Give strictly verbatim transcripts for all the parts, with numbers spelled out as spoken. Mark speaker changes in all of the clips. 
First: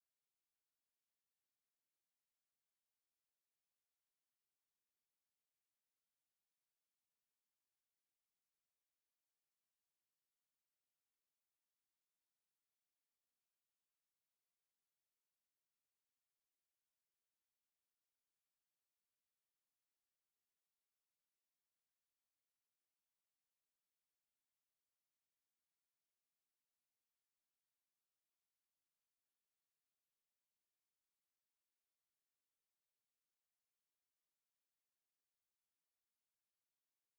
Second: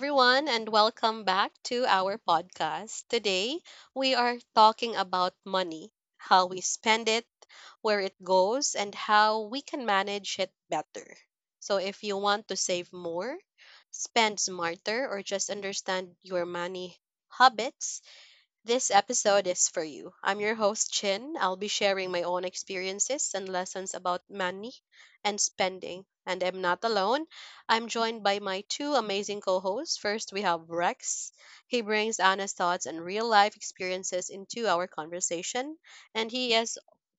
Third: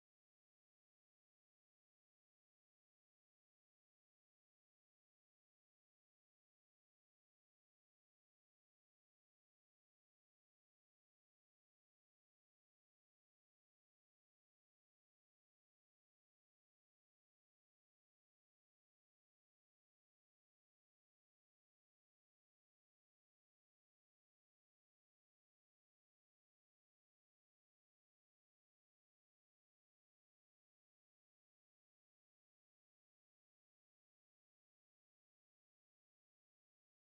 Speaker 1: everyone, and welcome back to our podcast. Today, we are talking about money, how we spend it, where it goes, and how we can manage it better. So, if you want to save more, spend smarter, or just understand your money habits, this episode is for you. I'm your host, Chin. I'll be sharing my own experiences and lessons about money and spending. And I'm not alone. I'm joined by my two amazing co hosts. First, we have Rex. He brings honest thoughts and real life experiences into our conversation. And he is,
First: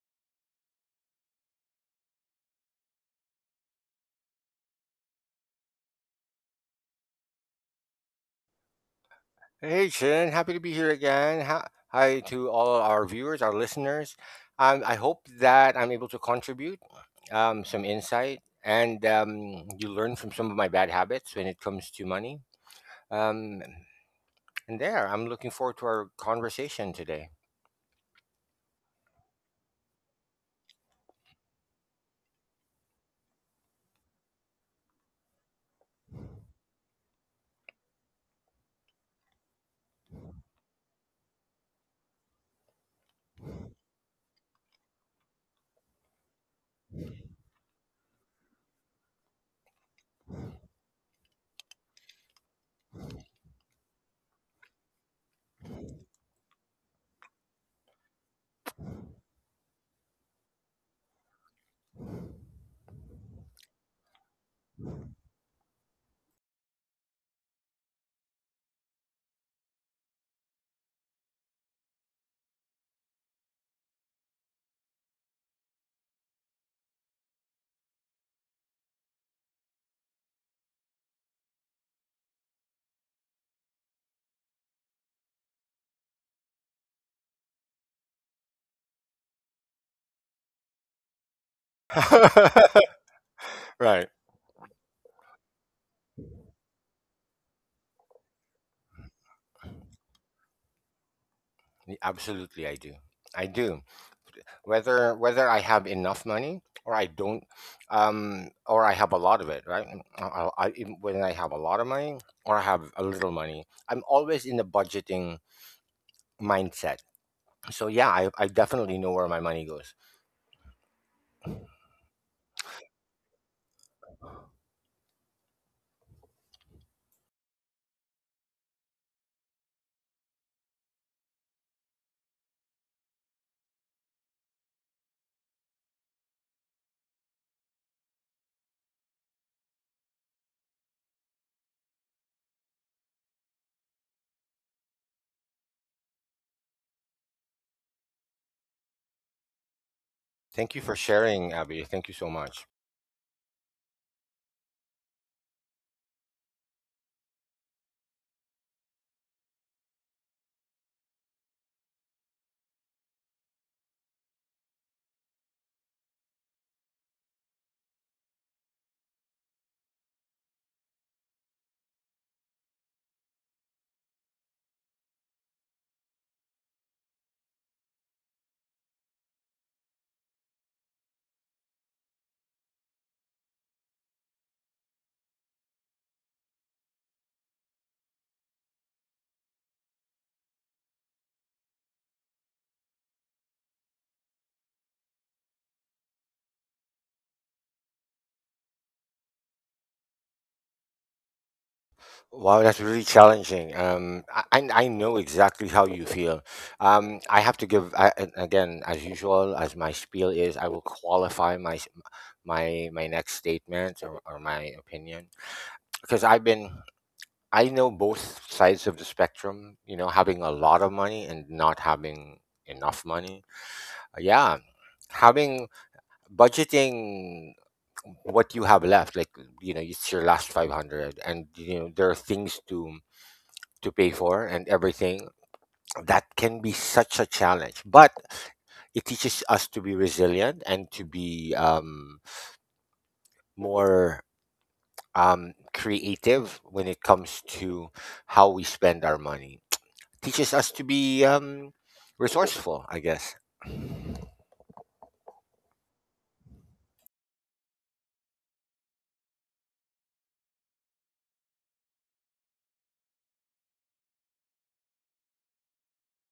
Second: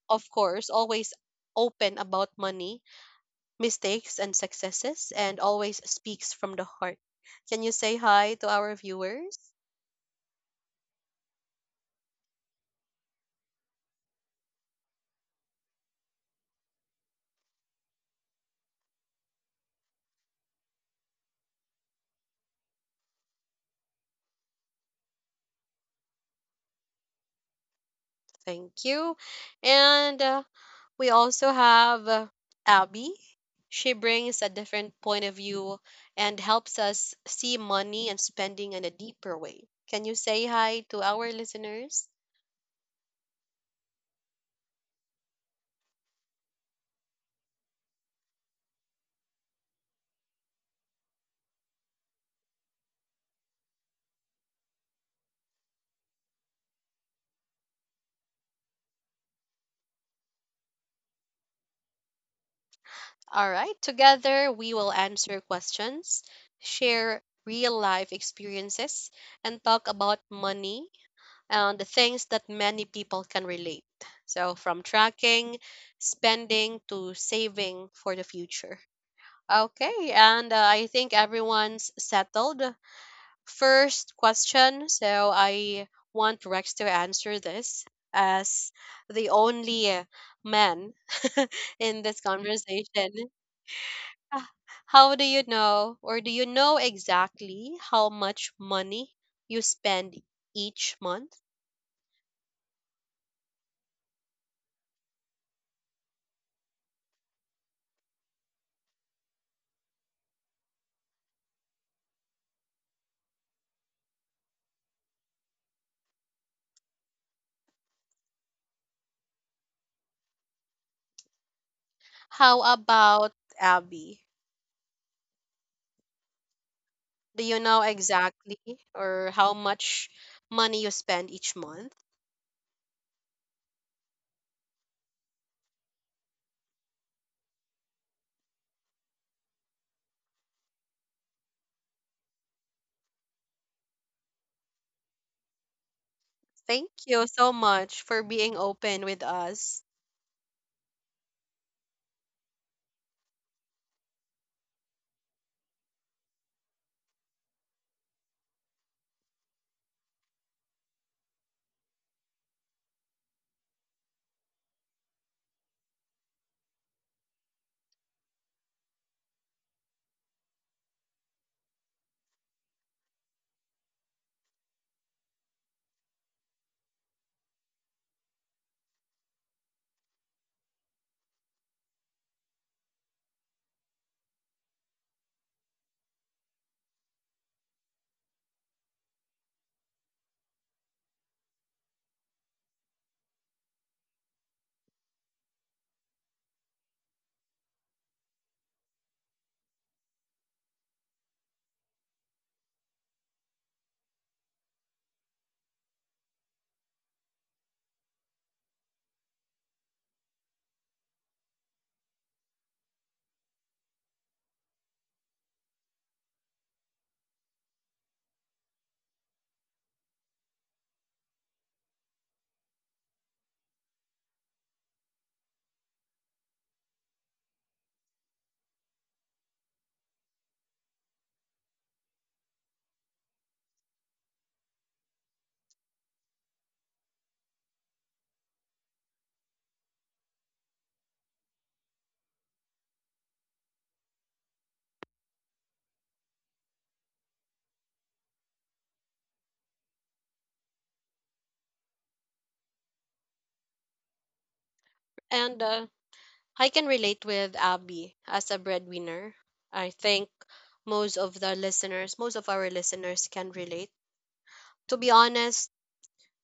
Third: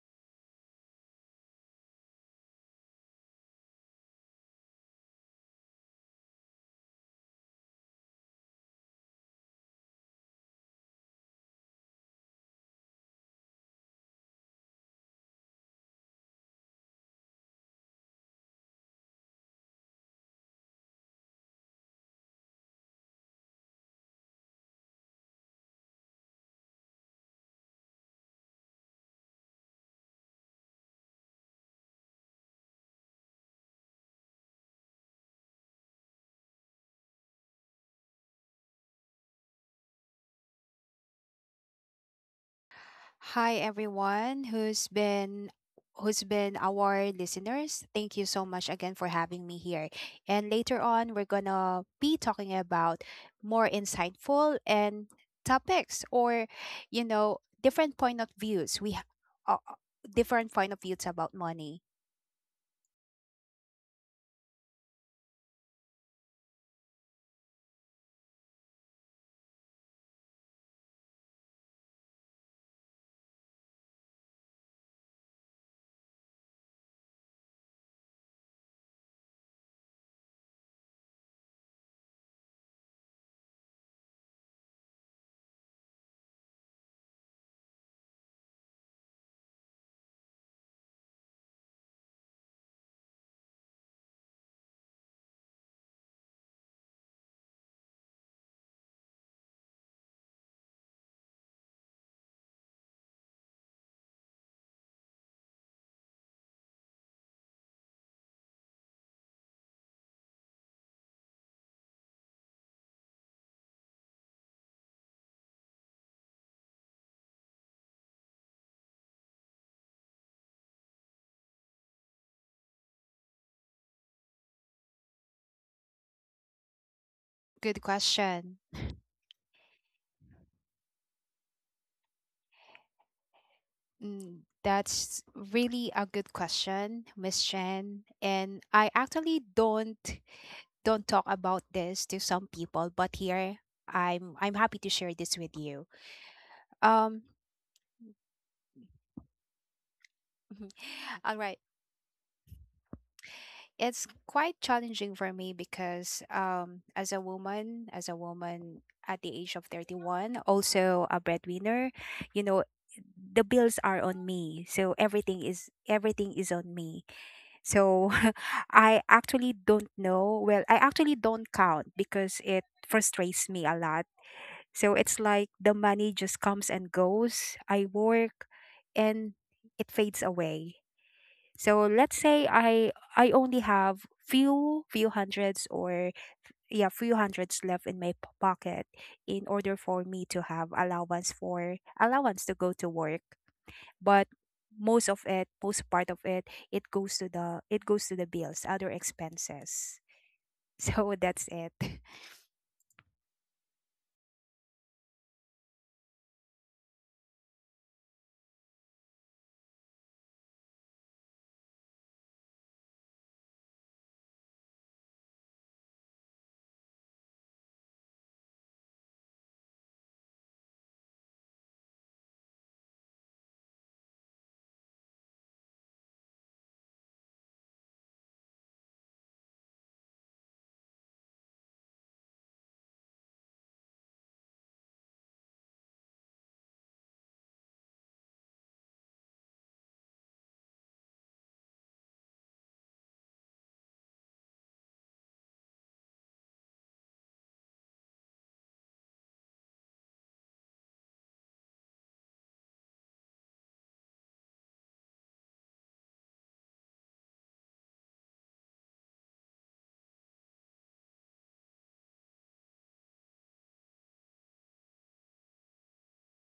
Speaker 1: of course, always open about money, mistakes, and successes, and always speaks from the heart. Can you say hi to our viewers?
Speaker 2: Hey, Chin. Happy to be here again. Hi hi to all our viewers, our listeners. Um, I hope that I'm able to contribute um, some insight, and um, you learn from some of my bad habits when it comes to money. Um, and there, I'm looking forward to our conversation today.
Speaker 1: Thank you. And uh, we also have uh, Abby. She brings a different point of view and helps us see money and spending in a deeper way. Can you say hi to our listeners?
Speaker 3: Hi everyone who's been who's been our listeners. Thank you so much again for having me here. And later on we're going to be talking about more insightful and topics or you know different point of views. We ha- uh, uh, different point of views about money.
Speaker 1: All right, together we will answer questions, share real life experiences, and talk about money and the things that many people can relate. So, from tracking, spending, to saving for the future. Okay, and uh, I think everyone's settled. First question, so I want Rex to answer this as the only uh, man in this conversation.
Speaker 2: Right.
Speaker 1: Ah, How do you know, or do you know exactly how much money you spend each month?
Speaker 2: Absolutely, I do. I do. whether whether I have enough money or I don't, um, or I have a lot of it, right? I, I, I- even when I have a lot of money or I have a little money, I'm always in the budgeting mindset. So yeah, I, I definitely know where my money goes.
Speaker 1: How about Abby? Do you
Speaker 3: Good
Speaker 1: know
Speaker 3: question.
Speaker 1: exactly or how much money you spend each month?
Speaker 3: Mm, that's really a good question, Miss Chen. And I actually don't don't talk about this to some people, but here I'm I'm happy to share this with you.
Speaker 1: Thank
Speaker 3: Um
Speaker 1: you so much for being open with us.
Speaker 2: Thank you for
Speaker 3: all right.
Speaker 2: sharing, Abby. Thank you so much.
Speaker 3: It's quite challenging for me because um as a woman, as a woman at the age of thirty-one, also a breadwinner, you know, the bills are on me. So everything is everything is on me. So I actually don't know. Well, I actually don't count because it frustrates me a lot. So it's like the money just comes and goes. I work and it fades away. So let's say I I only have few few hundreds or, yeah, few hundreds left in my p- pocket in order for me to have allowance for allowance to go to work. But most of it, most part of it, it goes to the it goes to the bills, other expenses. So that's it.
Speaker 2: Wow, that's really challenging. Um, I, I I know exactly how you feel. Um, I have to give I, and again, as usual, as my spiel is, I will qualify my s- my my next statement or, or my opinion because I've been I know both sides of the spectrum, you know, having a lot of money and not having enough money. Uh, Yeah, having budgeting what you have left, like you know, it's your last five hundred, and you know, there are things to to pay for and everything. That can be such a challenge, but it teaches us to be resilient and to be um, more um, creative when it comes to how we spend our money. Teaches us to be um, resourceful, I guess.
Speaker 1: And uh, I can relate with Abby as a breadwinner. I think most of the listeners, most of our listeners can relate. To be honest,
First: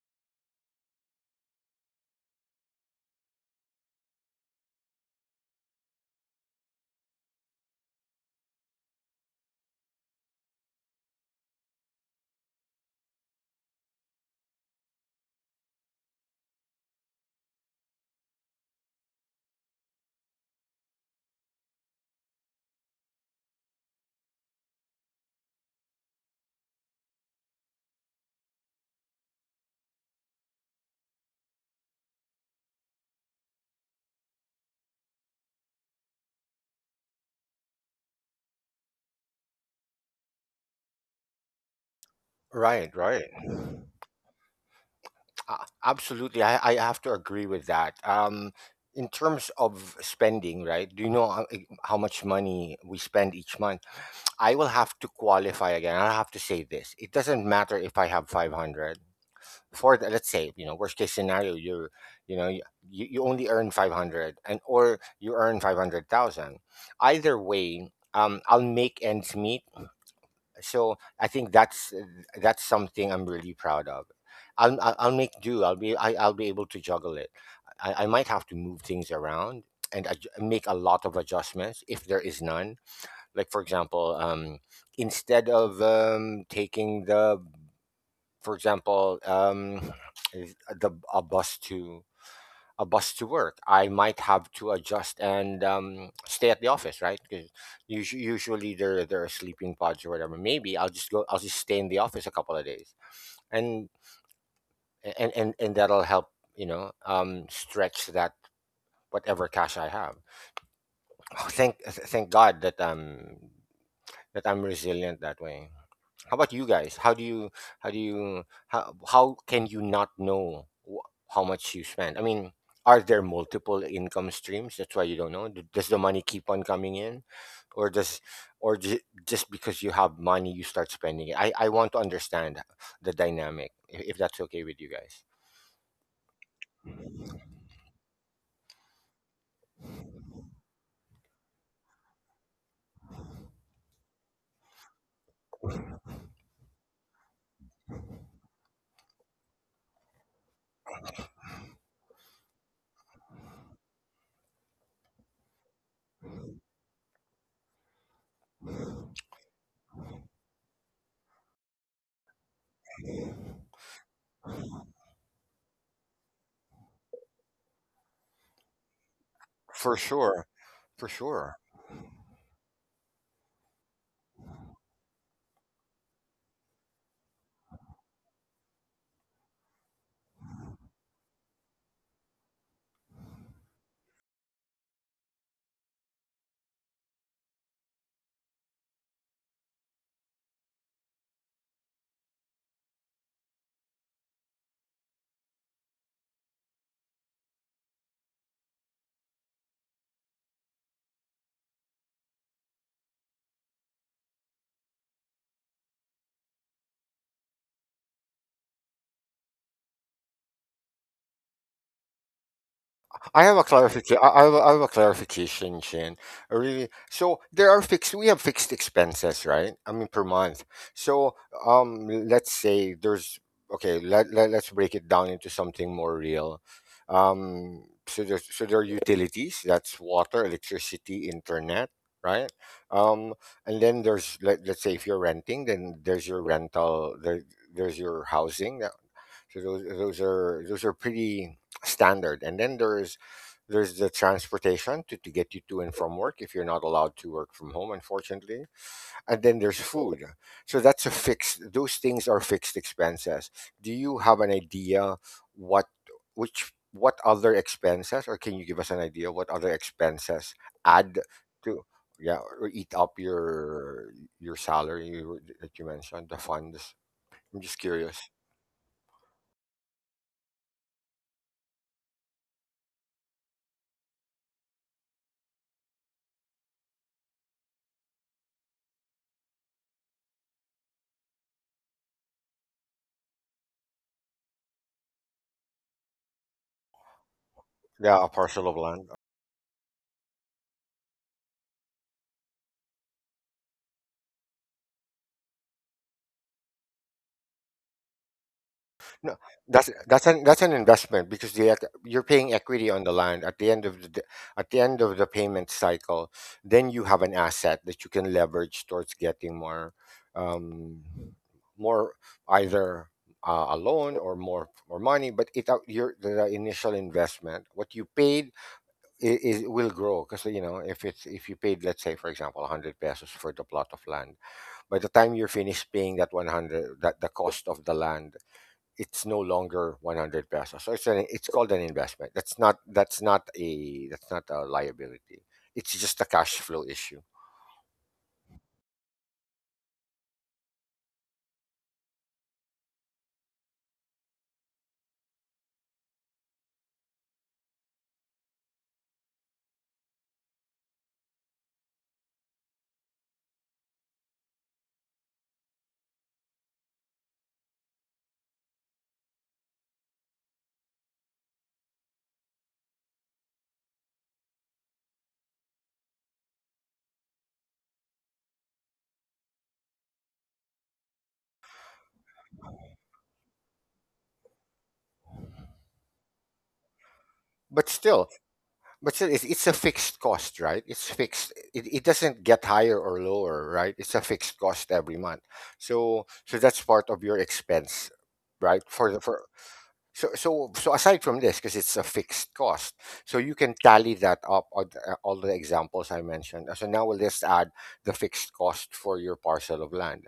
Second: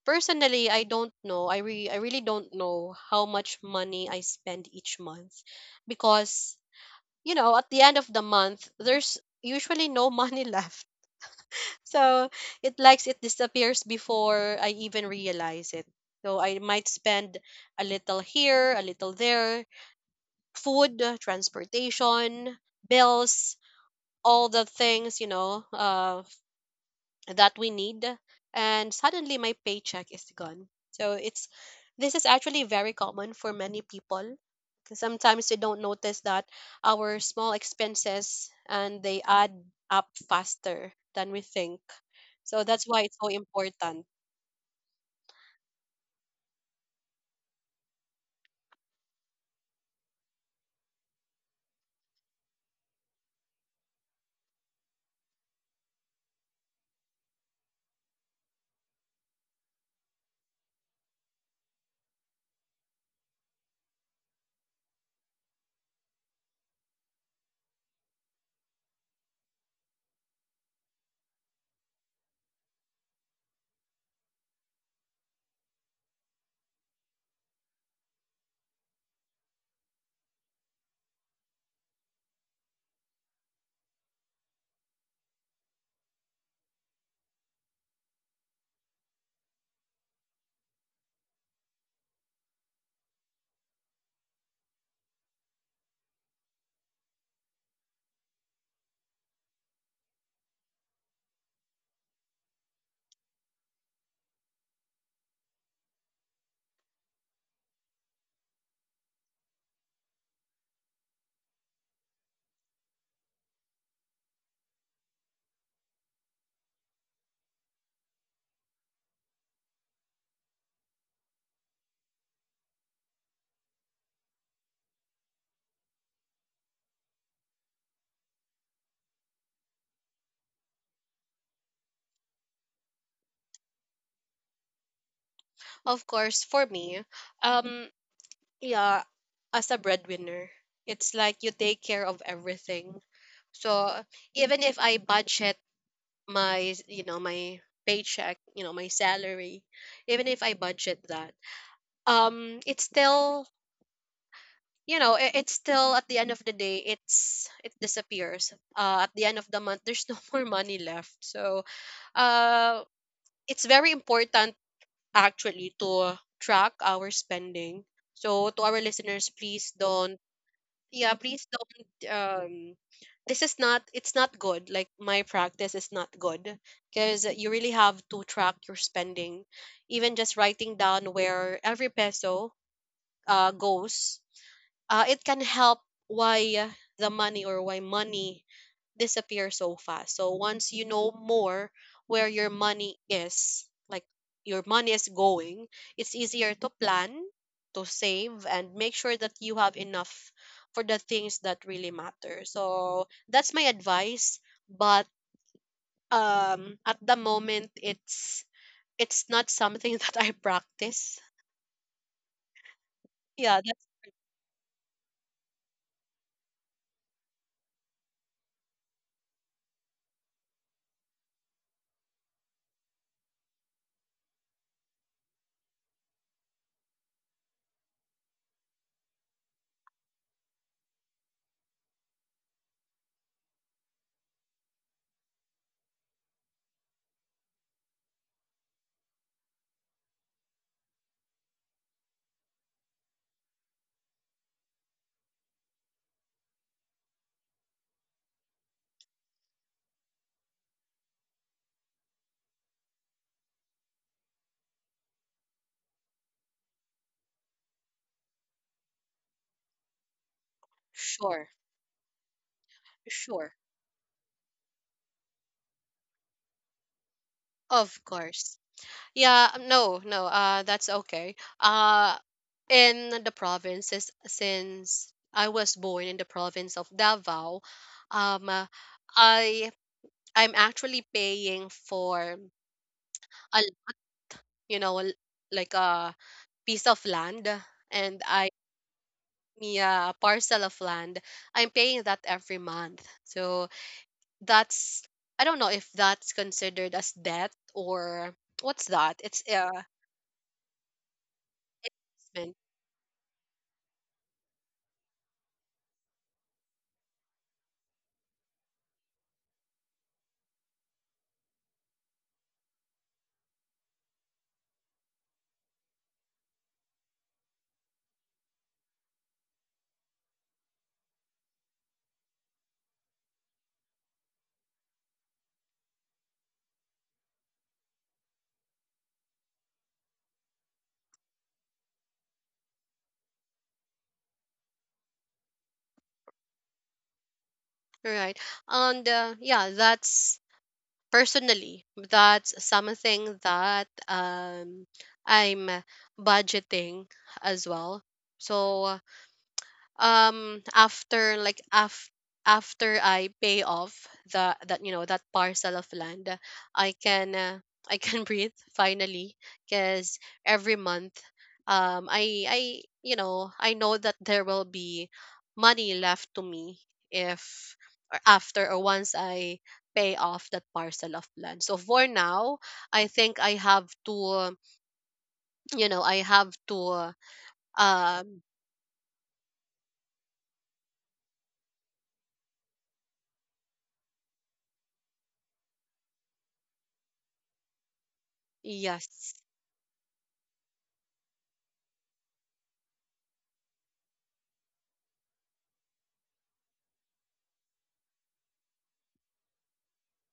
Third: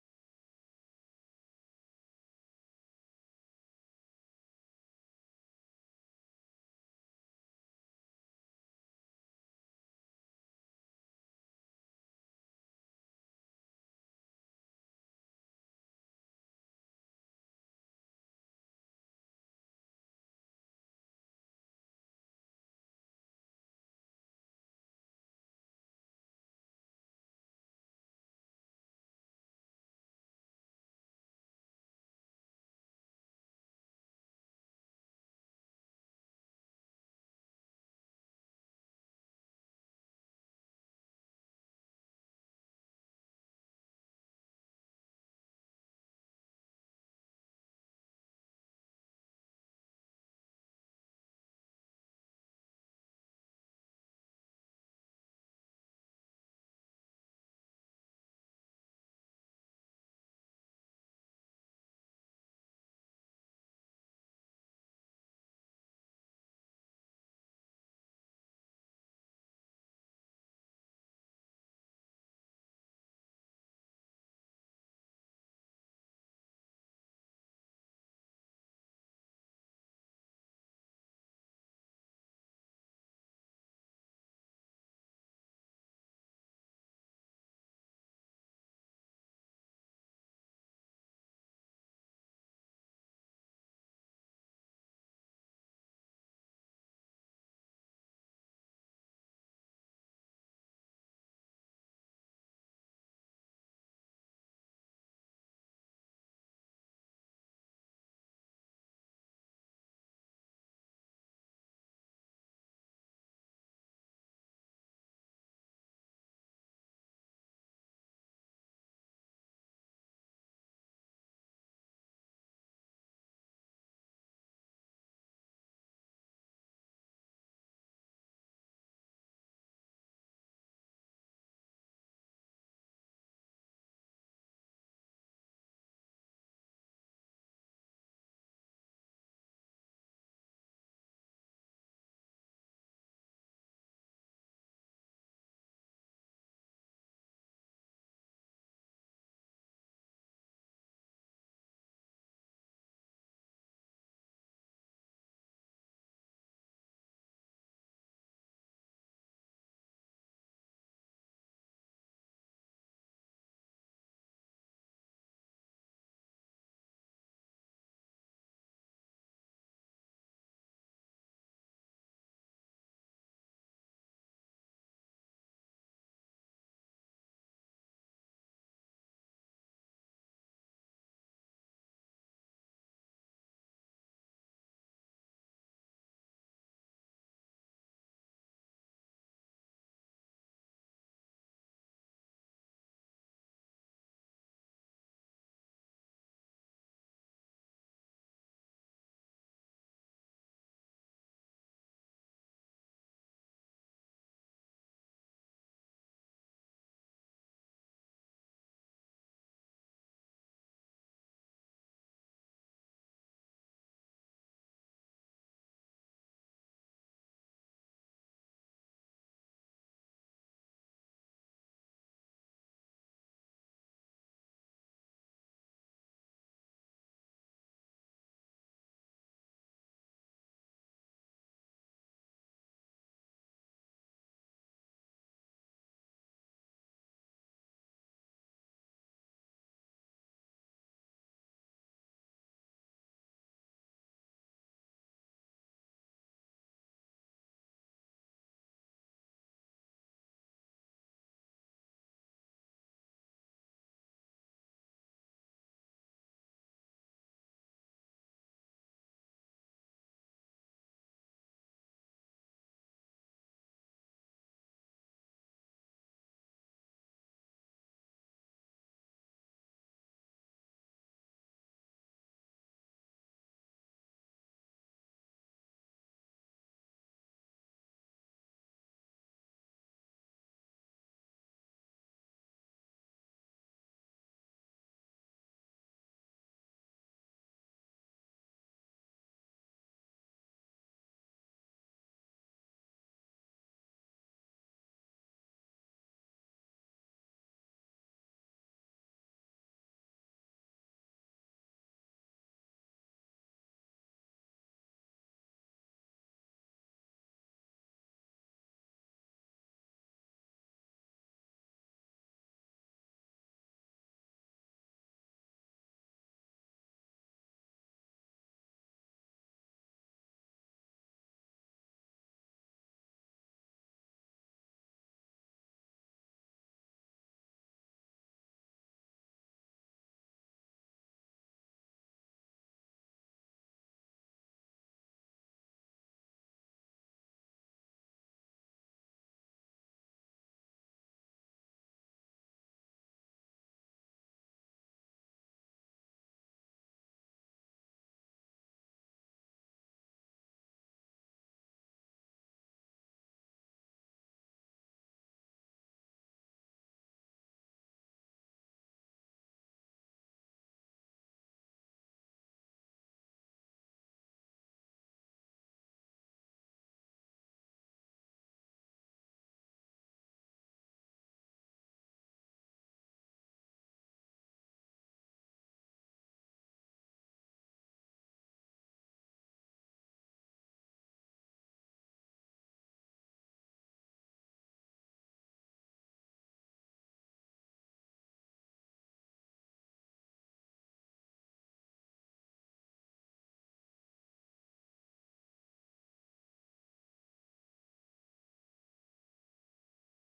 Speaker 1: personally, I don't know. I, re- I really don't know how much money I spend each month because, you know, at the end of the month, there's usually no money left. So it likes it disappears before I even realize it. So I might spend a little here, a little there, food, uh, transportation, bills, all the things, you know, uh that we need, and suddenly my paycheck is gone, so it's this is actually very common for many people. 'Cause sometimes we don't notice that our small expenses and they add up faster than we think, so that's
Speaker 2: Right,
Speaker 1: why it's
Speaker 2: right.
Speaker 1: so important.
Speaker 2: Uh, absolutely, I, I have to agree with that. Um, in terms of spending, right? Do you know how, how much money we spend each month? I will have to qualify again. I'll have to say this: it doesn't matter if I have five hundred. For the, let's say, you know, worst case scenario, you're, you know, you, you only earn five hundred, and or you earn five hundred thousand. Either way, um, I'll make ends meet, so I think that's uh, that's something I'm really proud of. I'll I'll, I'll make do. I'll be I, I'll be able to juggle it. I, I might have to move things around and adj- make a lot of adjustments if there is none. Like for example, um, instead of um, taking the, for example, um, is- uh, the a bus to a bus to work. I might have to adjust and um, stay at the office, right? Because usually there there are sleeping pods or whatever. Maybe I'll just go. I'll just stay in the office a couple of days, and and and, and that'll help. You know, um, stretch that whatever cash I have. Oh, thank th- thank God that um that I'm resilient that way. How about you guys? How do you how do you how how can you not know wh- how much you spend? I mean, are there multiple income streams? That's why you don't know. D- Does the money keep on coming in, or does or ju- just because you have money you start spending it? I I want to understand the dynamic if, if that's okay with you guys.
Speaker 1: Of course, for me, um yeah, as a breadwinner, it's like you take care of everything. So even if I budget my you know my paycheck, you know my salary, even if I budget that, um it's still, you know, it, it's still at the end of the day, it's it disappears. Uh at the end of the month, there's no more money left. So uh it's very important, actually, to track our spending. So to our listeners, please
Speaker 2: For
Speaker 1: don't.
Speaker 2: sure, for
Speaker 1: yeah Please
Speaker 2: sure.
Speaker 1: don't, um this is not, it's not good, like my practice is not good, because you really have to track your spending. Even just writing down where every peso uh goes, uh, it can help why the money, or why money disappear so fast. So once you know more where your money is, like your money is going, it's easier to plan, to save, and make sure that you have enough for the things that really matter. So that's my advice. But um, at the moment, it's it's not something that I practice.
Speaker 2: I have a
Speaker 1: Yeah, that's
Speaker 2: clarification. I I have a, I have a clarification, Shin. Uh, Really, so there are fixed. We have fixed expenses, right? I mean, per month. So, um, let's say there's okay. Let, let let's break it down into something more real. Um, so there's so there are utilities. That's water, electricity, internet, right? Um, and then there's, let let's say if you're renting, then there's your rental. There there's your housing. That, so those those are those are pretty standard. And then there's there's the transportation to, to get you to and from work if you're not allowed to work from home, unfortunately. And then there's food. So that's a fixed, those things are fixed expenses. Do you have an idea what, which, what other expenses, or can you give us an idea what other expenses add
Speaker 1: sure,
Speaker 2: to, yeah, or eat up
Speaker 1: sure,
Speaker 2: your, your salary that you mentioned, the funds? I'm just
Speaker 1: of
Speaker 2: curious.
Speaker 1: course. Yeah, um, no, no, uh, that's okay. Uh, in the provinces, since I was born in the province of Davao, um, uh, I, I'm actually paying for a l- you know l- like a piece of land,
Speaker 2: Yeah, a
Speaker 1: and I
Speaker 2: parcel of land.
Speaker 1: me uh, a parcel of land. I'm paying that every month, so that's, I don't know if that's considered as debt or what's that?
Speaker 2: No,
Speaker 1: It's uh,
Speaker 2: that's that's an that's an investment, because the ec- you're paying equity on the land at the end of the d- at the end of the payment cycle. Then you have an asset that you can leverage towards getting more, um, more either uh, a loan or more more money. But it out your the initial investment, what you paid I- is will grow, because you know if it's if you paid, let's say for example, one hundred pesos for the plot of land, by the time you're finished paying that one hundred, that the cost of the land, it's no longer one hundred pesos. So it's an, it's called an investment. That's not that's not a that's not a liability. It's just a cash flow issue.
Speaker 1: right. And uh, yeah, that's, personally, that's something that um I'm budgeting as well. So um after like af- after I pay off the that you know that parcel of land, I can uh, I can breathe finally, because every month, um I I you know I know that there will be money left to me, if or after or once I pay off that parcel of land. So for now, I think I have to, you know, I have to,
Speaker 2: But still,
Speaker 1: um
Speaker 2: but still, it's, it's a fixed cost, right? It's fixed. It, it doesn't get higher or lower, right? It's a fixed cost every month. So so that's part of your expense, right? For the
Speaker 1: yes,
Speaker 2: for So, so, so aside from this, because it's a fixed cost, so you can tally that up on uh, all the examples I mentioned. So now we'll just add the fixed cost for your parcel of land.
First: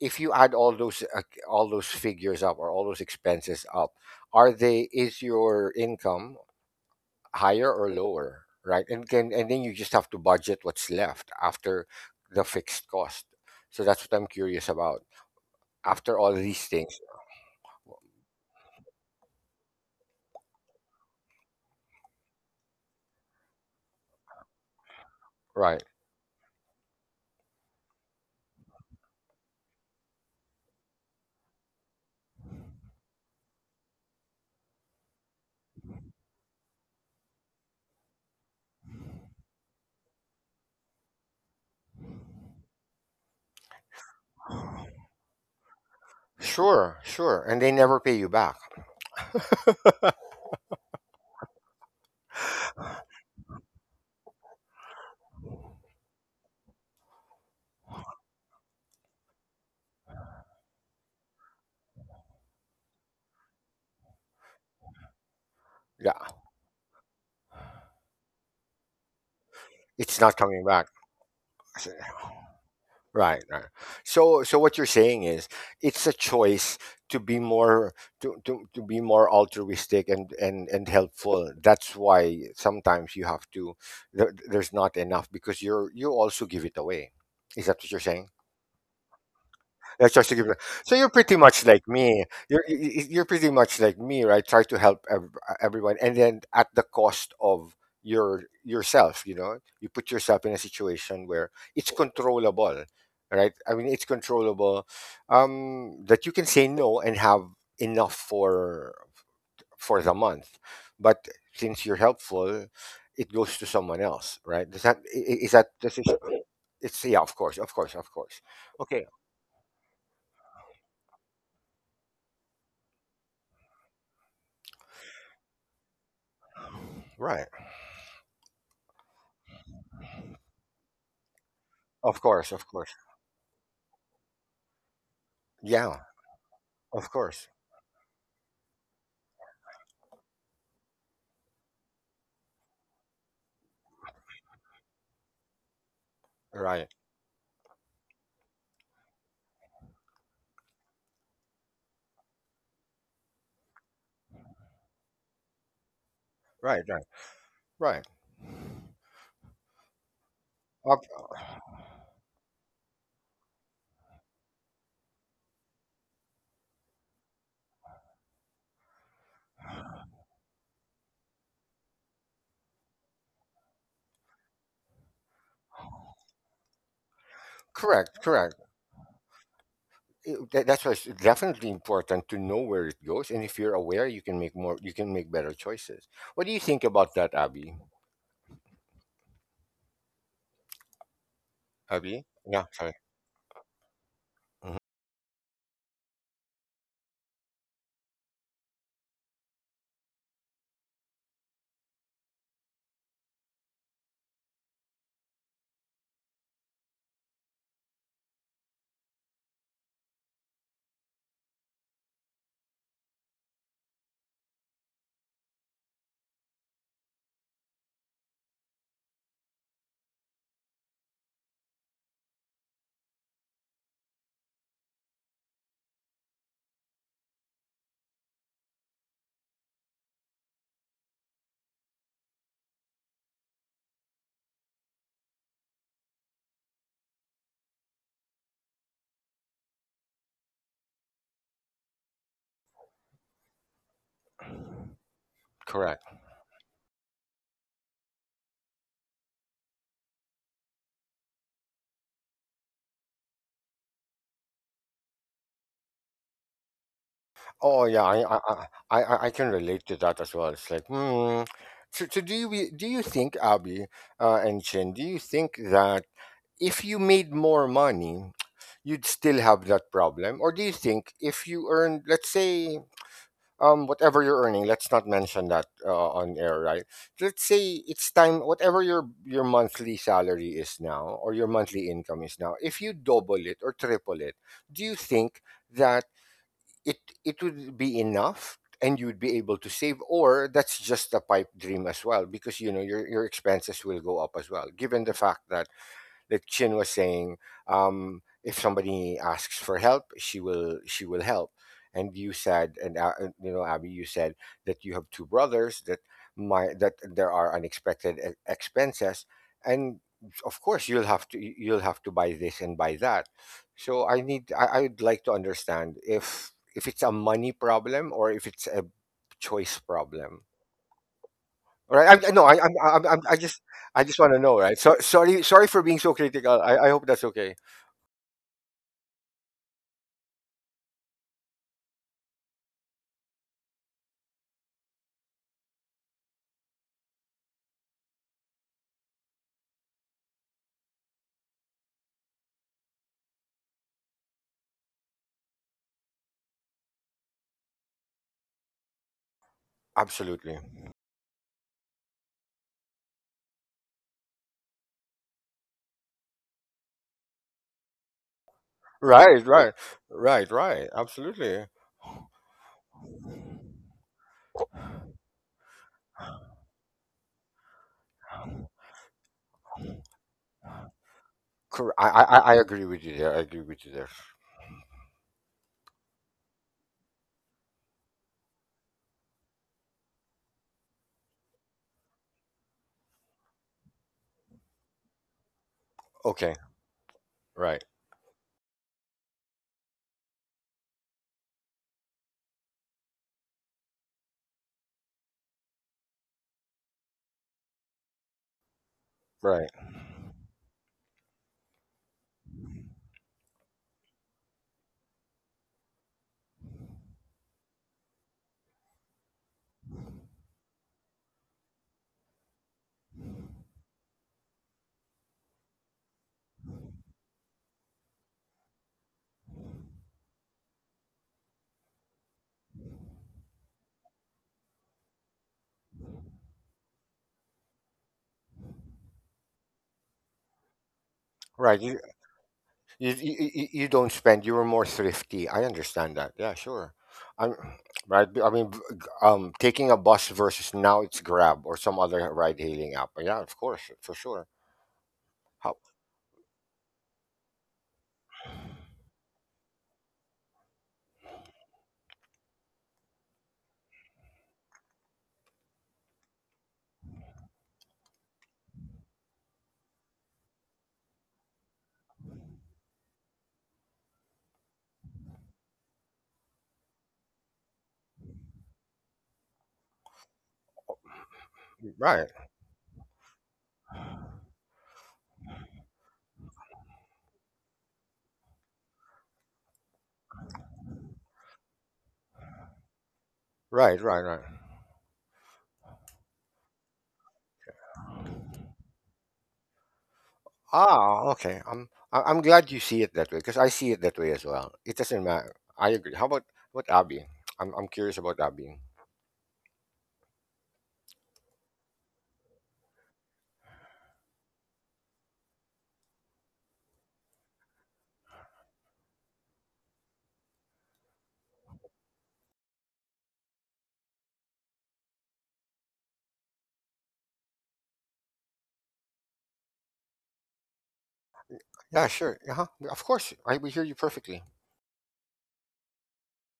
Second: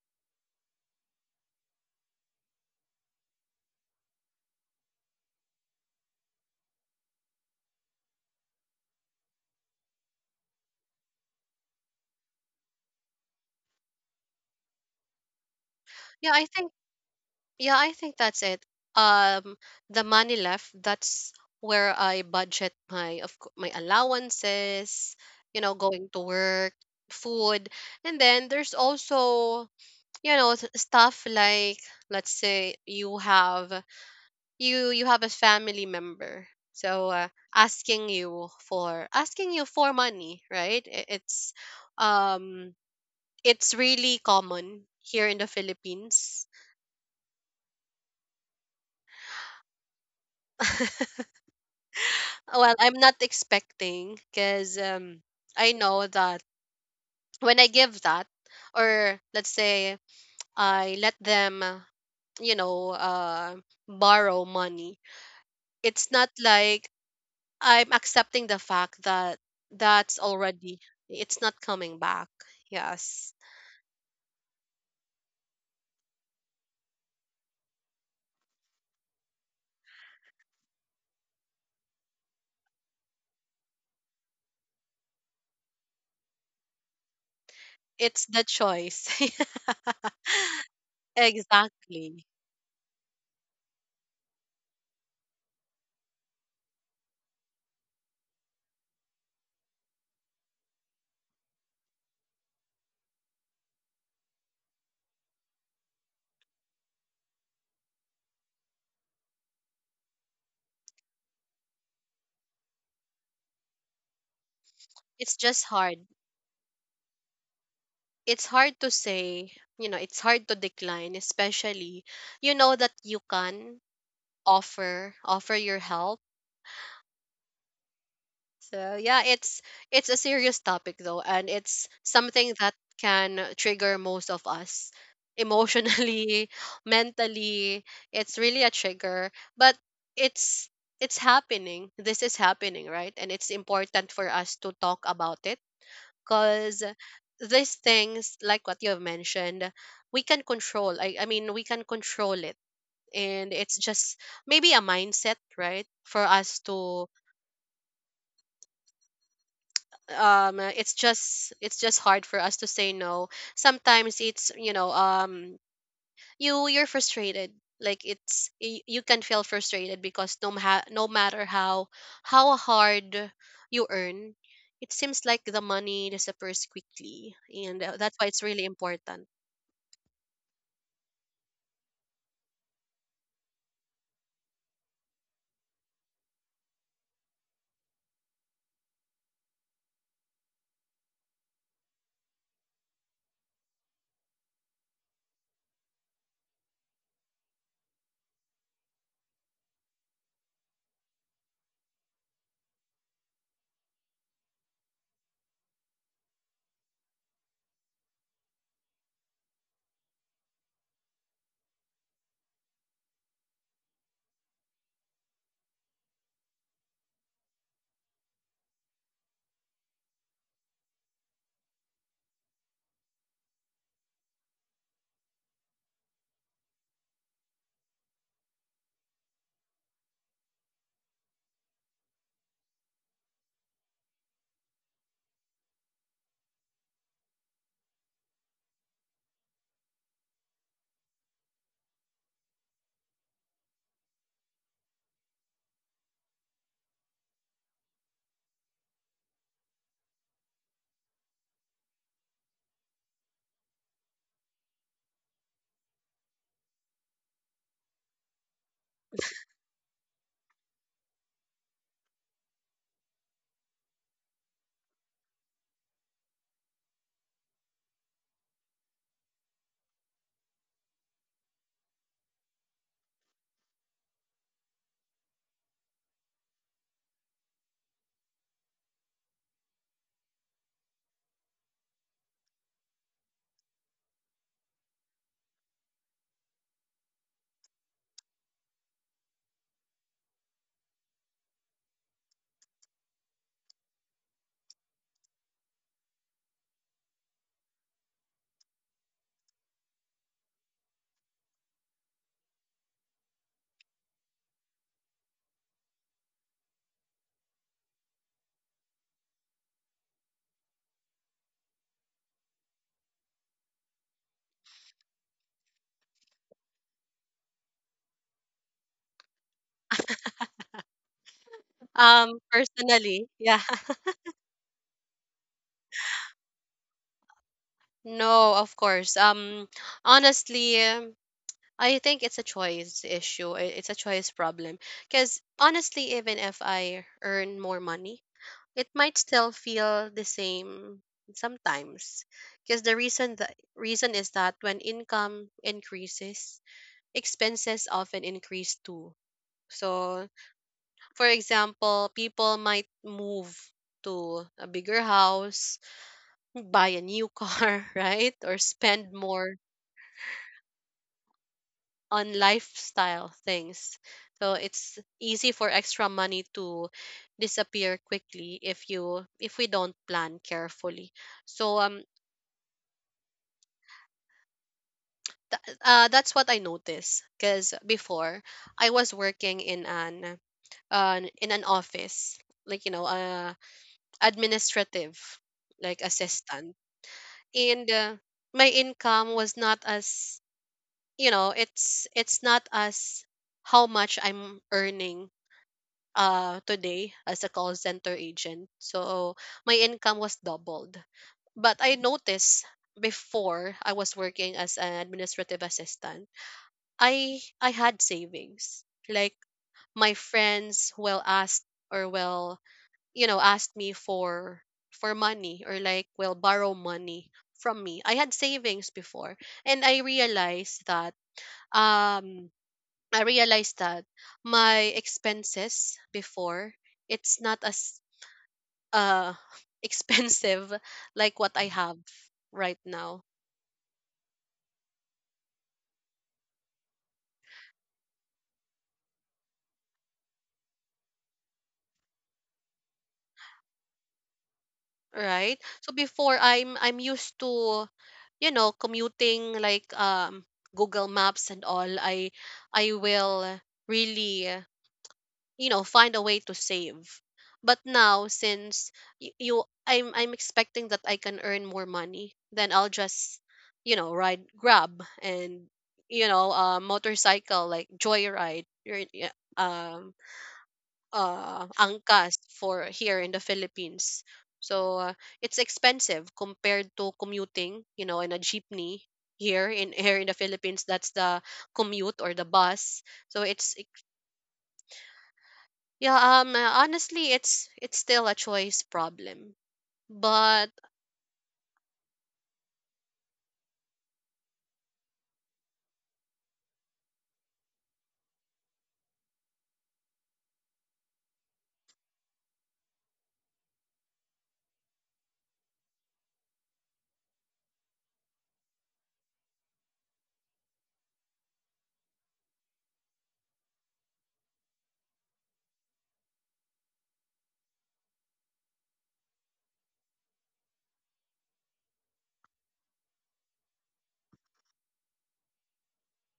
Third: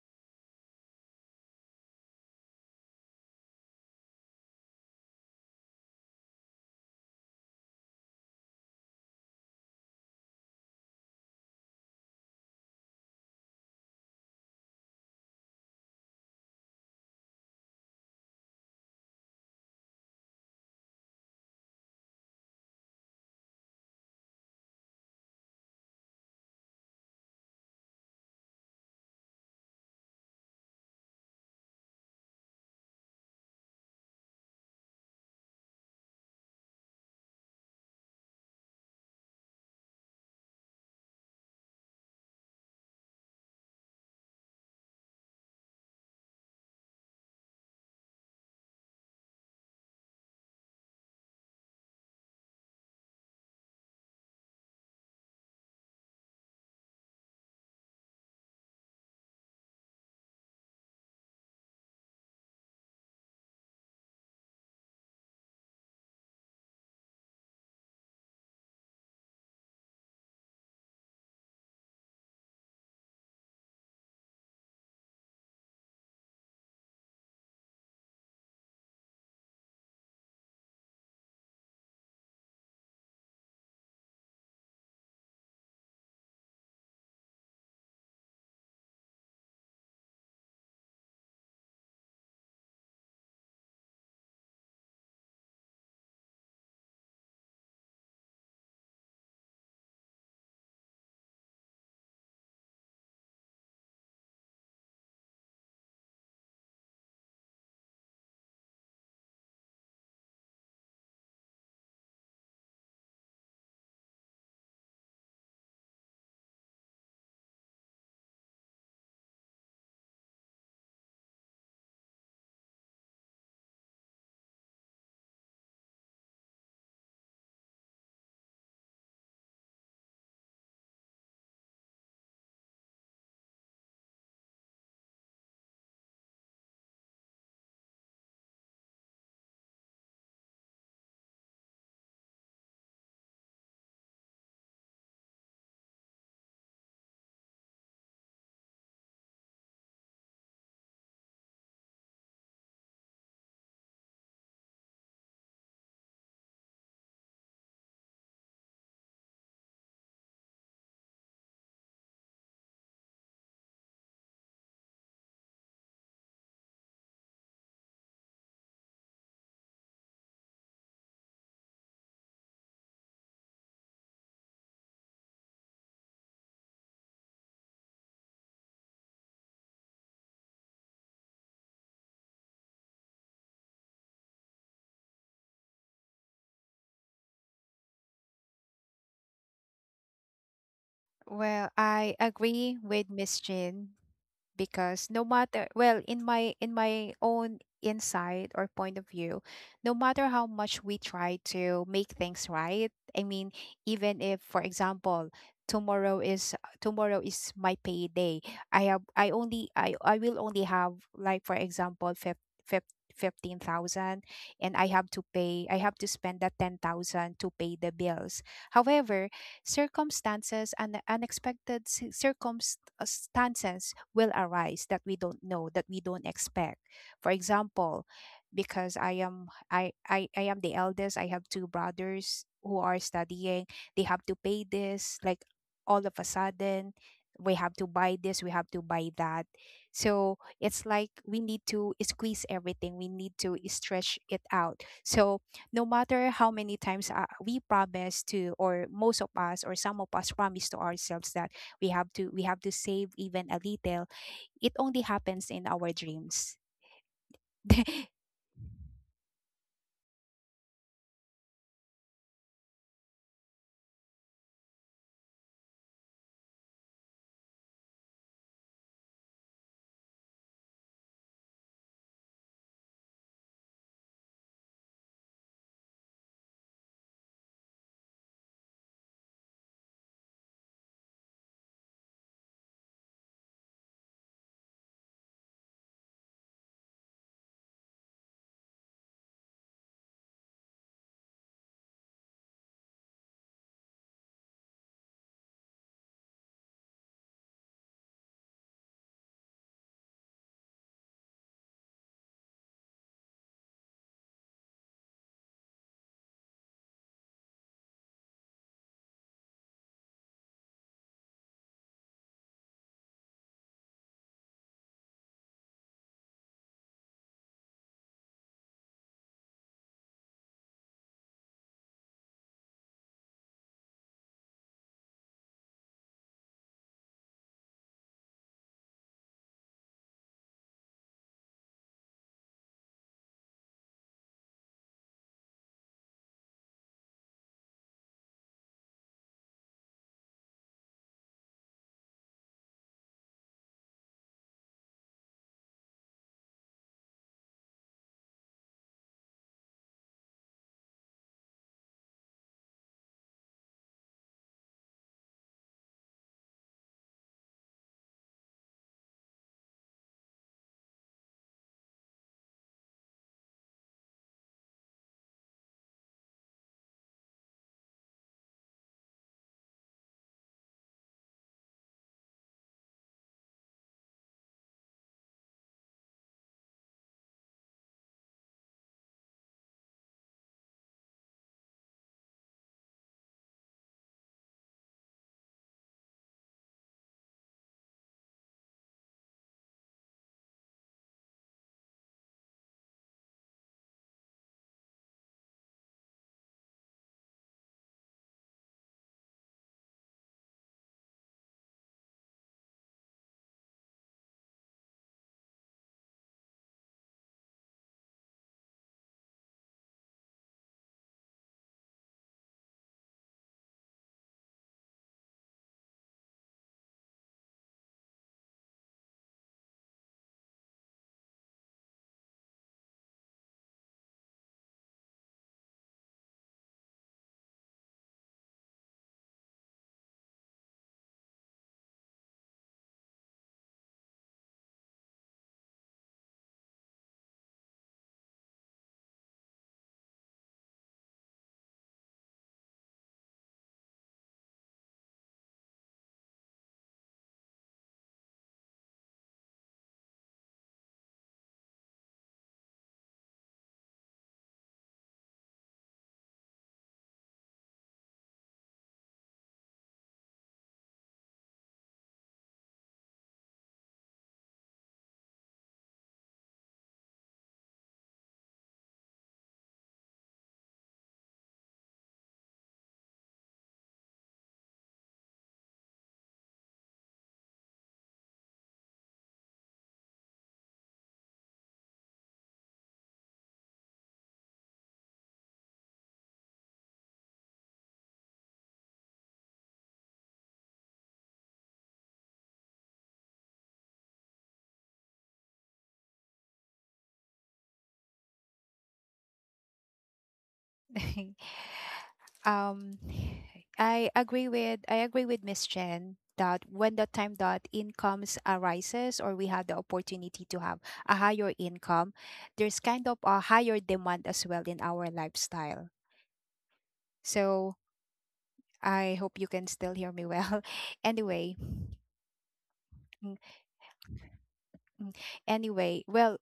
Speaker 2: If you add all those uh, all those figures up, or all those expenses up, are they is your income higher or lower, right? And can and then you just have to budget what's left after the fixed cost. So that's what I'm curious about. After all
Speaker 1: yeah, I
Speaker 2: these
Speaker 1: think
Speaker 2: things,
Speaker 1: yeah, I think that's it. Um, the money left, that's where I budget my of cou- my allowances, you
Speaker 2: right?
Speaker 1: know, going to work, food, and then there's also, you know, s- stuff like, let's say you have, you you have a family member. So uh, asking you for, asking you for money, right? I- It's um it's really common here in the Philippines.
Speaker 2: Sure, sure, and they never pay you back.
Speaker 1: Well, I'm not expecting because um, I know that when I give that, or let's say I let them, uh, you know, uh, borrow money, it's
Speaker 2: Yeah,
Speaker 1: not like I'm accepting the fact that
Speaker 2: it's
Speaker 1: that's
Speaker 2: not coming
Speaker 1: already,
Speaker 2: back.
Speaker 1: it's not
Speaker 2: S-
Speaker 1: coming back. Yes.
Speaker 2: Right, right. So, so what you're saying is, it's a choice to be more, to, to, to be more altruistic and, and and helpful. That's why sometimes you have to. There, there's not enough because you're you also give it away. Is that what you're saying?
Speaker 1: It's the choice.
Speaker 2: Let's just to give it. So you're pretty much like me.
Speaker 1: Exactly.
Speaker 2: You're y- y- you're pretty much like me, right? Try to help ev- everyone, and then at the cost of your yourself. You know, you put yourself in a situation where it's controllable, right? I mean, it's controllable. Um, that you can say no and have enough for for the month, but since you're helpful, it goes to someone else, right? Does that I- I-
Speaker 1: It's
Speaker 2: is that
Speaker 1: just
Speaker 2: does it,
Speaker 1: hard.
Speaker 2: it's yeah, of course, of course, of course.
Speaker 1: It's hard to
Speaker 2: Okay,
Speaker 1: say, you know, it's hard to decline, especially you know that you can offer offer your help.
Speaker 2: right.
Speaker 1: So yeah, it's it's a serious topic though, and it's
Speaker 2: Of course, of
Speaker 1: something that
Speaker 2: course.
Speaker 1: can trigger most of us
Speaker 2: Yeah,
Speaker 1: emotionally,
Speaker 2: of course.
Speaker 1: mentally. It's really a trigger, but it's it's happening, this is happening, right? And it's important for us to talk about it,
Speaker 2: Right,
Speaker 1: because these things, like what you have mentioned, we can control. I, I mean, we can control it, and it's just maybe a mindset, right, for us
Speaker 2: right, right,
Speaker 1: to,
Speaker 2: right.
Speaker 1: um uh,
Speaker 2: Uh,
Speaker 1: it's just, it's just hard for us to say no sometimes. It's, you know, um you, you're frustrated, like it's, y- you can feel frustrated because no ma- no matter how how hard you earn, it seems like the money disappears quickly. And uh,
Speaker 2: Correct,
Speaker 1: that's why
Speaker 2: correct.
Speaker 1: it's really important.
Speaker 2: It- that- that's why it's definitely important to know where it goes, and if you're aware, you can make more, you can make better choices. What do you think about that, Abby?
Speaker 3: Well,
Speaker 2: Abby?
Speaker 3: I
Speaker 2: Yeah,
Speaker 3: agree
Speaker 2: sorry.
Speaker 3: with Miss Jin,
Speaker 2: Mhm.
Speaker 3: because no matter, well, in my in my own insight or point of view, no matter how much we try to make things right, i mean even if, for example, tomorrow is tomorrow is my payday. I have i only i i will only have, like, for example, fif- fif- fifteen thousand, and i have to pay I have to spend that ten thousand to pay the bills. However, circumstances and unexpected circumstances circumstances will arise that we don't know, that we don't expect. For example, because I am I, I, I am the eldest, I have two brothers who are studying. They have to pay this, like, all of a sudden we have to buy this, we have to buy that. So it's like we need to squeeze everything. We need to stretch it out. So no
Speaker 2: Correct.
Speaker 3: matter how many times, uh, we promise to, or most of us, or some of us promise to ourselves that we have to we have to save even a little, it only happens in our dreams.
Speaker 2: Oh yeah, I I I I I can relate to that as well. It's like, hmm. So, so do you do you think, Abby, uh, and Chen, do you think that if you made more money, you'd still have that problem? Or do you think if you earned, let's say, um, whatever you're earning, let's not mention that uh, on air, right? Let's say it's time, whatever your your monthly salary is now, or your monthly income is now, if you double it or triple it, do you think that it it would be enough? And you'd be able to save, or that's just a pipe dream as well, because you know your your expenses will go up as well, given the fact that, like Chin was saying, um, if somebody asks for help, she will she will help. And you said, and uh, uh, you know, Abby, you said that you have two brothers that my that there are unexpected e- expenses, and of course you'll have to you'll have to buy this and buy that. So I need I, I would like to understand if if it's a money problem or if it's a choice problem. All right. I, I, no, I,
Speaker 1: Um,
Speaker 2: I'm, I'm, I'm, I
Speaker 1: personally,
Speaker 2: just,
Speaker 1: yeah.
Speaker 2: I just want to know, right? So sorry, sorry for being so critical. I, I hope that's okay.
Speaker 1: No, of course. Um, honestly, um, I think it's a choice issue. i- It's a choice problem. Because honestly, even if I earn more money, it might still feel the same sometimes. Because the reason the reason is that when income increases, expenses often increase too. So,
Speaker 2: Absolutely.
Speaker 1: for example, people might move to a bigger house, buy a new car, right? Or spend
Speaker 2: Right, right,
Speaker 1: more
Speaker 2: right, right. Absolutely.
Speaker 1: on lifestyle things. So it's easy for extra money to disappear quickly if you if we don't plan carefully.
Speaker 2: Correct.
Speaker 1: So
Speaker 2: I, I,
Speaker 1: um
Speaker 2: I I agree with you there. I agree with you there.
Speaker 1: th- uh, that's what I noticed, because before I was working in an uh, in an office, like, you know, uh, administrative like
Speaker 2: Okay.
Speaker 1: assistant,
Speaker 2: Right.
Speaker 1: and uh, my income was not as, you know, it's it's not as how much I'm earning uh today as a call center agent. So
Speaker 2: Right.
Speaker 1: my income was doubled, but I noticed before I was working as an administrative assistant, i i had savings, like my friends will ask, or will, you know, ask me for for money, or like will borrow money from me. I had savings before, and I realized that, um I realized that my expenses before, it's not as uh expensive like what
Speaker 2: Right.
Speaker 1: I
Speaker 2: You,
Speaker 1: have right
Speaker 2: You, you
Speaker 1: now,
Speaker 2: you you don't spend. You were more thrifty. I understand that. Yeah, sure. I'm Right. I mean, v- g- um, taking a bus versus now it's Grab or some other ride-hailing app. Yeah, of course, for sure.
Speaker 1: right?
Speaker 2: How,
Speaker 1: So before, I'm I'm used to, you know, commuting like, um Google Maps and all. I I will really, you know, find a way to save. But now, since y- you i'm i'm expecting that I can earn more money, then I'll just, you know, ride Grab, and, you know, uh motorcycle like joyride, your- yeah, um uh
Speaker 2: right,
Speaker 1: Angkas, for here in the Philippines. So uh, it's expensive compared to commuting, you know, in a jeepney here in, here in the Philippines, that's the commute or the bus. So it's,
Speaker 2: right, right, right.
Speaker 1: yeah, um uh, honestly, it's it's still a choice problem. But
Speaker 2: Ah, okay. I'm I- I'm glad you see it that way because I see it that way as well. It doesn't matter. I agree. How about what Abby? I'm I'm curious about Abby.
Speaker 3: um i agree with I agree with Miss Chen that when the time that incomes arises or we have the opportunity to have a higher income, there's kind of a higher demand as well in our lifestyle. So I hope you can still hear me well. anyway
Speaker 2: Yeah, sure. Uh-huh. Of course.
Speaker 3: mm,
Speaker 2: I we hear you perfectly.
Speaker 3: Mm. Anyway, well,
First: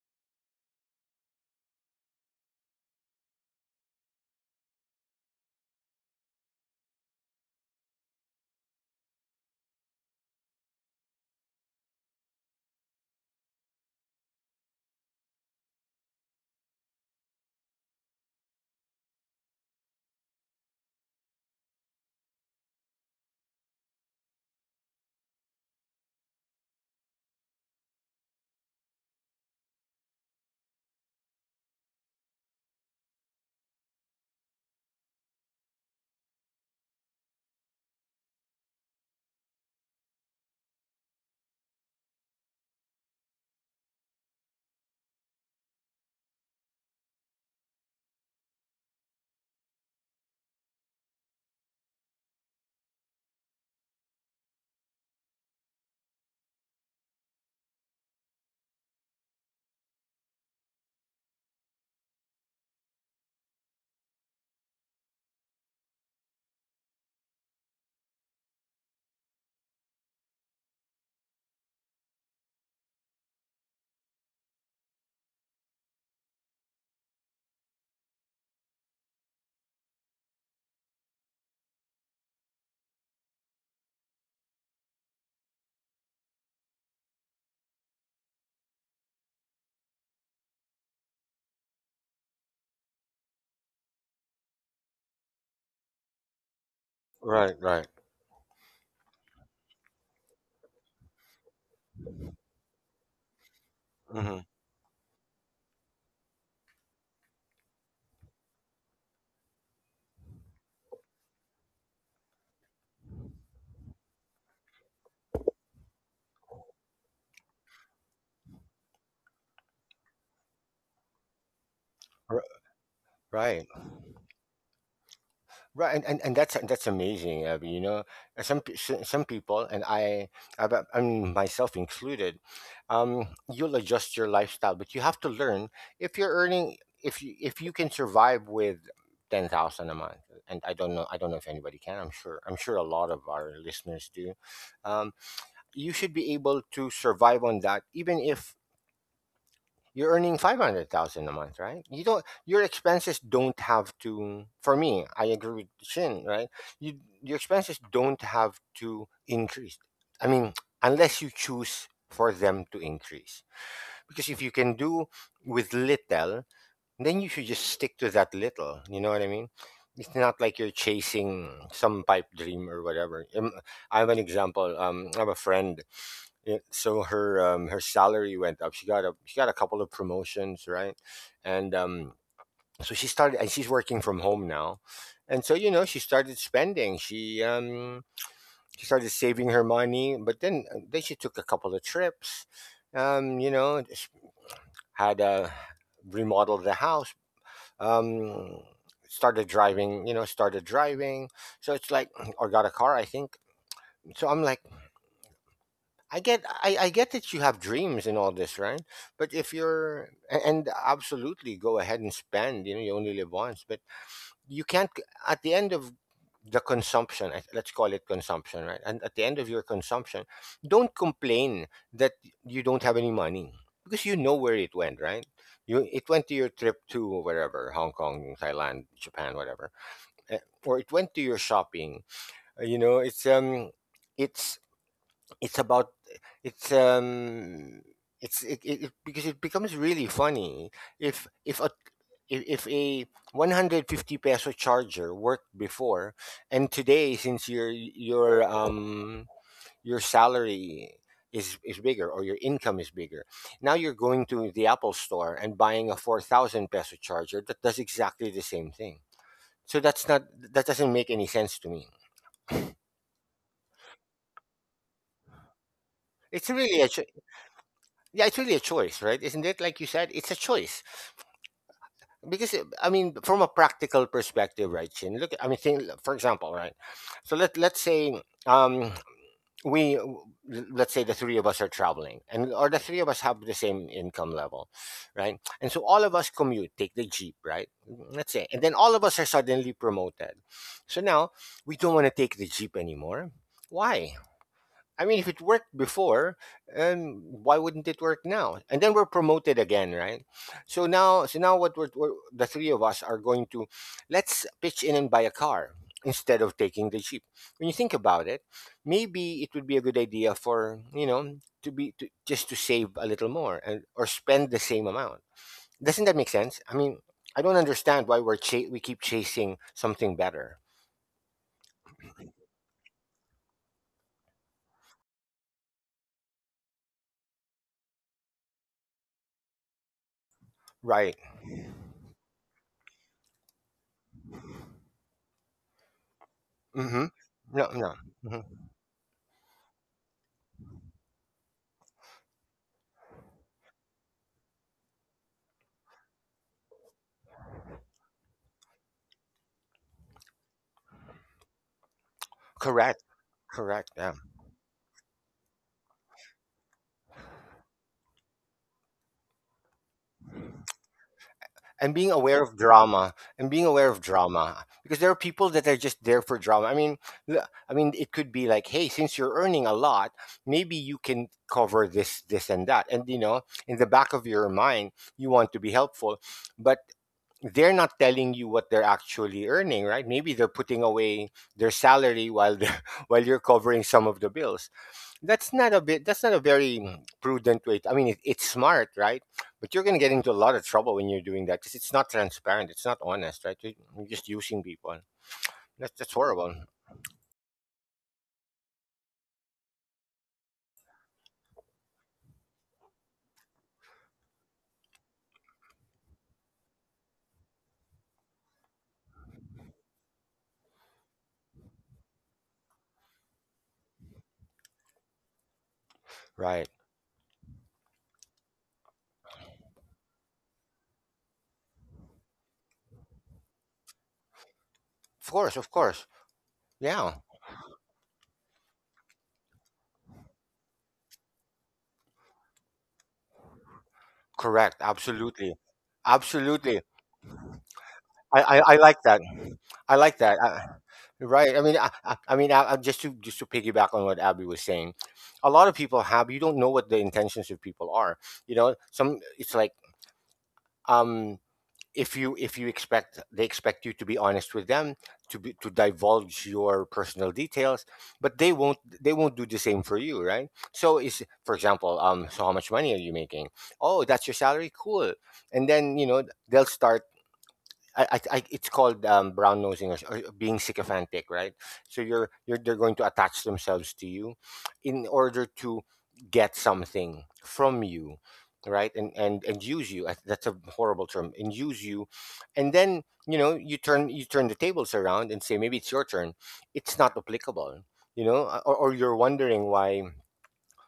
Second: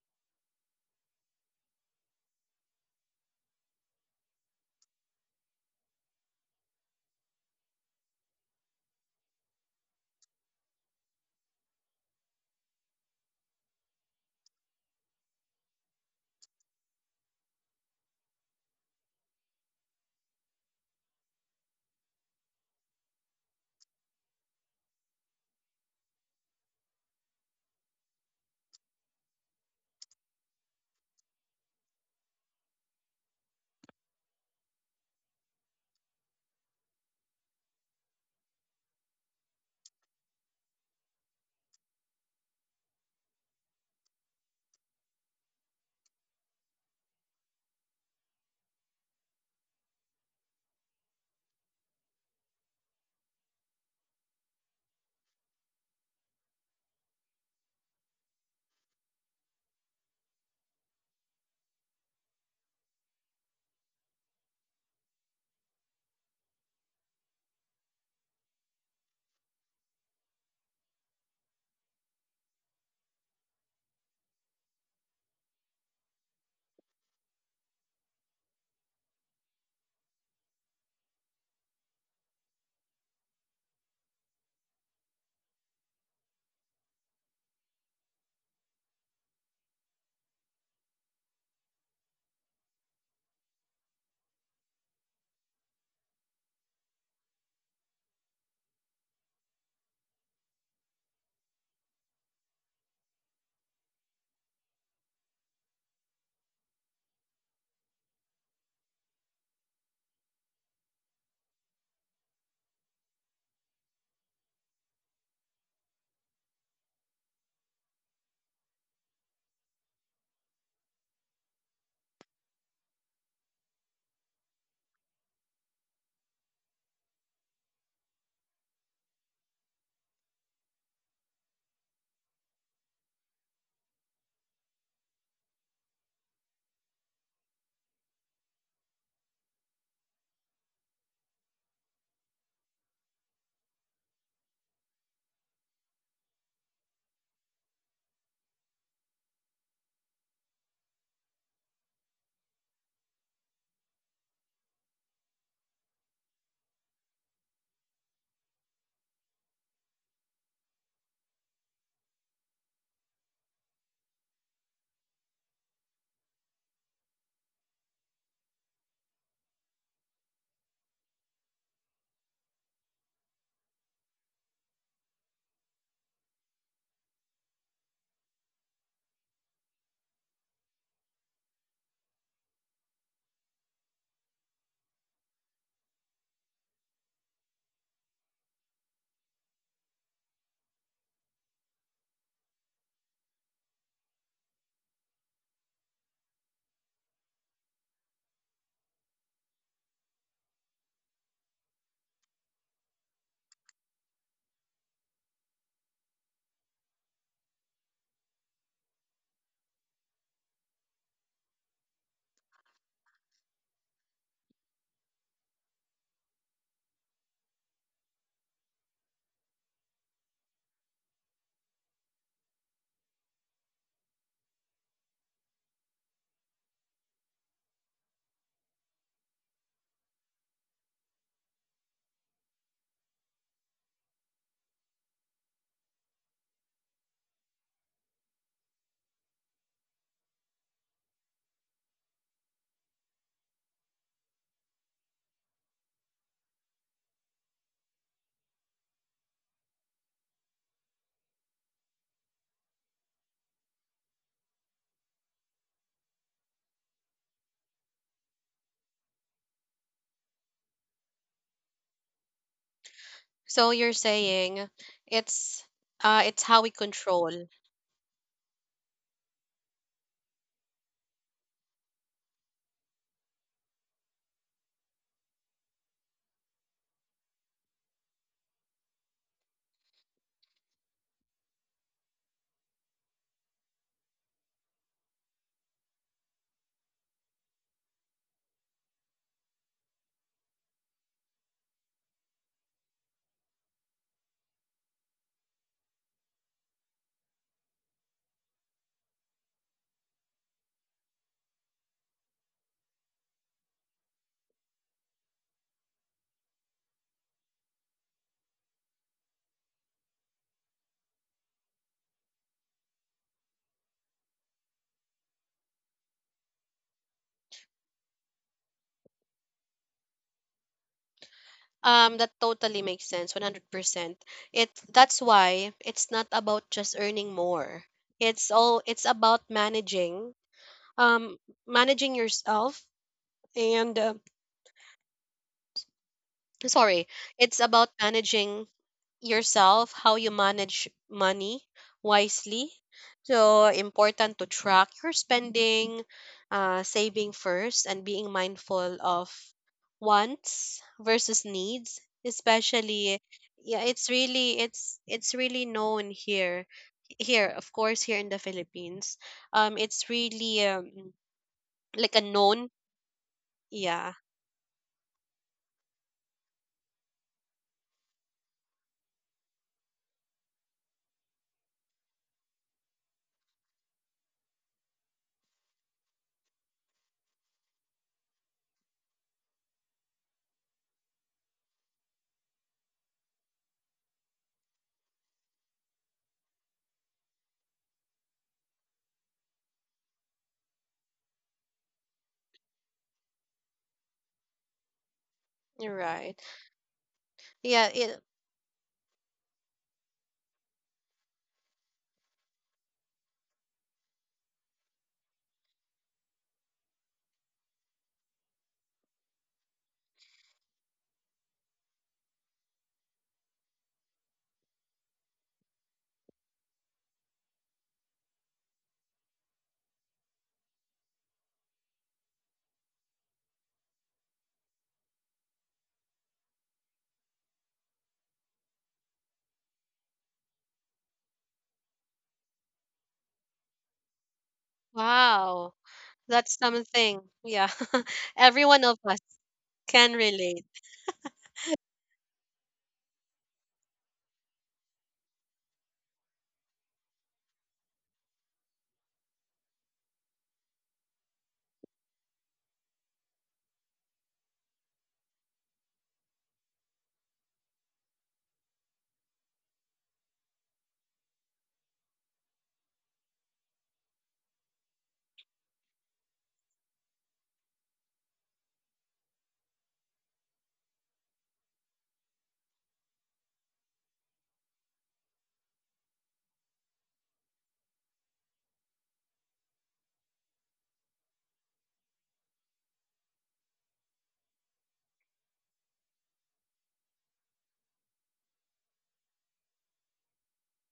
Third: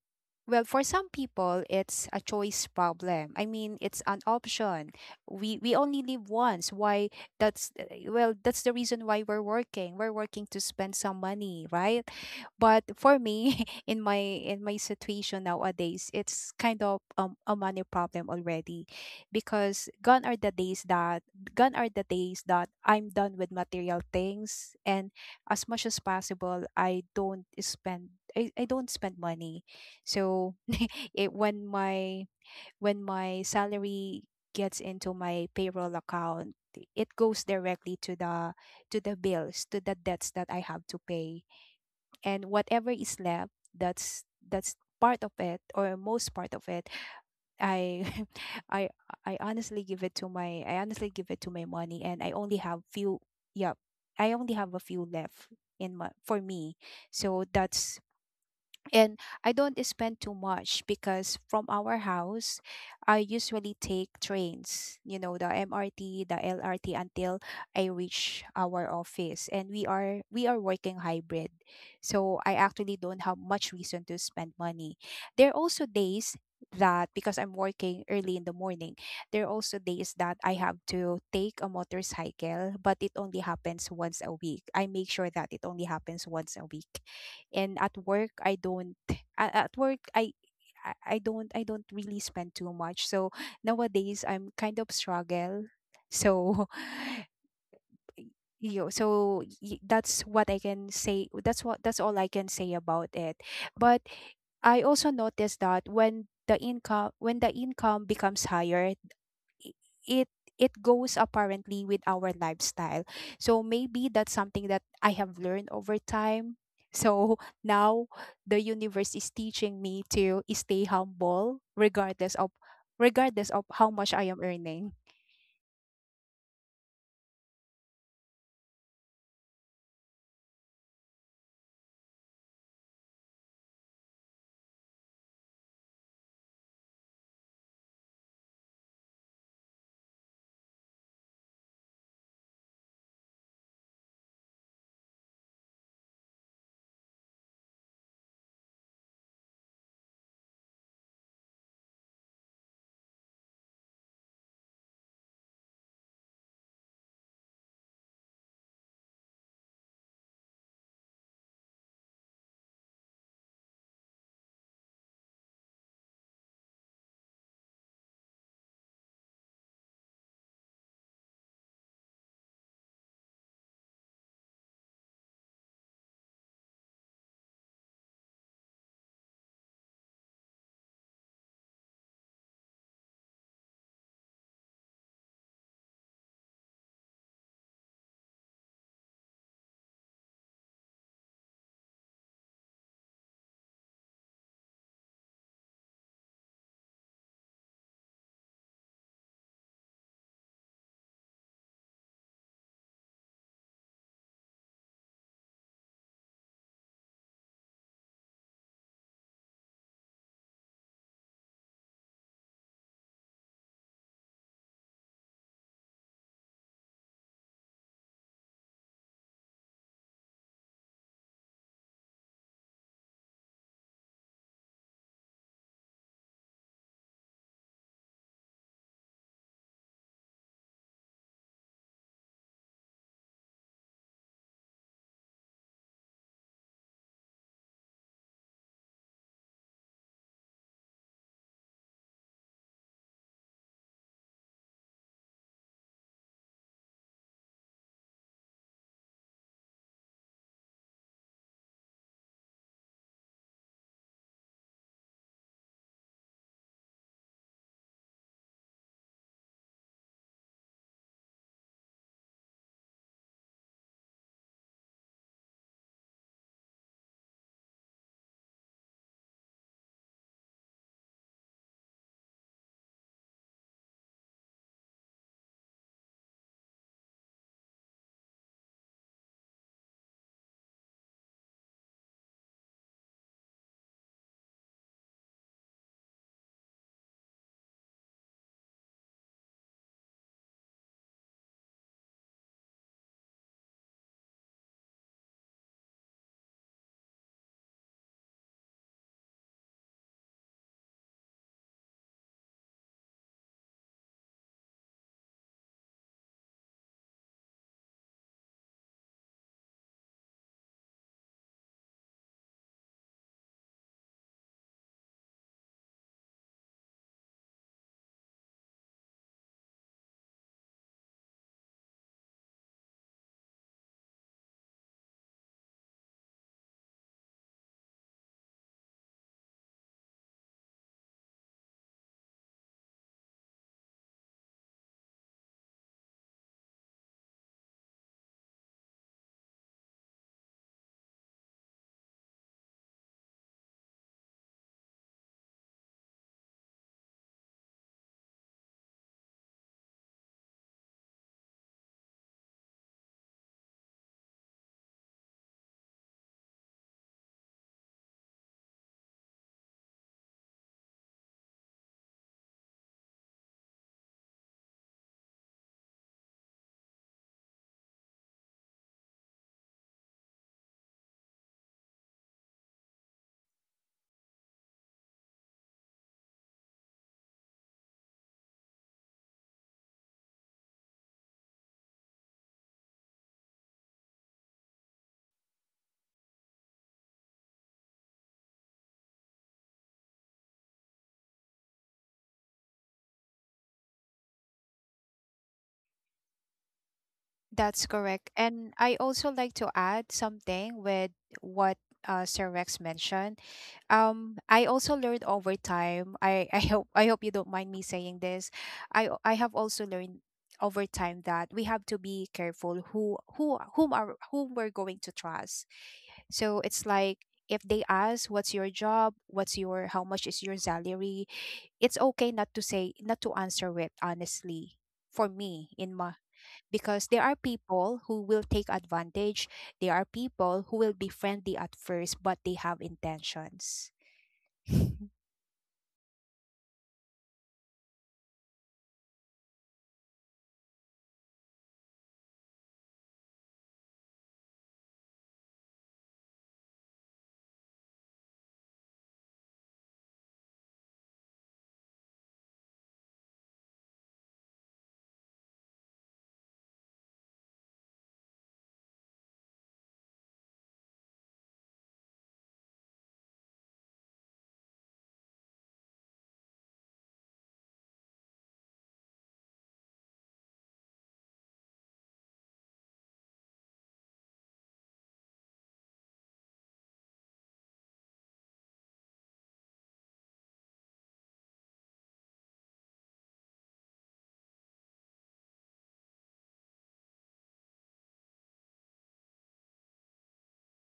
Speaker 3: well, for some people it's a choice problem. I mean, it's an option. We we only live once. Why? That's, uh, well, that's the reason why we're working. We're working to spend some money, right? But for me, in my in my situation nowadays, it's kind of, um, a money problem already, because gone are the days that gone are the days that I'm done with material things, and as much as possible i don't spend i, I don't spend money. So it when my when my salary gets into my payroll account, it goes directly to the, to the bills, to the debts that I have to pay. And whatever is left, that's that's part of it, or most part of it, I I I honestly give it to my I honestly give it to my money. And I only have few, yeah, I only have a few left in my for me. So that's and I don't spend too much because from our house, I usually take trains, you know, the M R T, the L R T, until I reach our office. And we are we are working hybrid. So I actually don't have much reason to spend money. There are also days that Because I'm working early in the morning, there are also days that I have to take a motorcycle, but it only happens once a week. I make sure that it only happens once a week. And at work i don't a- at work, i i I don't i don't really spend too much. So nowadays I'm kind of struggle. So
Speaker 2: Right, right.
Speaker 3: you so y- that's what I can say. That's what that's all I can say about it. But
Speaker 2: Mm-hmm.
Speaker 3: I also noticed that when the income when the income becomes higher, i- it it goes apparently with our lifestyle. So maybe that's something that I have learned over time. So now the universe is teaching me to stay humble regardless of regardless
Speaker 2: Right.
Speaker 3: of how much I am earning.
Speaker 2: Right, and, and, and that's that's amazing. Uh, you know, Uh, some pe- s- some people, and I, I, I mean, myself included, um, you'll adjust your lifestyle, but you have to learn if you're earning if you if you can survive with ten thousand a month. And I don't know, I don't know if anybody can. I'm sure, I'm sure a lot of our listeners do. Um, you should be able to survive on that, even if you're earning five hundred thousand a month, right? You don't your expenses don't have to For me, I agree with Shin, right? You your expenses don't have to increase. I mean, unless you choose for them to increase. Because if you can do with little, then you should just stick to that little, you know what I mean? It's not like you're chasing some pipe dream or whatever. Um, I have an example. Um, I have a friend it, so her um, Her salary went up. She got a she got a couple of promotions, right? And um, so she started, and she's working from home now. And so you know, she started spending. She um, she started saving her money, but then uh, then she took a couple of trips. Um, you know, just had a Remodeled the house. Um, Started driving. You know, started driving. So it's like, or got a car, I think. So I'm like, I get I, I get that you have dreams and all this, right? But if you're a- and absolutely go ahead and spend, you know, you only live once, but you can't c- at the end of the consumption, I- let's call it consumption, right? And at the end of your consumption, don't complain that you don't have any money because you know where it went, right? You It went to your trip to wherever, Hong Kong, Thailand, Japan, whatever. eh, Or it went to your shopping. Uh, You know, it's um it's it's about it's um it's it, it, it Because it becomes really funny if if a if, if a one hundred fifty peso charger worked before, and today, since your your um your salary is is bigger, or your income is bigger, now you're going to the Apple Store and buying a four thousand peso charger that does exactly the same thing. So that's not that doesn't make any sense to me.
Speaker 1: so you're saying it's uh it's
Speaker 2: It's
Speaker 1: how we
Speaker 2: really a cho-
Speaker 1: control.
Speaker 2: Yeah, it's really a choice, right? Isn't it? Like you said, it's a choice. Because it- I mean, from a practical perspective, right, Chin? Look, I mean, think, for example, right. So let let's say um we let's say the three of us are traveling, and or the three of us have the same income level, right? And so all of us commute, take the jeep, right? Let's say, and then all of us are suddenly promoted. So now we don't want to take the jeep anymore. Why? I mean, if it worked before, um, why wouldn't it work now? And then we're promoted again, right? So now, so now, what we're, we're the three of us are going to, let's pitch in and buy a car instead of taking the jeep. When you think about it, maybe it would be a good idea for you know to be to, just to save a little more, and or spend the same amount. Doesn't that make sense? I mean, I don't understand why we're cha- we keep chasing something better,
Speaker 1: Um that totally makes sense, one hundred percent. It That's why it's not about just earning more. It's all, it's about managing,
Speaker 2: right?
Speaker 1: um managing yourself. And uh, sorry,
Speaker 2: Mm-hmm.
Speaker 1: it's
Speaker 2: No,
Speaker 1: about
Speaker 2: no. Hmm.
Speaker 1: managing yourself, how you manage money wisely. So important to track your spending, uh, saving first, and being mindful of wants versus needs.
Speaker 2: Correct.
Speaker 1: Especially, yeah,
Speaker 2: Correct.
Speaker 1: it's really, it's it's really known here, here, of course, here in the Philippines. Um, it's really um
Speaker 2: And
Speaker 1: like
Speaker 2: being
Speaker 1: a
Speaker 2: aware of
Speaker 1: known.
Speaker 2: drama, and being aware of
Speaker 1: Yeah,
Speaker 2: drama, because there are people that are just there for drama. I mean, l- I mean, it could be like, hey, since you're earning a lot, maybe you can cover this, this, and that, and you know, in the back of your mind, you want to be helpful, but they're not telling you what they're actually earning, right? Maybe they're putting away their salary while they're, while you're covering some of the bills. That's not a bit. That's not a very mm, prudent way. to- I mean, it, it's smart, right? But you're going to get into a lot of trouble when you're doing that because it's not transparent. It's not honest, right? You're you're just using people.
Speaker 1: you're
Speaker 2: That's that's
Speaker 1: right.
Speaker 2: horrible,
Speaker 1: Yeah,
Speaker 3: That's
Speaker 1: it,
Speaker 3: correct. And I also like to add something with what, uh, Sir Rex mentioned. um I also learned over time. I I hope I hope you don't mind me saying this. I I have also learned over time that we have to be careful who who whom are whom we're going to trust. So
Speaker 2: right?
Speaker 3: it's like, if they ask what's your job, what's your how much is your salary, it's okay not to say not to answer it honestly. For
Speaker 2: Of course, of
Speaker 3: me, in
Speaker 2: course.
Speaker 3: my Because
Speaker 2: Yeah,
Speaker 3: there are people who will take advantage. There are people who will be friendly at first, but they have intentions.
Speaker 2: correct. Absolutely,
Speaker 1: wow, that's
Speaker 2: absolutely.
Speaker 1: something. Yeah,
Speaker 2: I,
Speaker 1: every
Speaker 2: I, I
Speaker 1: one of
Speaker 2: like
Speaker 1: us.
Speaker 2: that. I
Speaker 1: Can
Speaker 2: like that.
Speaker 1: relate.
Speaker 2: I, right. I mean, I, I I mean, I, I, just to just to piggyback on what Abby was saying, a lot of people have. You don't know what the intentions of people are. You know, some. It's like um, if you if you expect they expect you to be honest with them, to be, to divulge your personal details, but they won't they won't do the same for you, right? So is for example, um, so how much money are you making? Oh, that's your salary. Cool. And then you know they'll start, I, I, I it's called um, brown nosing, or, or being sycophantic, right? So you're you're they're going to attach themselves to you in order to get something from you, right? And and and use you. I- That's a horrible term. And use you, and then you know you turn you turn the tables around and say maybe it's your turn. It's not applicable, you know, or, or you're wondering why,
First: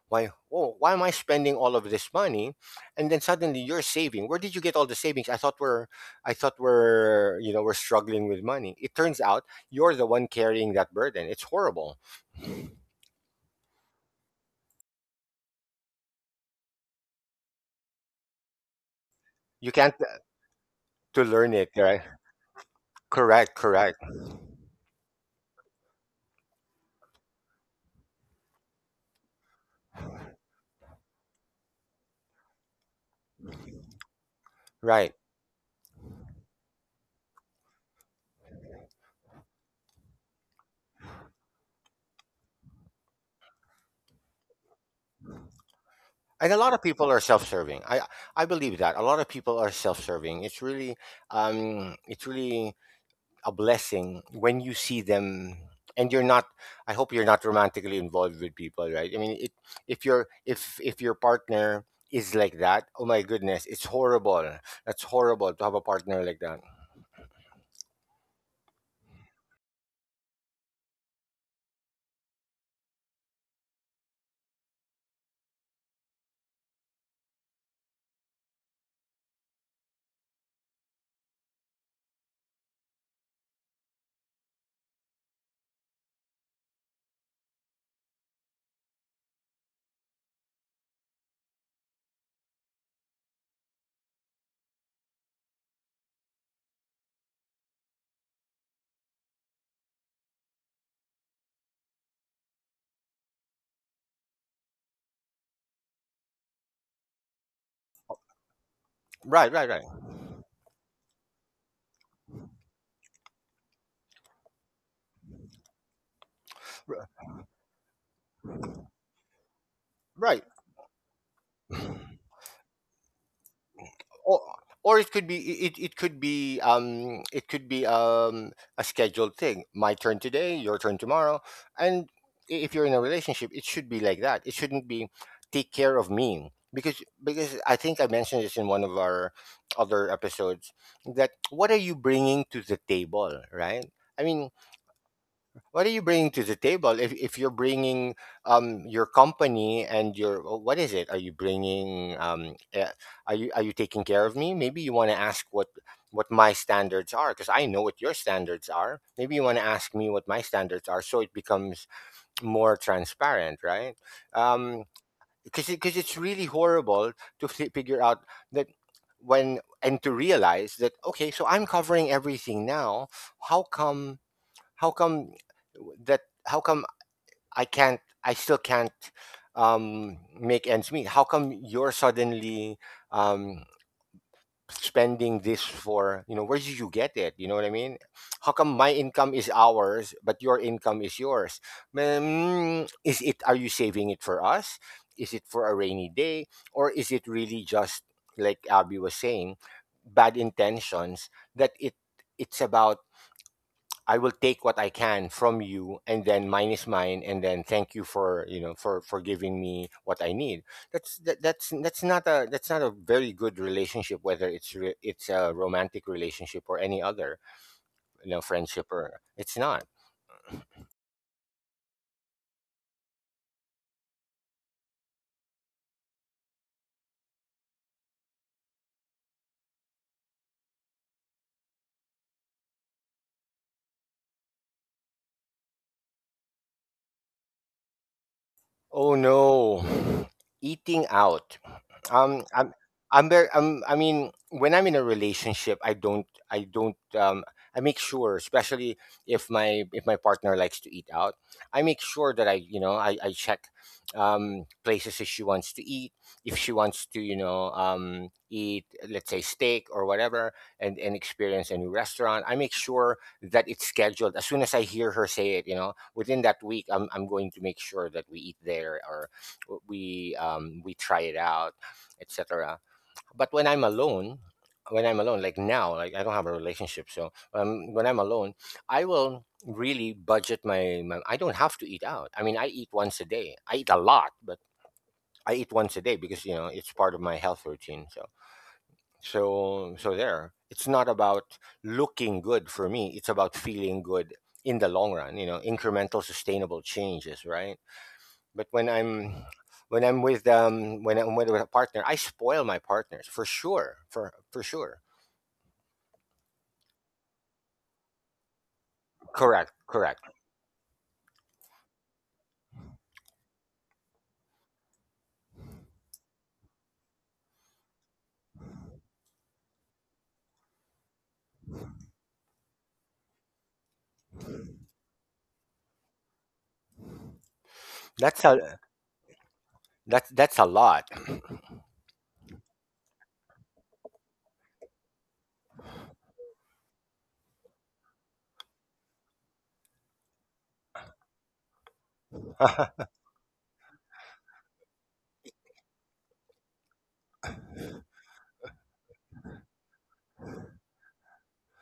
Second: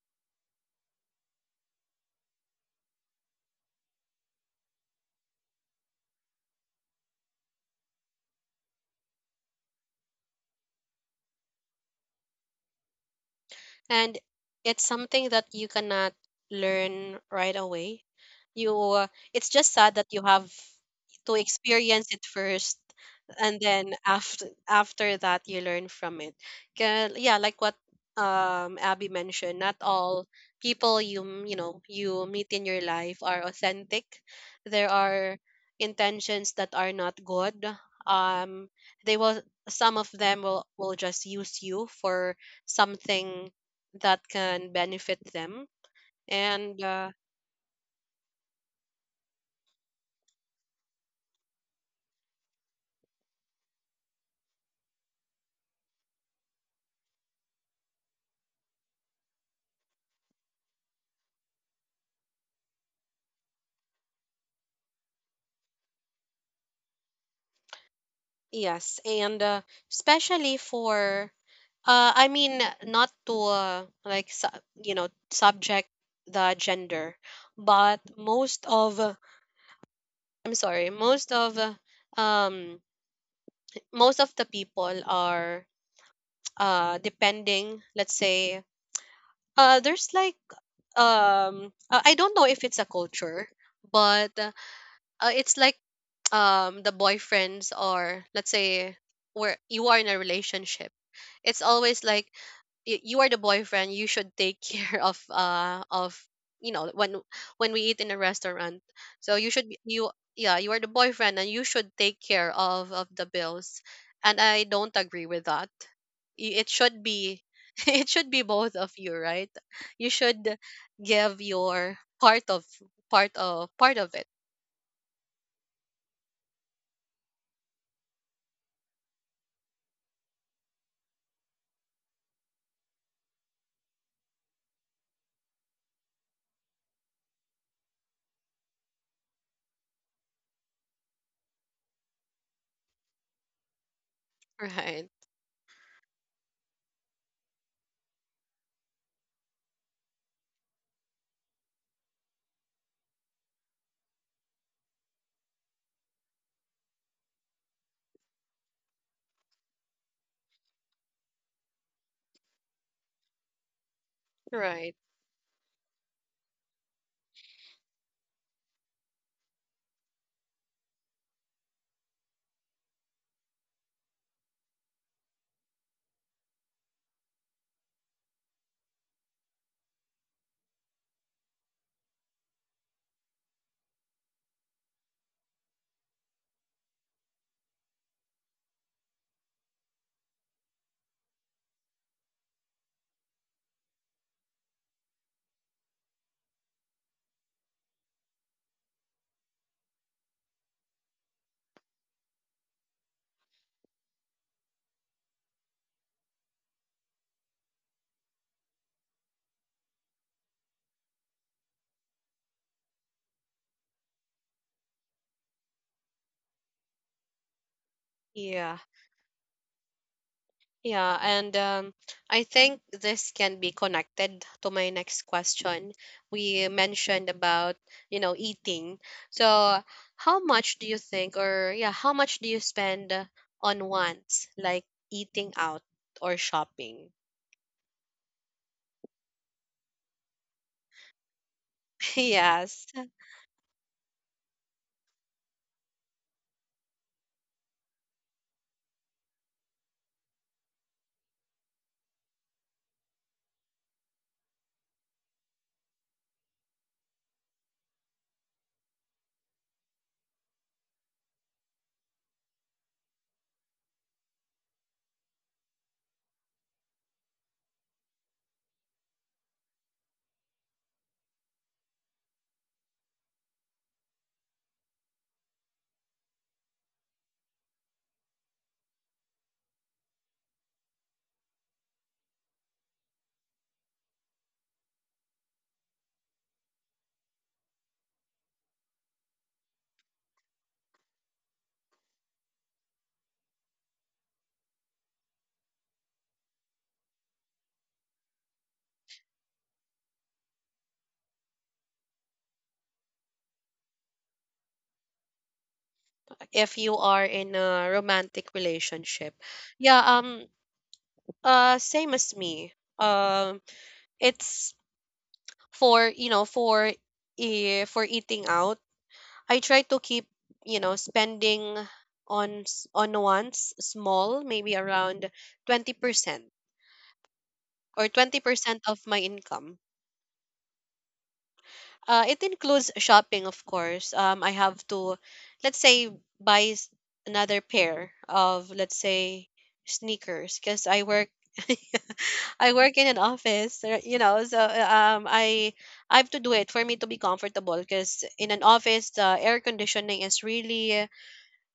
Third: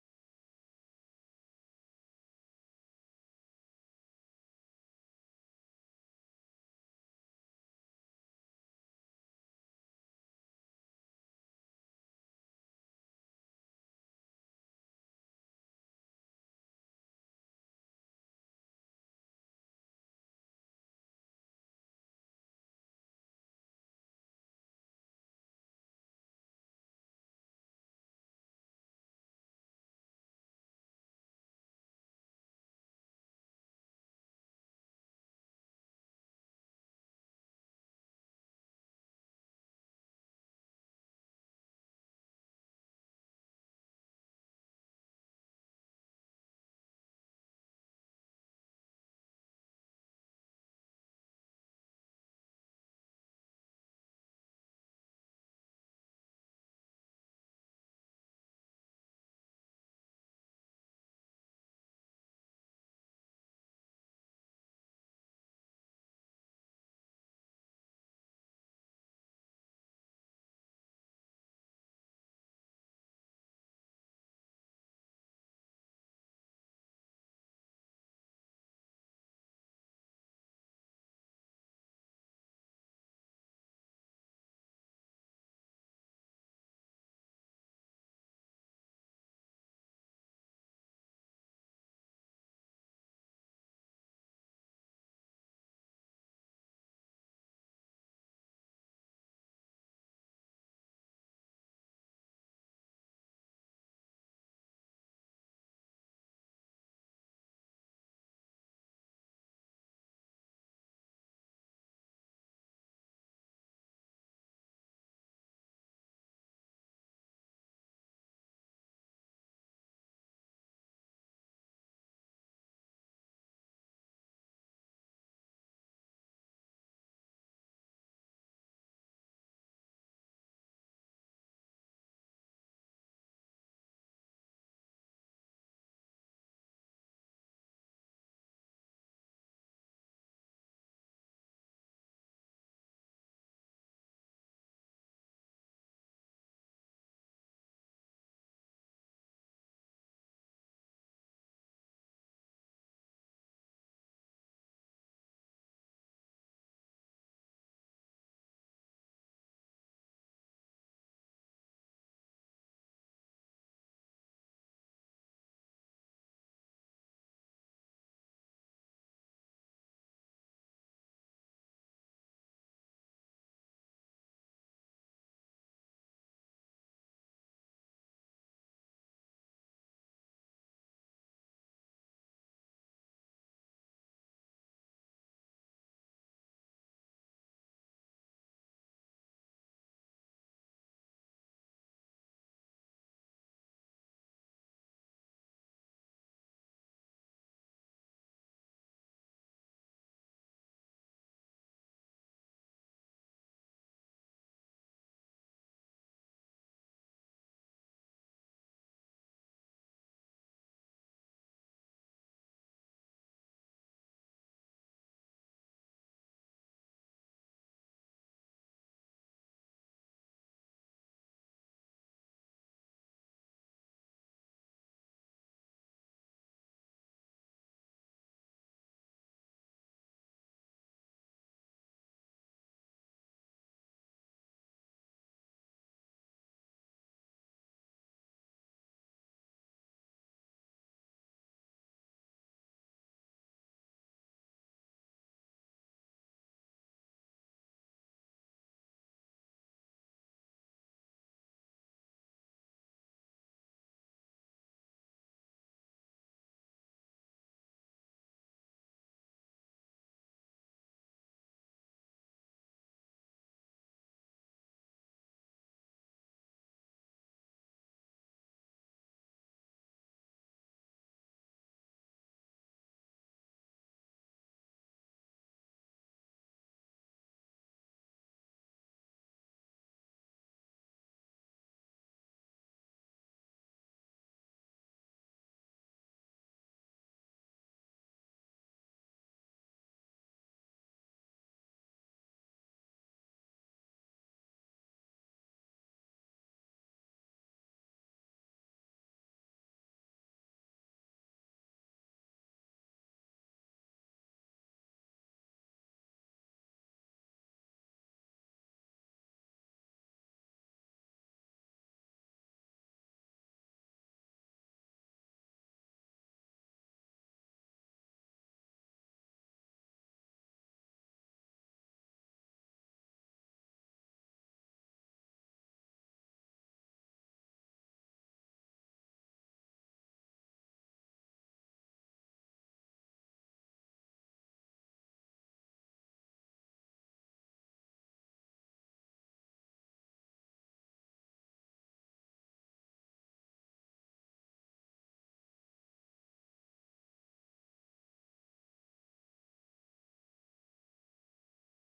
Speaker 2: why oh why am I spending all of this money? And then suddenly you're saving. Where did you get all the savings? i thought we're I thought we're, you know, we're struggling with money. It turns out you're the one carrying that burden. It's horrible.
Speaker 1: And it's something that you cannot learn right away. You uh, it's
Speaker 2: You
Speaker 1: just
Speaker 2: can't
Speaker 1: sad that
Speaker 2: uh,
Speaker 1: you have
Speaker 2: To
Speaker 1: to
Speaker 2: learn it right.
Speaker 1: experience it first,
Speaker 2: Correct,
Speaker 1: and then
Speaker 2: correct.
Speaker 1: after after that you learn from it. 'Kay, yeah, like what um Abby mentioned, not all people you m- you know, you meet in your life are authentic. There
Speaker 2: Right.
Speaker 1: are intentions that are not good. Um, they will some of them will will just use you for something that can benefit them
Speaker 2: And a
Speaker 1: and
Speaker 2: lot of
Speaker 1: uh,
Speaker 2: people are self-serving. I I believe that a lot of people are self-serving. It's really um it's really a blessing when you see them, and you're not. I hope you're not romantically involved with people, right? I mean it, if you're if if your partner is like that, oh my goodness, it's horrible. That's horrible to have a partner like that.
Speaker 1: yes and uh, especially for uh, I mean, not to uh, like su- you know subject the gender, but most of uh, I'm sorry most of uh, um most of the people are uh depending, let's say uh there's like um uh, I don't know if it's a culture, but uh, it's like, um the boyfriends, or let's say where you are in a relationship, it's always like y- you are the boyfriend, you should take care of uh of you know, when when we eat in a restaurant, so you
Speaker 2: Right,
Speaker 1: should
Speaker 2: right,
Speaker 1: be-
Speaker 2: right.
Speaker 1: you yeah, you are the boyfriend and you should take care of of the bills. And I don't agree with that. Y- it should
Speaker 2: R-
Speaker 1: be. It should be both of you, right? You
Speaker 2: right.
Speaker 1: should give your part of part of part of it.
Speaker 2: Or or it could be, it, it could be um it could be um a scheduled thing, my turn today, your turn tomorrow. And i- if you're in a relationship, it should be like that. It shouldn't be take care of me, because because I think I mentioned this in one of our other episodes, that what are you bringing to the table, right? I mean,
Speaker 1: Right.
Speaker 2: what are you bringing to the table? If if you're bringing um your company and your, oh, what is it? Are you bringing um eh, are you are you taking care of me? Maybe you want to ask what what my standards are, because I know what your standards are. Maybe you want to ask me what my standards are, so it becomes more transparent, right? Um
Speaker 1: Right.
Speaker 2: because because it's really horrible to fi- figure out that when and to realize that, okay, so I'm covering everything now. How come, how come that how come i can't I still can't um make ends meet? How come you're suddenly um spending this for, you know, where did you get it? You know what I mean? How come my income is ours, but your income is yours? Mm, is it, are you saving it for us? Is it for a rainy day? Or is it really just, like Abby was saying, bad intentions? That it It's about I will take what I can from you, and then mine is mine, and then thank you for, you know, for for giving me what I need. That's that, that's that's not a, that's not a very good relationship, whether it's re- it's a romantic relationship or any other, you know,
Speaker 1: Yeah.
Speaker 2: friendship or it's not.
Speaker 1: Yeah. And um, I think this can be connected to my next question. We mentioned about, you know, eating. So, how much do you think, or yeah, how much do you spend on wants, like eating out or shopping?
Speaker 2: Oh no, eating out. Um, I'm,
Speaker 1: Yes,
Speaker 2: I'm very, um, I mean, when I'm in a relationship, I don't, I don't, um, I make sure, especially if my if my partner likes to eat out, I make sure that I, you know, I, I check um, places if she wants to eat, if she wants to, you know, um, eat, let's say steak or whatever, and and experience a new restaurant. I make sure that it's scheduled as soon as I hear her say it. You know, within that week, I'm I'm going to make sure that we eat there, or we um, we try it out, et cetera. But when I'm alone, when I'm alone, like now, like I don't have a relationship, so um, when I'm alone, I will really budget my, my. I don't have to eat out. I mean, I eat once a day. I eat a lot, but I eat once a day because you know it's part of my health routine. So, so, so there. It's not about looking good for me. It's about feeling good in the long run. You know, incremental, sustainable changes, right? But when I'm when I'm with um when I'm with a partner, I spoil my partners for sure. For for sure.
Speaker 1: if you are in a romantic relationship.
Speaker 2: Correct.
Speaker 1: Yeah,
Speaker 2: Correct.
Speaker 1: um, uh, same as me. Um, it's for, you know, for eh, for eating out, I try to keep, you know, spending on s- on once small, maybe around twenty percent or
Speaker 2: That's a
Speaker 1: twenty percent of my income.
Speaker 2: that's that's a lot.
Speaker 1: Uh, it includes shopping, of course. Um, I have to, let's say, buy s- another pair of, let's say, sneakers because I work I work in an office, uh, you know, so uh, um, I I have to do it for me to be comfortable because in an office, the air conditioning is really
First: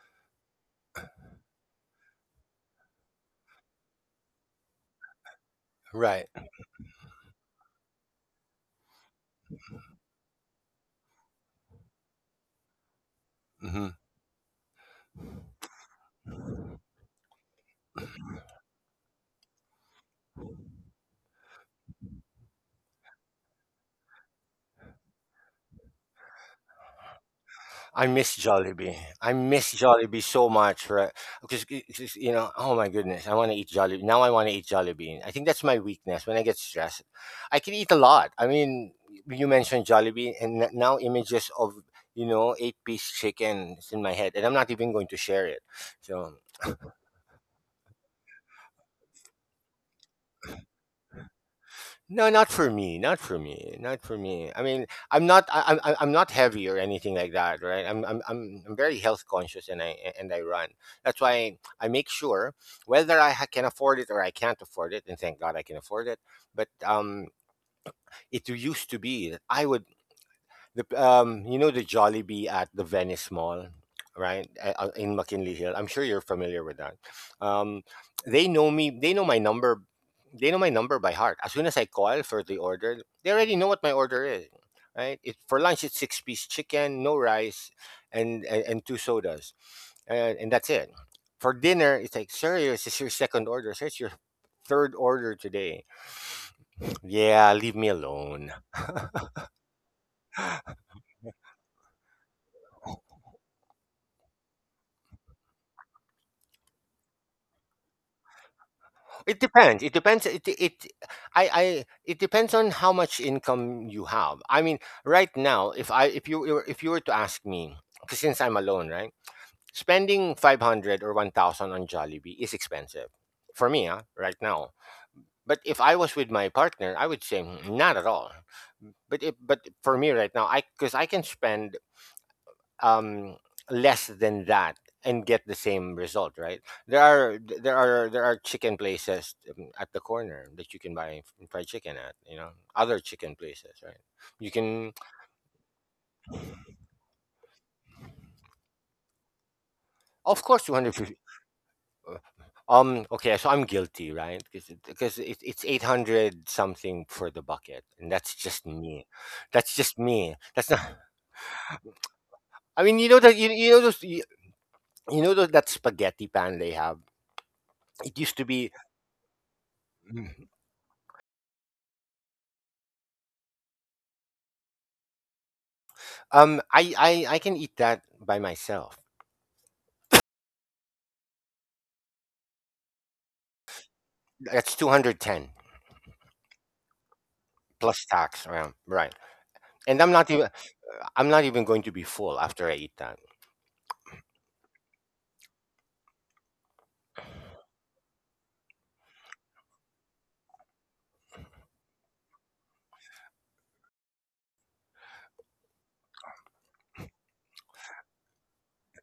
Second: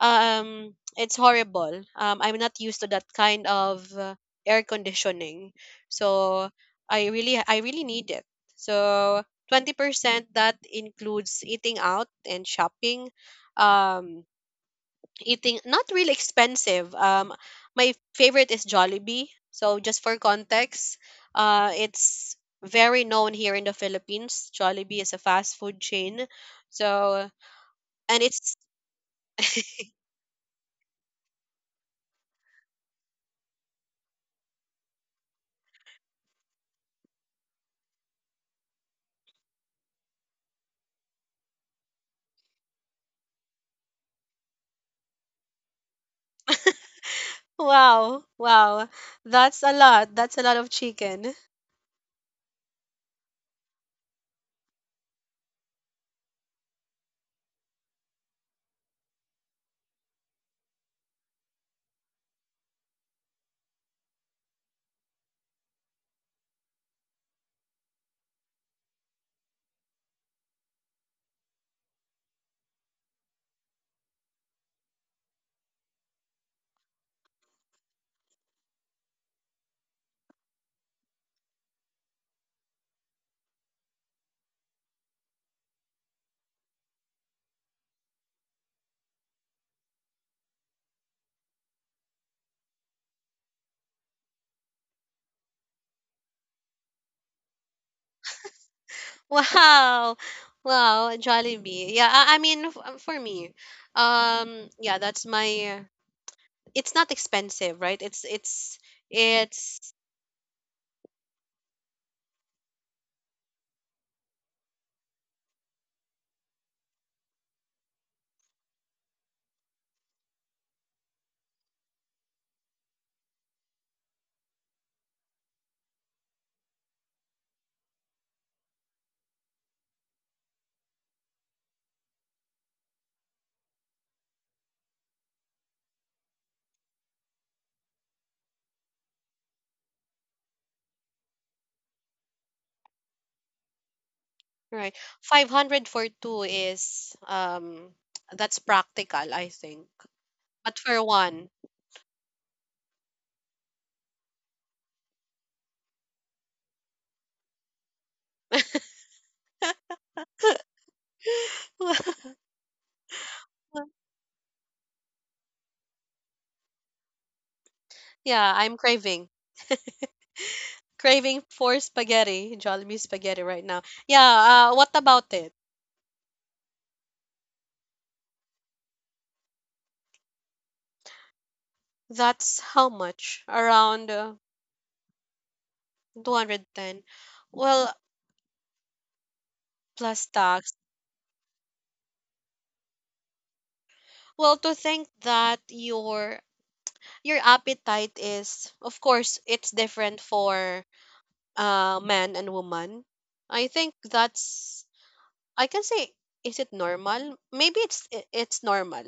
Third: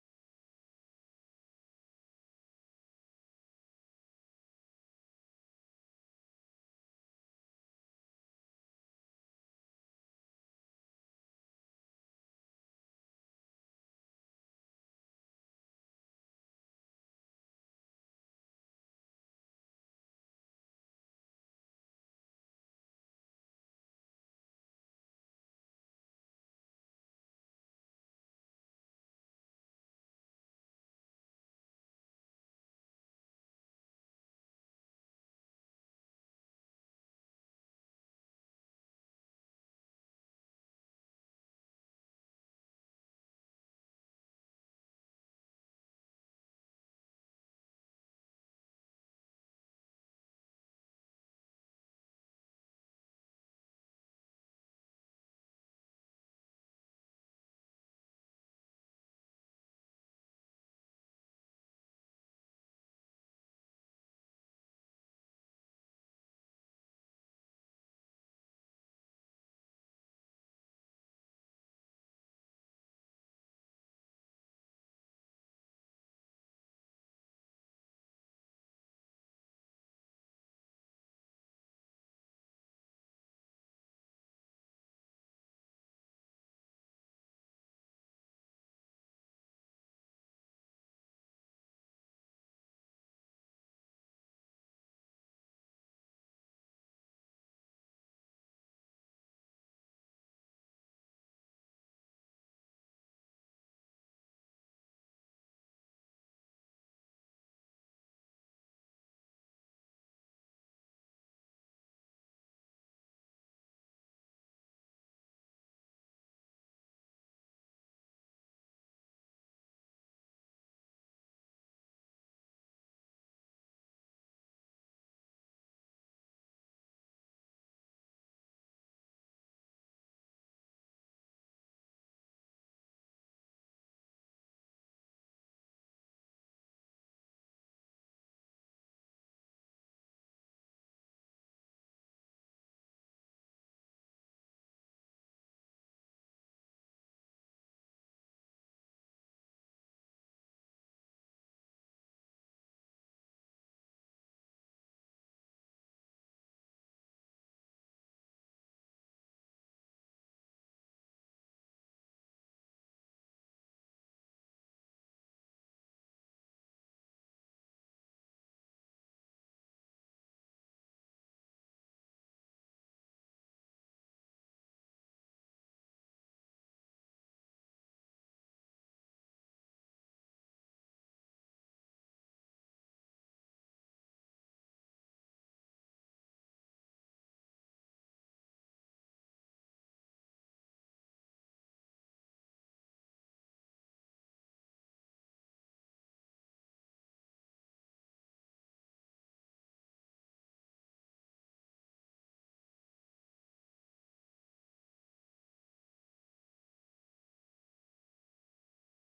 Speaker 1: um it's horrible. um I'm not used to that kind of uh, air conditioning,
Speaker 2: right.
Speaker 1: so i really I really need it. So twenty percent that includes eating out and shopping.
Speaker 2: Hmm.
Speaker 1: um eating not really expensive. um my favorite is Jollibee, so just for context, uh it's very known here in the Philippines. Jollibee is a fast food chain. So
Speaker 2: I
Speaker 1: and
Speaker 2: miss
Speaker 1: it's
Speaker 2: Jollibee. I miss Jollibee so much, right? Because it- it's just, you know, oh my goodness, I want to eat Jollibee. Now I want to eat Jollibee. I think that's my weakness. When I get stressed, I can eat a lot. I mean, you mentioned Jollibee, and n- now images of you know eight piece chicken is in my head, and I'm not even going to share it. So
Speaker 1: Wow, wow. That's a lot. That's a lot of chicken.
Speaker 2: no, not for me. Not for me. Not for me. I mean, I'm not. I, I'm. I'm I'm not heavy or anything like that, right? I'm. I'm. I'm I'm very health conscious, and I and I run. That's why I make sure whether I ha- can afford it or I can't afford it, and thank God I can afford it. But um, it used to be that I would the um, you know the Jollibee at the Venice Mall, right? Uh, uh, in McKinley Hill. I'm sure you're familiar with that. Um, they know me. They know my number. They know my number by heart. As soon as I call for the order, they already know what my order is. Right? It, for lunch, it's six piece chicken, no rice, and and, and two sodas, and, and that's it. For dinner, it's like, sir, this is your second order. Sir, it's your third order today. Yeah, leave me alone.
Speaker 1: Wow. Wow, Jollibee. Yeah, I, I mean f- um, for me. Um yeah, that's my, it's not expensive, right? It's it's
Speaker 2: It
Speaker 1: it's
Speaker 2: depends. It depends. It it I I it depends on how much income you have. I mean, right now, if I if you were- if you were to ask me, 'cause since I'm alone, right, spending five hundred or one thousand on Jollibee is expensive for me, huh, right now. But if I was with my partner, I would say, "Mm, not at all." But it, but for me right now, I because I can spend um, less than that and get the same result, right? There are there are there are chicken places um, at the corner that you can buy fried chicken at, you know, other chicken places, right? You
Speaker 1: right.
Speaker 2: can,
Speaker 1: five hundred for two is um that's practical, I think.
Speaker 2: of course,
Speaker 1: But
Speaker 2: two
Speaker 1: for
Speaker 2: hundred fifty.
Speaker 1: one.
Speaker 2: uh, Um, okay, so I'm guilty, right? Because it, it's eight hundred something for the bucket, and that's just me. That's just me. That's not. I mean, you know that you, you know those you, you know those, that spaghetti pan they have. It used
Speaker 1: Yeah,
Speaker 2: to
Speaker 1: I'm
Speaker 2: be.
Speaker 1: craving. Craving for spaghetti, Jollibee spaghetti right now. Yeah, uh, what about it?
Speaker 2: Um, I, I I can eat that by myself.
Speaker 1: That's how much? Around uh,
Speaker 2: That's two hundred ten
Speaker 1: two hundred ten. Well,
Speaker 2: plus tax around, right?
Speaker 1: plus
Speaker 2: And I'm not
Speaker 1: tax.
Speaker 2: even I'm not even going to be full after I eat that.
Speaker 1: Well, to think that your your appetite is, of course, it's different for uh man and woman. I think that's, I can say, is it normal? Maybe it's i- it's normal.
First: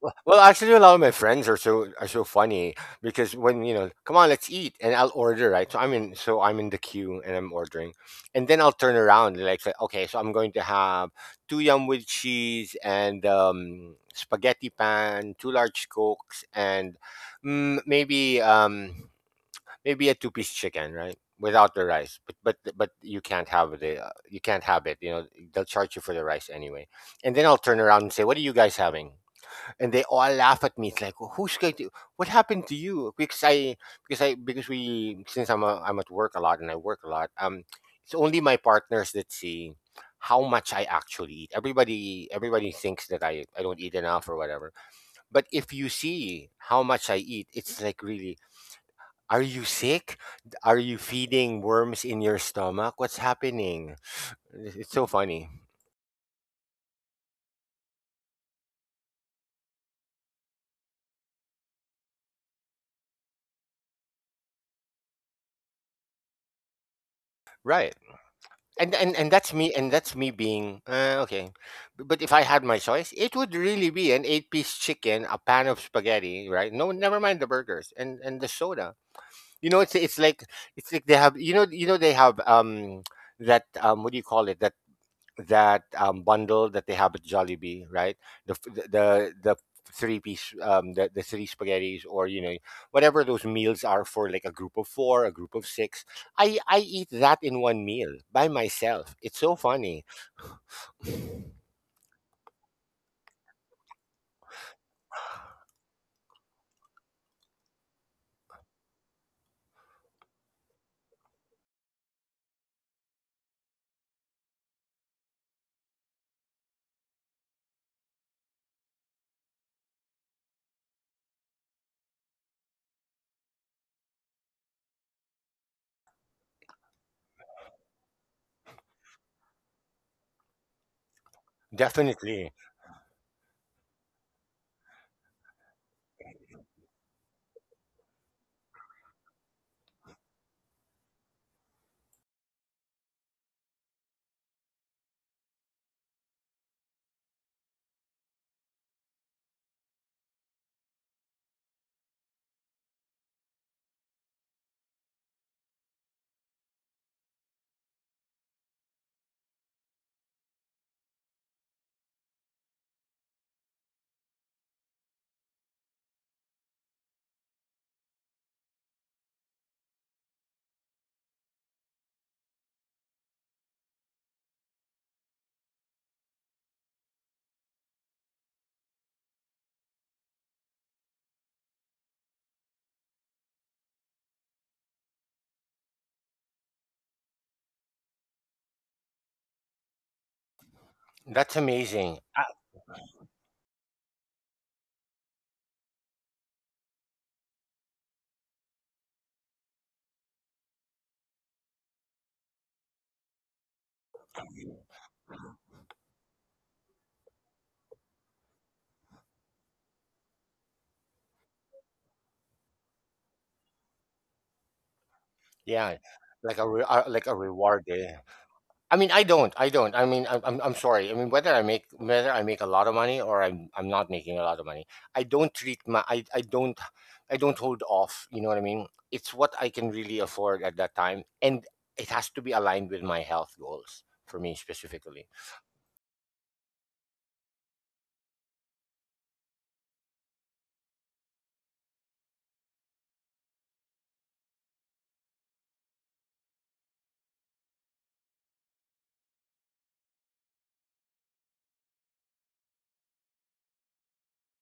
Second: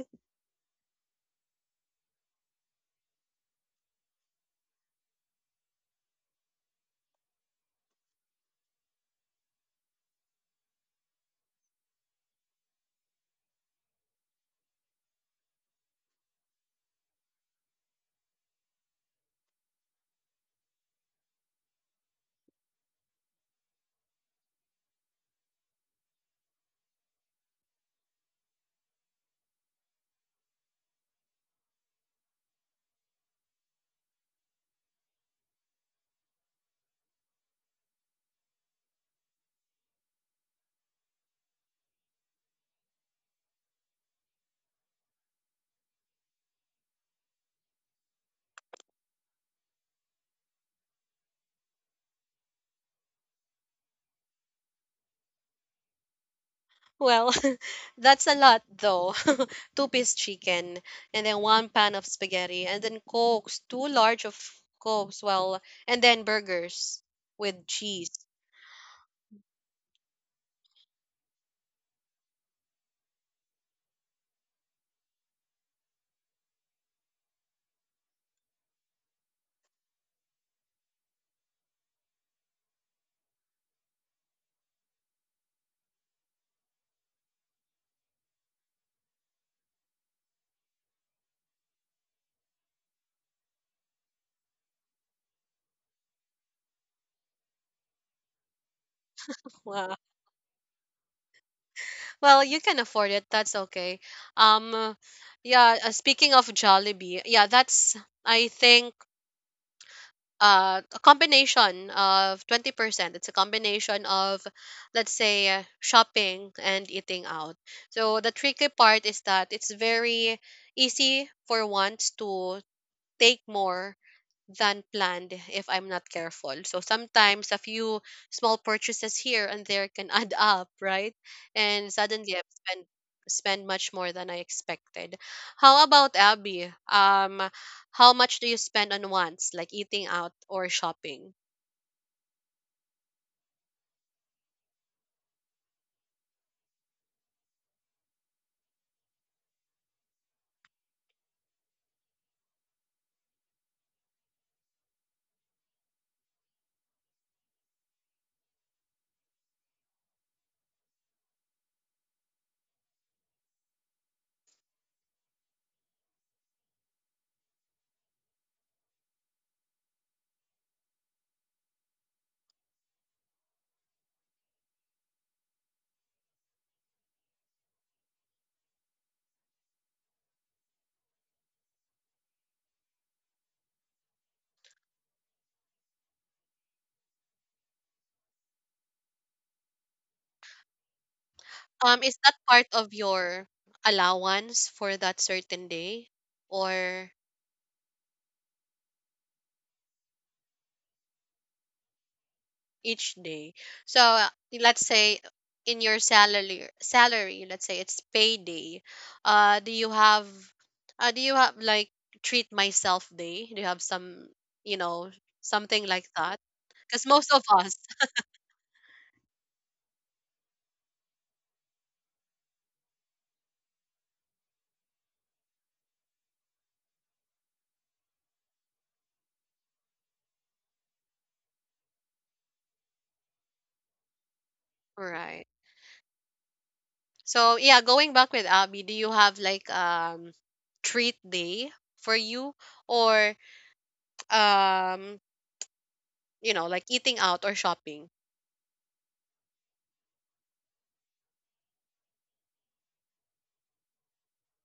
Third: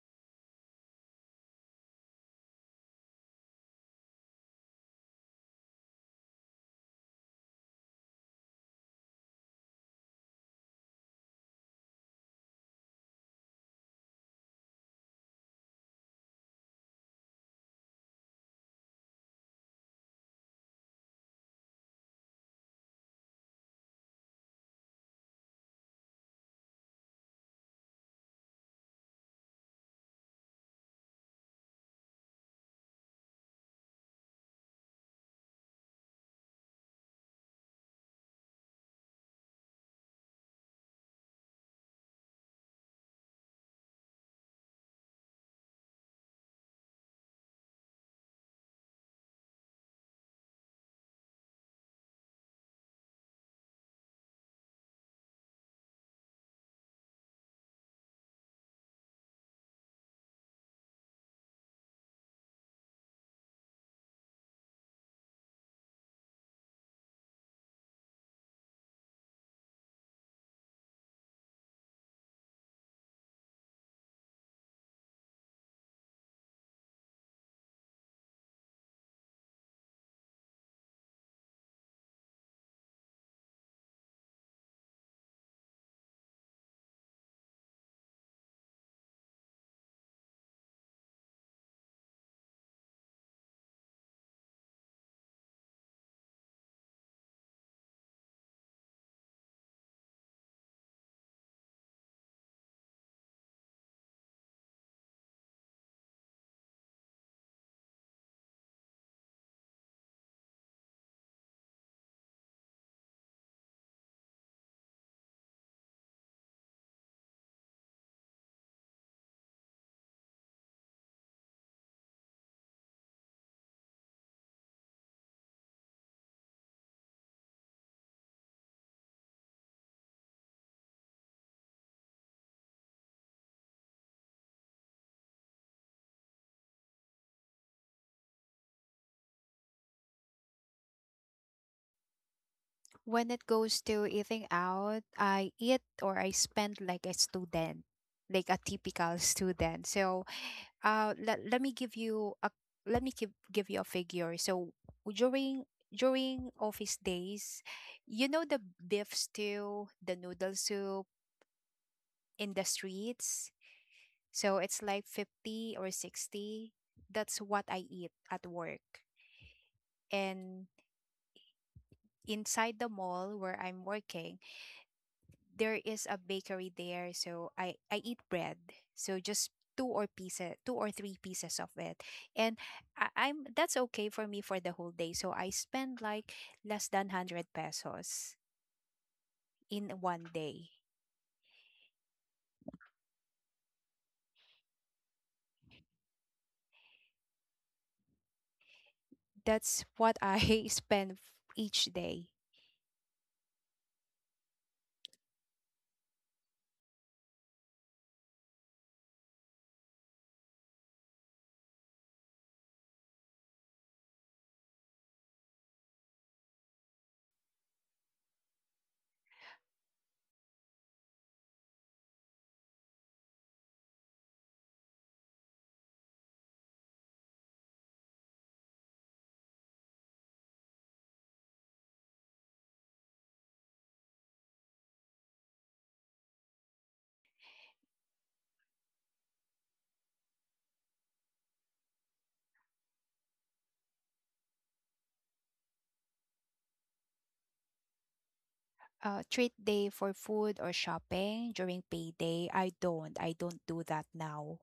Speaker 2: Well, well, actually, a lot of my friends are so are so funny because when you know, come on, let's eat, and I'll order, right? So I'm in, so I'm in the queue and I'm ordering, and then I'll turn around and like say, okay, so I'm going to have two yum with cheese and um, spaghetti pan, two large cokes, and mm, maybe um, maybe a two piece chicken, right? Without the rice, but but but you can't have the uh, you can't have it. You know they'll charge you for the rice anyway. And then I'll turn around and say, "What are you guys having?" And they all laugh at me. It's like, well, "Who's going to? What happened to you?" Because I because I because we since I'm a, I'm at work a lot and I work a lot. Um, it's only my partners that see how much I actually eat. Everybody everybody thinks that I I don't eat enough or whatever. But if you see how much I eat, it's like, really, are you sick? Are you feeding worms in your stomach? What's happening? It's it's so funny.
Speaker 1: Well, that's a lot though. Two piece chicken, and then one pan of spaghetti, and then cokes, two large of cokes, well, and then burgers with
Speaker 2: Right.
Speaker 1: cheese.
Speaker 2: And and, and that's me and that's me being uh, okay. B- But if I had my choice, it would really be an eight-piece chicken, a pan of spaghetti, right? No, never mind the burgers and and the soda. You know, it's it's like it's like they have you know you know they have um that um what do you call it, that that um, bundle that they have at Jollibee, right? The f- the the the three piece, um, the the three spaghetti's, or you know, whatever those meals are for, like a group of four, a group of six. I I eat that in one meal by myself. It's so
Speaker 1: Wow.
Speaker 2: funny.
Speaker 1: Well, you can afford it. That's okay. Um, yeah, uh, speaking of Jollibee, yeah, that's, I think, uh, a combination of twenty percent. It's a combination of, let's say, uh, shopping and eating out. So the tricky part is that it's very easy for ones to take more than planned if I'm not careful. So sometimes a few small purchases here and there can add up, right? And suddenly I've
Speaker 2: Definitely.
Speaker 1: spent spend much more than I expected. How about Abby? Um, how much do you spend on wants, like eating out or shopping?
Speaker 3: When it goes to eating out, I eat or I spend like a student, like a typical student. So uh let, let me give you a, let me give, give you a figure. So during during office days, you know the beef stew, the noodle soup, in the streets, so it's like fifty or sixty. That's what I eat at work. And inside the mall where I'm working, there is a bakery there, so I I eat bread. So just two or pieces, two or three pieces of it, and I, I'm that's okay for me for the whole day. So I spend like less than hundred pesos in one day.
Speaker 2: That's
Speaker 1: Um, is
Speaker 2: amazing.
Speaker 1: that part of your allowance for that certain day, or
Speaker 3: That's what I spend each day.
Speaker 1: each day. So uh, let's say in your salary salary, let's say it's payday. Uh, do you have uh, do you have like treat myself day? Do you have some, you know, something
Speaker 2: Yeah,
Speaker 1: like that?
Speaker 2: like a re-
Speaker 1: Cuz
Speaker 2: uh, like
Speaker 1: most
Speaker 2: a
Speaker 1: of us,
Speaker 2: reward, eh? I mean, I don't. I don't. I mean, I'm, I'm I'm sorry. I mean, whether I make whether I make a lot of money or I'm I'm not making a lot of money, I don't treat my I, I don't. I don't hold off. You know what I mean? It's what I can really afford at that time, and it has to be aligned with my health goals for me specifically.
Speaker 1: right. So yeah, going back with Abby, do you have like um treat day for you or um you know, like eating out or shopping?
Speaker 3: Uh, treat day for food or shopping during payday? I don't. I don't do that now.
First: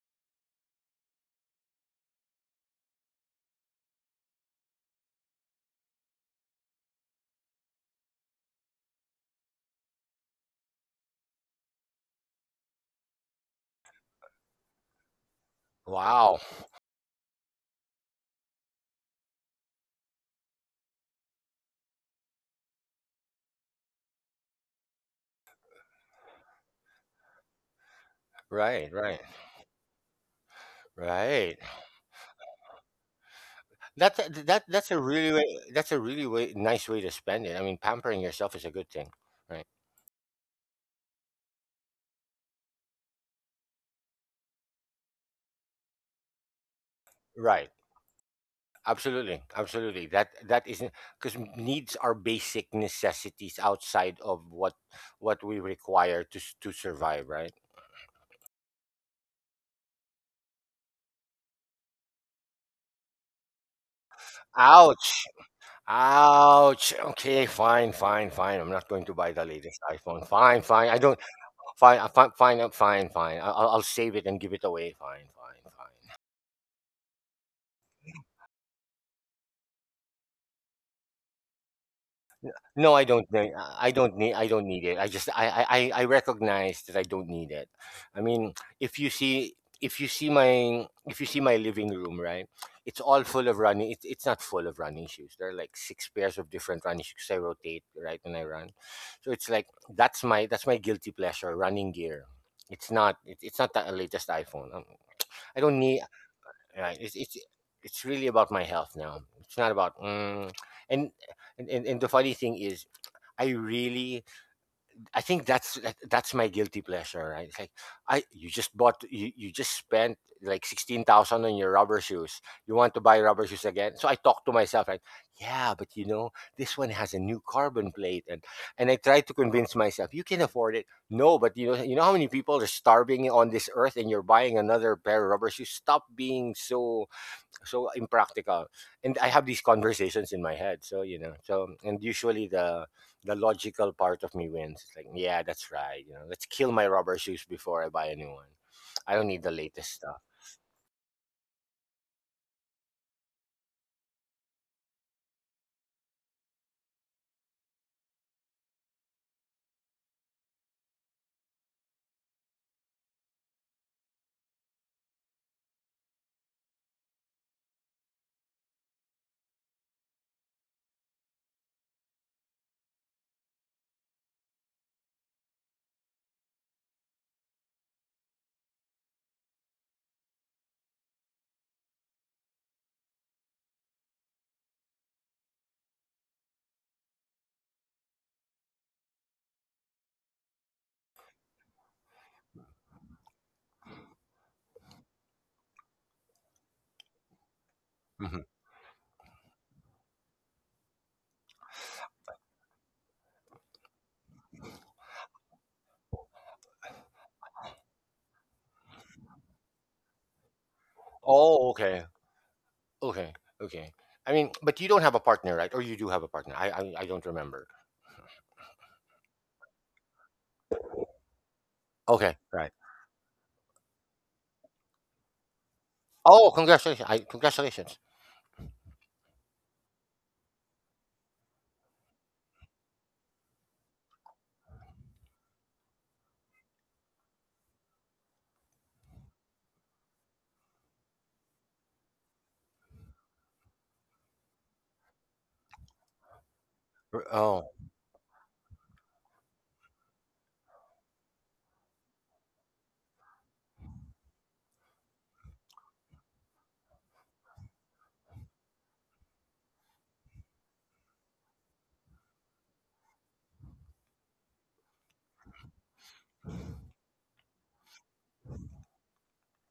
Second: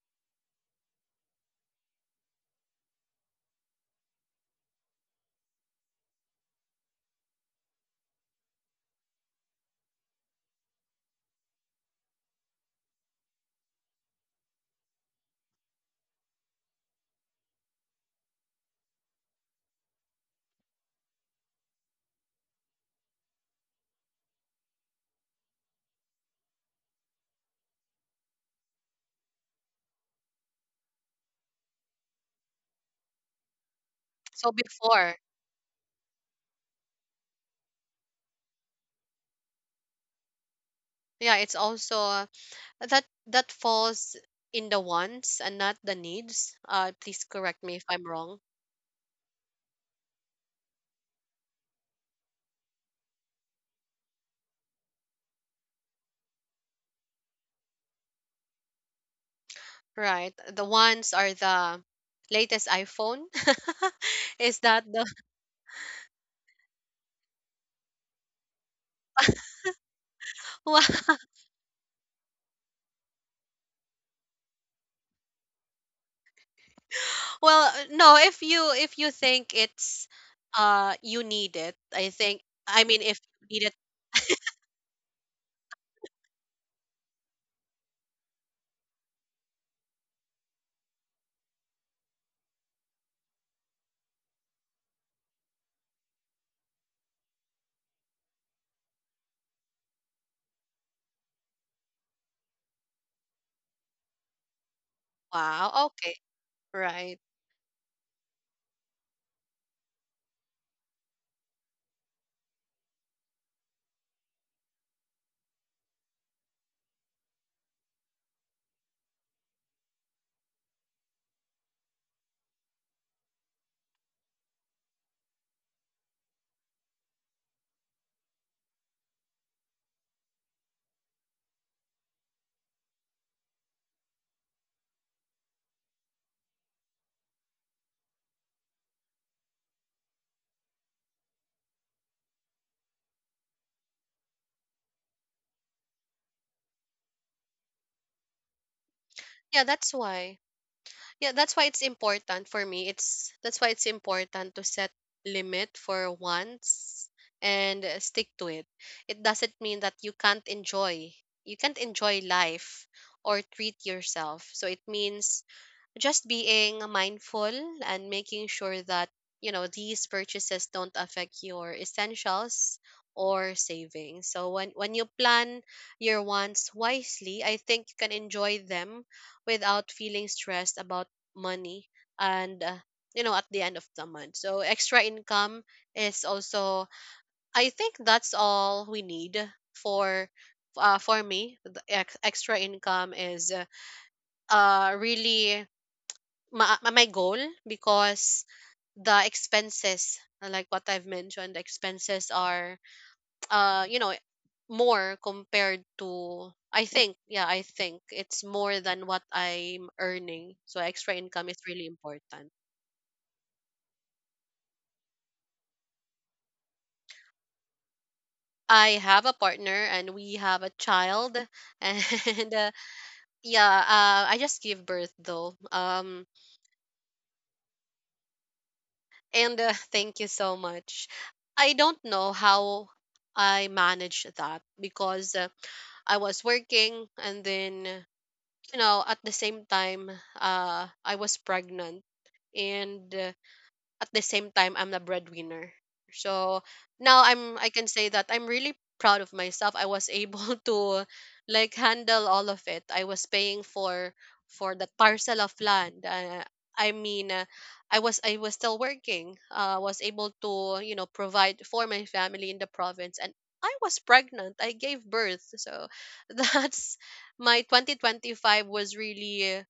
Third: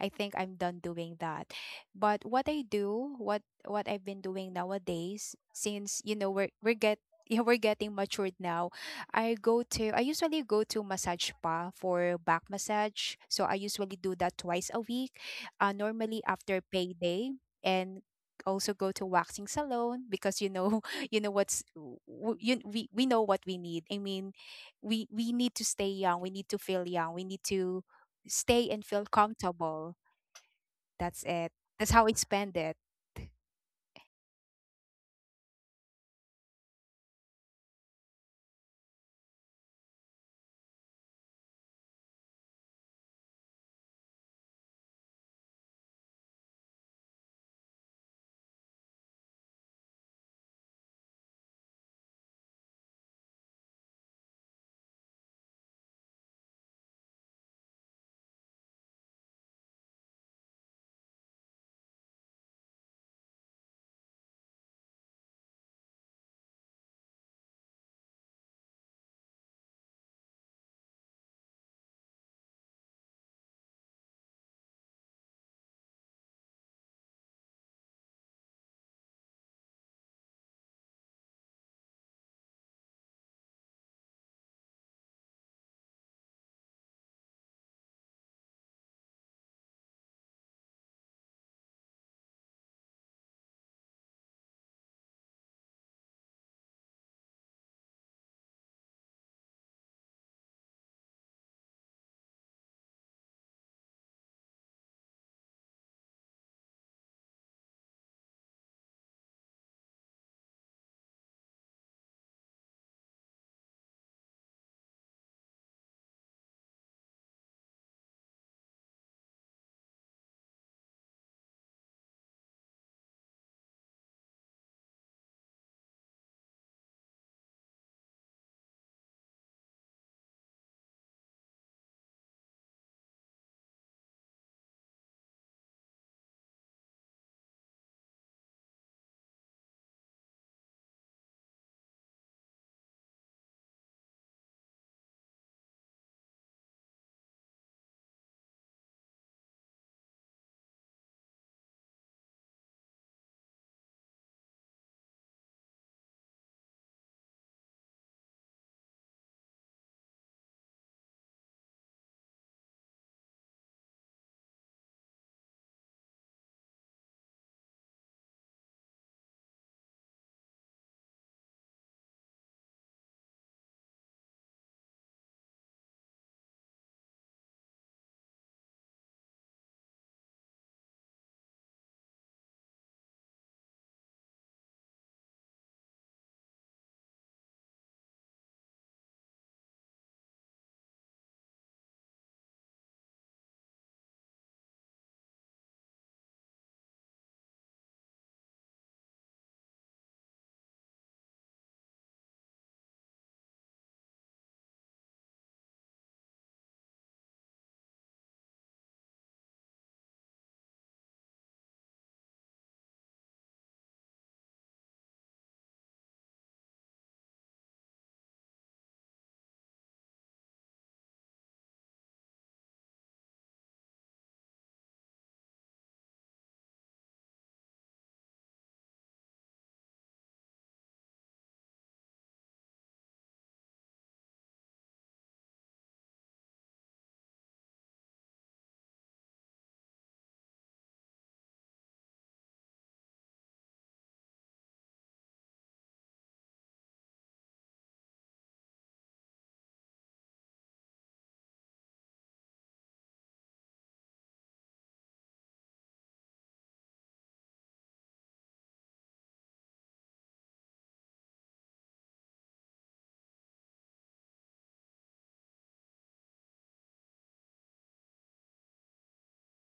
Speaker 3: I think I'm done doing that. But what I do, what what I've been doing nowadays, since you know we're we're get yeah, we're getting matured now. I go to I usually go to massage spa for back massage. So I usually do that twice a week. Uh, normally
Speaker 2: Wow.
Speaker 3: after payday, and also go to waxing salon because you know you know what's w- w- you, we we know what we need. I mean, we we need to stay young. We need to feel young. We need to stay and
Speaker 2: Right.
Speaker 3: feel
Speaker 2: Right.
Speaker 3: comfortable. That's it.
Speaker 2: Right.
Speaker 3: That's how I spend it.
Speaker 2: That's a,
Speaker 1: So
Speaker 2: that that's a
Speaker 1: before,
Speaker 2: really way, that's a really way, nice way to spend it. I mean, pampering yourself is a good thing. Right.
Speaker 1: yeah, it's also that that falls in the wants and not the needs. Uh, please correct
Speaker 2: Right.
Speaker 1: me if I'm wrong.
Speaker 2: Absolutely, absolutely. That that isn't because needs are basic necessities outside of what what we require to s- to survive, right?
Speaker 1: Right, the wants are the latest iPhone. Is that the
Speaker 2: Ouch, ouch. Okay, fine, fine, fine. I'm not going to buy the latest iPhone. Fine,
Speaker 1: well?
Speaker 2: fine. I don't. Fine, uh, fine, fine, uh, fine, fine. I- I'll, I'll save it and give it away. Fine, fine, fine.
Speaker 1: Well, no. If you, if you think it's uh you need it, I think. I
Speaker 2: No,
Speaker 1: mean,
Speaker 2: I
Speaker 1: if
Speaker 2: don't
Speaker 1: you
Speaker 2: need.
Speaker 1: need it,
Speaker 2: I don't need. I don't need it. I just. I. I. I I recognize that I don't need it. I mean, if you see, if you see my, if you see my living room, right? It's all full of running. It's. It's not full of running shoes. There are like six pairs of different running shoes I rotate right when I run, so it's like that's my that's my guilty pleasure. Running gear. It's not. It, it's not the latest iPhone. Um, I don't
Speaker 1: wow.
Speaker 2: need.
Speaker 1: Okay,
Speaker 2: Right. It's.
Speaker 1: right.
Speaker 2: It's. It's really about my health now. It's not about. Mm, and and, and and the funny thing is I really, I think that's that- that's my guilty pleasure, right? It's like I, you just bought, you, you just spent like sixteen thousand on your rubber shoes. You want to buy rubber shoes again? So I talk to myself like, yeah, but you know, this one has a new carbon plate, and and I try to convince myself you can afford it. No, but you know, you know how many people are starving on this earth, and you're buying another pair of rubber shoes. Stop being so so impractical, and I have these conversations in my head, so you know, so and usually the the logical part of me wins. It's like, yeah, that's right, you know, let's kill my rubber shoes before I buy a new one. I don't need the
Speaker 1: Yeah,
Speaker 2: latest
Speaker 1: that's
Speaker 2: stuff.
Speaker 1: why. Yeah, that's why it's important for me. It's, that's why it's important to set limit for once and uh, stick to it. It doesn't mean that you can't enjoy. You can't enjoy life or treat yourself. So it means just being mindful and making sure that you know these purchases don't affect your essentials or savings, so when when you plan your wants wisely, I think you can enjoy them without feeling stressed about money. And uh, you know, at the end of the month, so extra income is also, I think that's all we need for uh, for me the ex- extra income is uh, uh really my my goal, because
Speaker 2: Mhm.
Speaker 1: the expenses, uh, like what I've mentioned, the expenses are uh you know, more compared to, I think, yeah, I think it's more than what I'm earning. So extra income is
Speaker 2: Oh,
Speaker 1: really
Speaker 2: okay.
Speaker 1: important.
Speaker 2: Okay. Okay. I mean, but you don't have a partner, right? Or you do have a partner. i i, I don't remember.
Speaker 1: I have a partner and we have a child.
Speaker 2: Okay,
Speaker 1: and uh,
Speaker 2: right.
Speaker 1: Yeah, uh, I just give birth though. Um
Speaker 2: Oh, congratulations. I Congratulations.
Speaker 1: and uh, thank you so much. I don't know how I manage that because, uh, I was working, and then, you know, at the same time, uh I was pregnant, and uh, at the same time I'm the breadwinner. So now
Speaker 2: R-
Speaker 1: I'm, I
Speaker 2: oh,
Speaker 1: can say that I'm really proud of myself. I was able to like handle all of it. I was paying for for that parcel of land. Uh, I mean, uh, I was I was still working. Uh, was able to, you know, provide for my family in the province, and I was pregnant. I gave birth, so that's my twenty twenty-five was really,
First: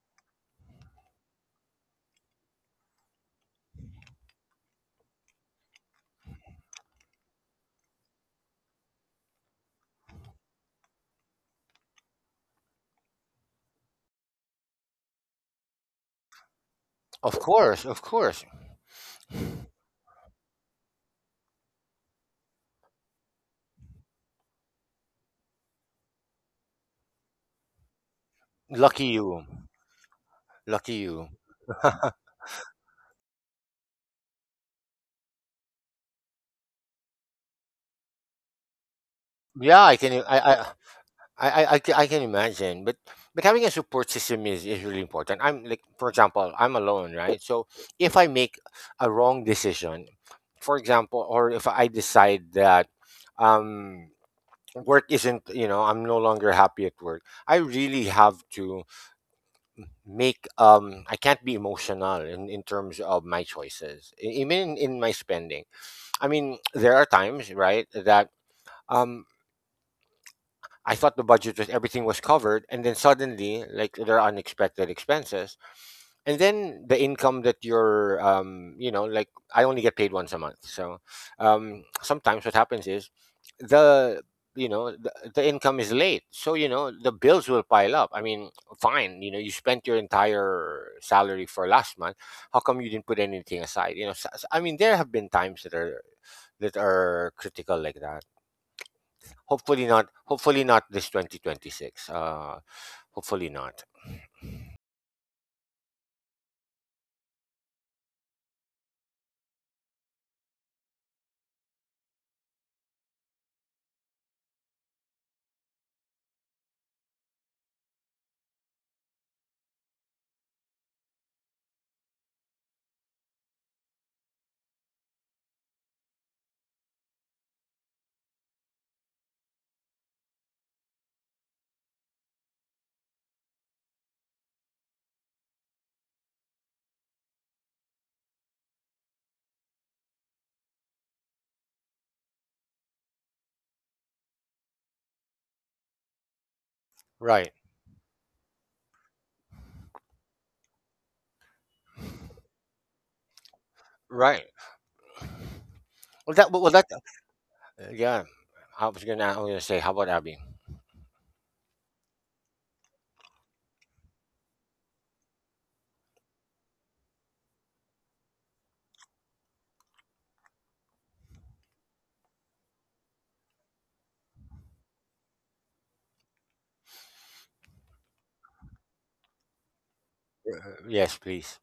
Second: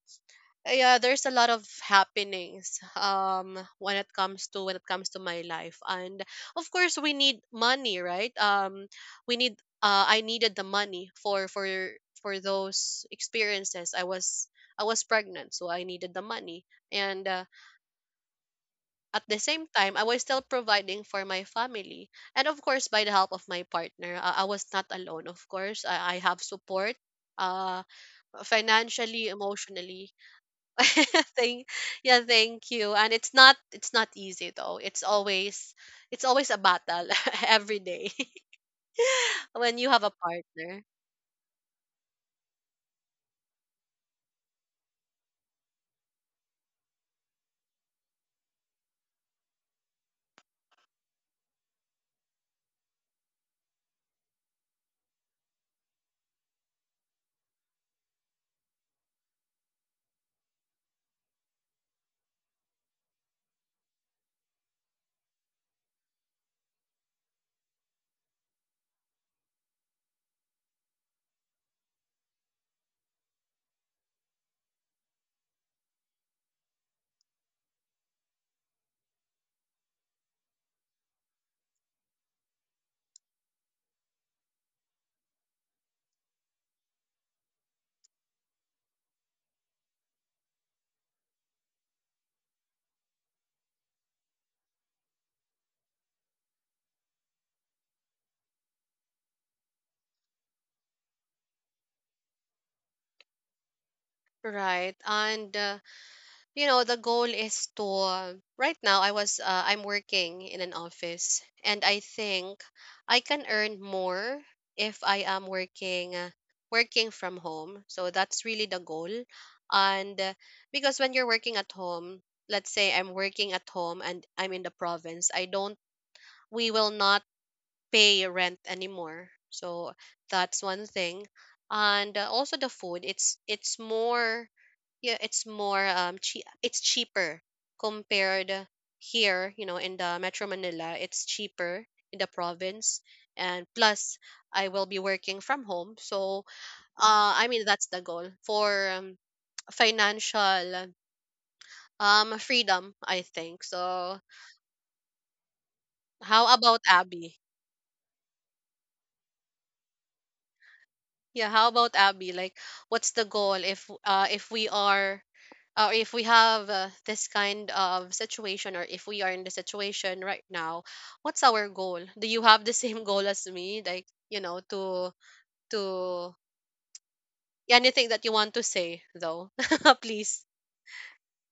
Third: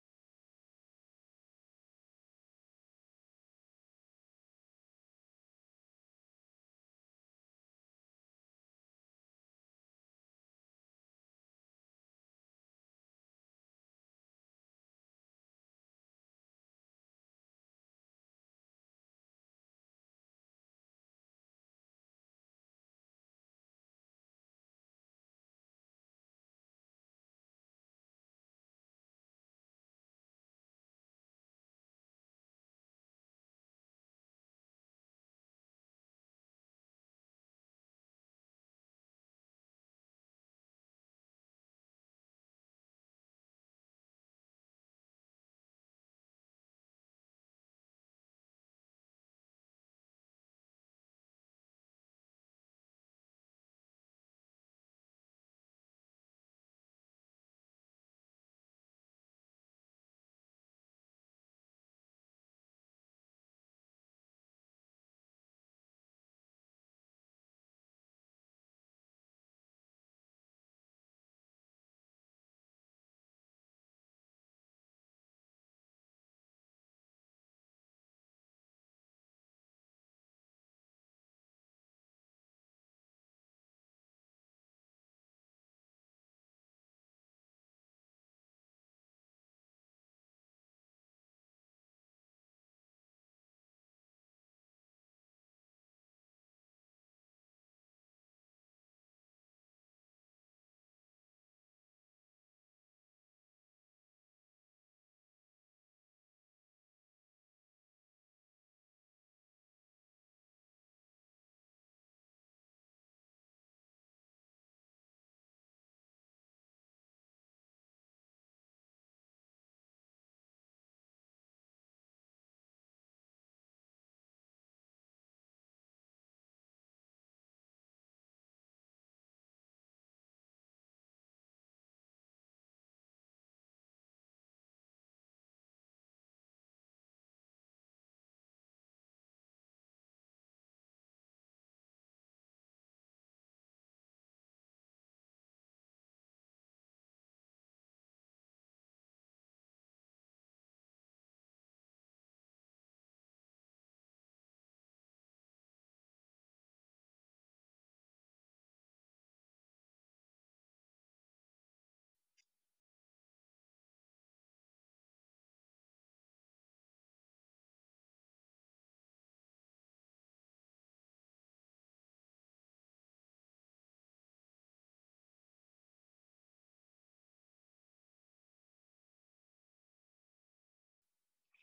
Speaker 1: yeah, there's a lot of happenings um when it comes to, when it comes to my life. And of course we need money, right? um we need uh I needed the money for for for those experiences. i was I was pregnant, so I needed the money. and
Speaker 2: of
Speaker 1: uh,
Speaker 2: course, of course.
Speaker 1: at the same time, I was still providing for my family. And of course, by the help of my partner, i, I was not alone. Of course, i, I have support, uh
Speaker 2: Lucky
Speaker 1: financially,
Speaker 2: you.
Speaker 1: emotionally.
Speaker 2: Lucky you.
Speaker 1: Thank, yeah, thank you. And it's not, it's not easy though. It's always, it's always a battle, every day. When you have
Speaker 2: yeah,
Speaker 1: a
Speaker 2: I can, i
Speaker 1: partner,
Speaker 2: i I I I ca- I can imagine, but but having a support system is is really important. I'm like, for example, I'm alone, right? So if I make a wrong decision, for example, or if I decide that um work isn't, you know, I'm no longer happy at work, I really have to make um I can't be emotional in in terms of my choices, e- even in, in my spending. I mean, there are times, right, that. Um, I thought the budget was everything was covered, and then suddenly, like there are unexpected expenses, and then the income that you're, um, you know, like I only get paid once a month, so um, sometimes what happens is the you know the, the income is late, so you know the bills will pile up. I mean, fine, you know, you spent your entire salary for last month. How come you didn't put anything aside? You know, so, so- I mean there have been times that are that are critical like that. Hopefully not. Hopefully not this twenty twenty-six. Uh, hopefully not.
Speaker 1: right? and uh, you know, the goal is to, uh, right now i was uh, I'm working in an office, and I think I can earn more if I am working, uh, working from home. So that's really the goal. And uh, because when you're working at home, let's say I'm working at home and I'm in the province, I don't, we will not pay rent anymore. So that's one thing. And uh, also the food, it's it's more, yeah, it's more um che- it's cheaper compared here, you know, in the Metro Manila. It's cheaper in the province. And plus I will be working from home. So uh I
Speaker 2: Right.
Speaker 1: mean, that's the goal for um, financial um freedom, I think. So
Speaker 2: Right. Well, that.
Speaker 1: how
Speaker 2: Well,
Speaker 1: about
Speaker 2: that.
Speaker 1: Abby?
Speaker 2: Uh, Yeah. I was gonna. I was gonna say, how about Abby?
Speaker 1: Yeah, how about Abby? Like, what's the goal if, uh if we are, or if we have, uh, this kind of situation, or if we are in the situation right now, what's our goal? Do you have the same goal as me? Like, you know, to to anything that you want to say though. Please.
Speaker 2: Uh, Yes, please.